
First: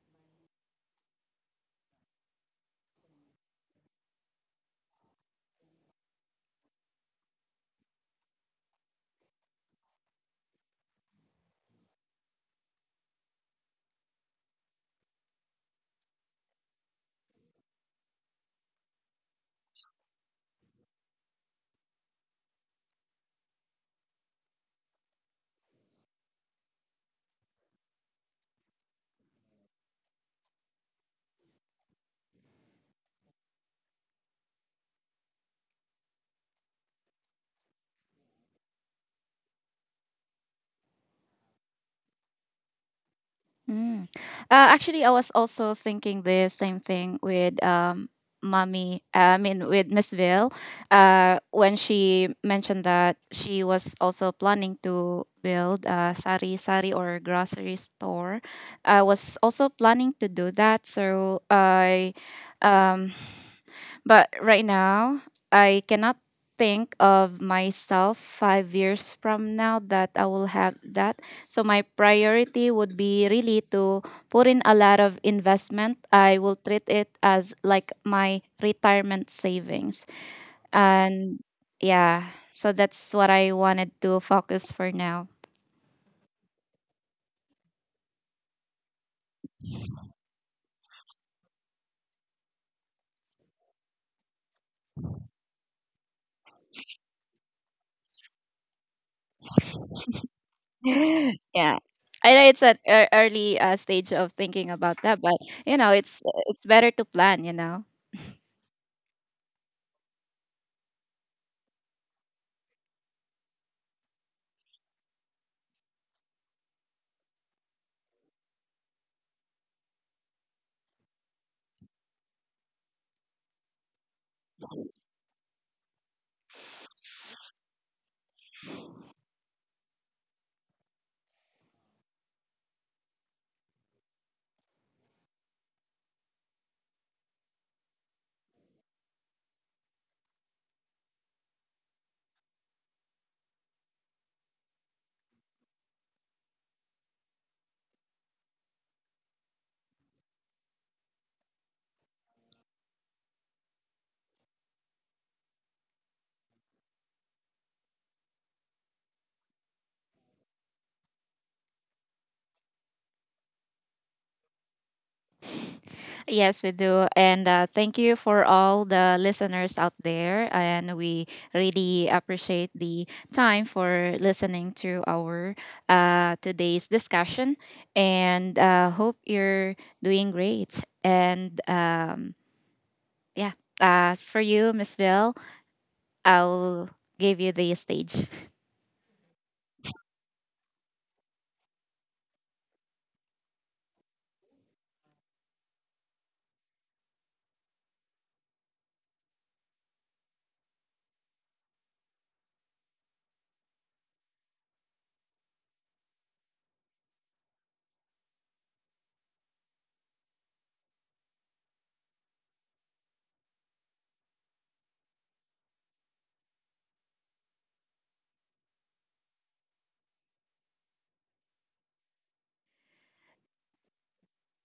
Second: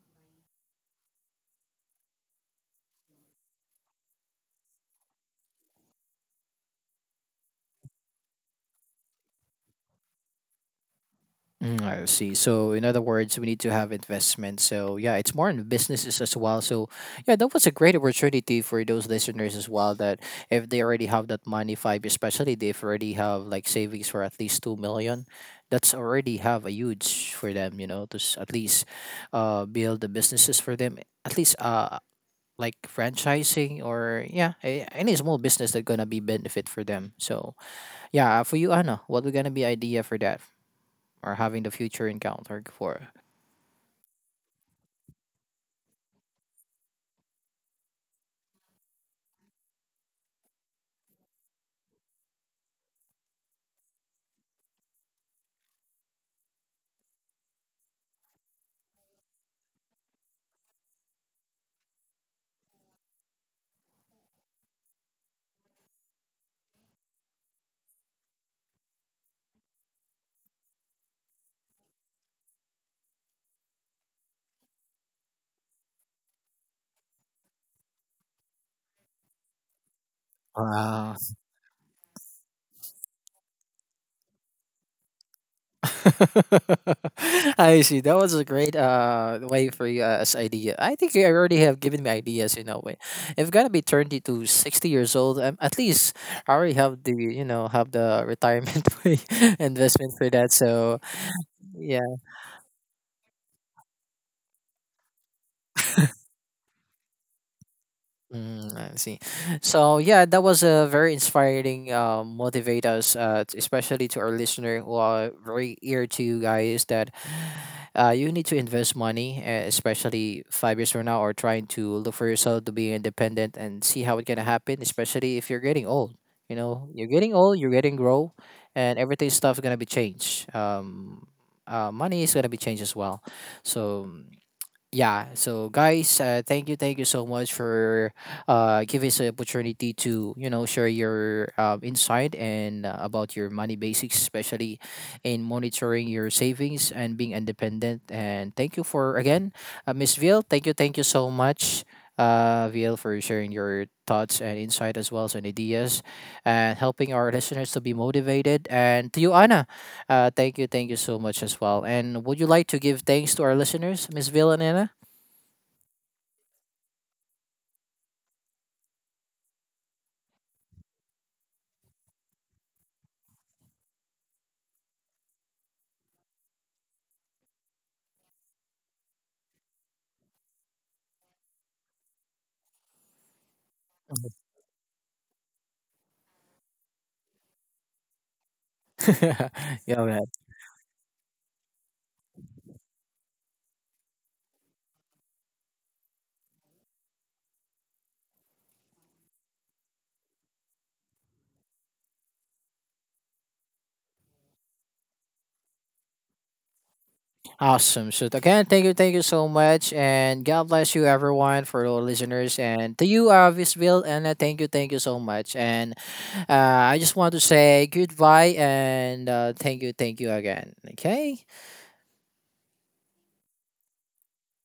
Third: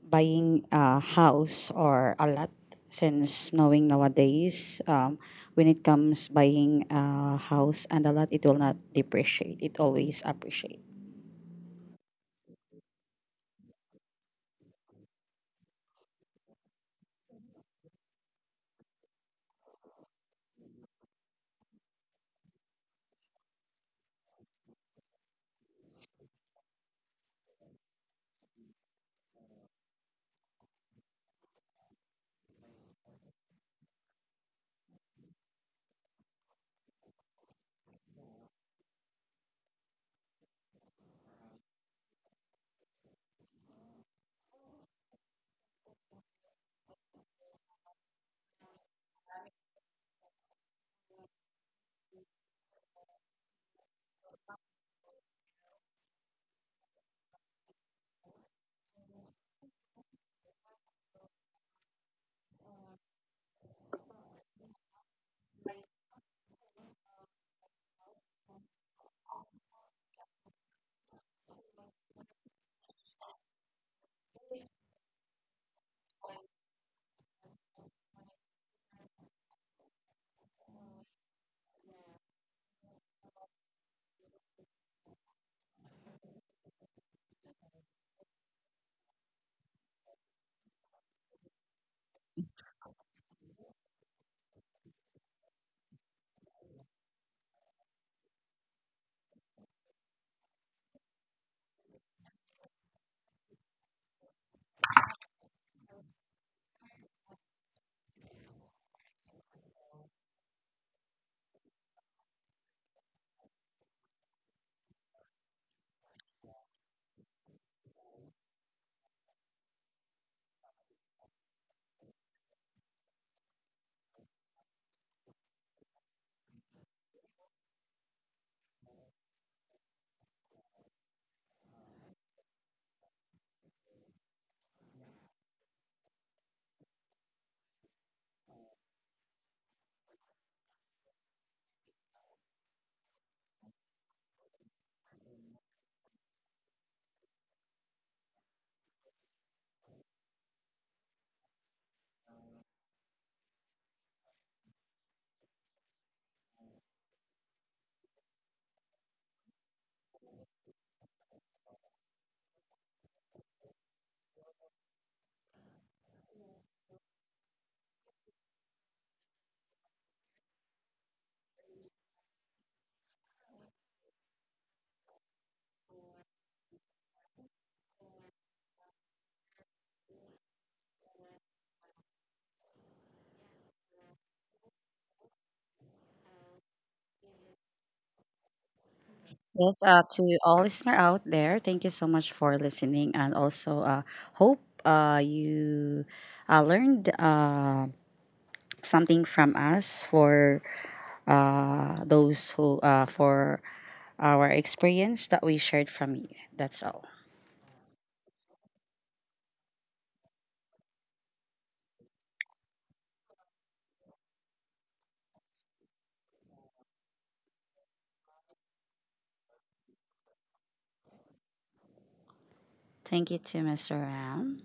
buying a house or a lot, since knowing nowadays, um when it comes buying a house and a lot, it will not depreciate, it always appreciate. Mm, I see. So, in other words, we need to have investment. So, yeah, it's more in businesses as well. So, yeah, that was a great opportunity for those listeners as well. That if they already have that money, five, especially they've already have like savings for at least two million, that's already have a huge for them. You know, to s- at least uh build the businesses for them. At least uh like franchising or yeah, a- any small business that gonna be benefit for them. So, yeah, for you, Anna, what we gonna be idea for that? Or having the future encounter for. Mm. Uh, actually, I was also thinking the same thing with um, mommy. I mean, with Miss Ville, uh, when she mentioned that she was also planning to build a sari sari or grocery store. I was also planning to do that, so I. Um, but right now, I cannot think of myself five years from now that I will have that. So my priority would be really to put in a lot of investment. I will treat it as like my retirement savings. Wow. And yeah, so that's what I wanted to focus for now. I see. That was a great uh way for you uh, as idea. I think I already have given me ideas. You know, when if gonna be thirty to sixty years old, um, at least I already have the, you know, have the retirement way investment for that. So Yeah. yeah. I know it's an ear- early uh, stage of thinking about that, but you know, it's it's better to plan, you know. Mm, I see. So yeah, that was a very inspiring uh, motivate us, uh, t- especially to our listener who are very ear to you guys that uh, you need to invest money, uh, especially five years from now, or trying to look for yourself to be independent and see how it's gonna happen, especially if you're getting old. You know, you're getting old, you're getting grow, and everything stuff gonna be changed. Um, uh, money is gonna be changed as well. So yeah, so guys, uh, thank you, thank you so much for uh, giving us the opportunity to, you know, share your um, insight and uh, about your money basics, especially in monitoring your savings and being independent, and thank you for again, uh, Miss Ville, thank you, thank you so much, uh, Ville, for sharing your thoughts and insight as well as and ideas and helping our listeners to be motivated. And to you, Anna, uh, thank you, thank you so much as well. And would you like to give thanks to our listeners, Miss Ville and Anna? Yes, we do. And uh, thank you for all the listeners out there. And we really appreciate the time for listening to our uh, today's discussion. And uh, hope you're doing great. And um, yeah, as Mhm. for you, Miss Bill, I'll give you the stage. Yes, Yeah, uh man. to all listener out there, thank you so much for listening, and also uh hope uh you uh learned um something from us, for uh, those who uh, for our experience that we shared from you. That's all. Awesome. So again, thank you, thank you so much, and God bless you, everyone, for all listeners, and to you, uh, Visville, and uh, thank you, thank you so much, and uh, I just want to say goodbye, and uh, thank you, thank you again. Okay. Thank you to Mister Ram.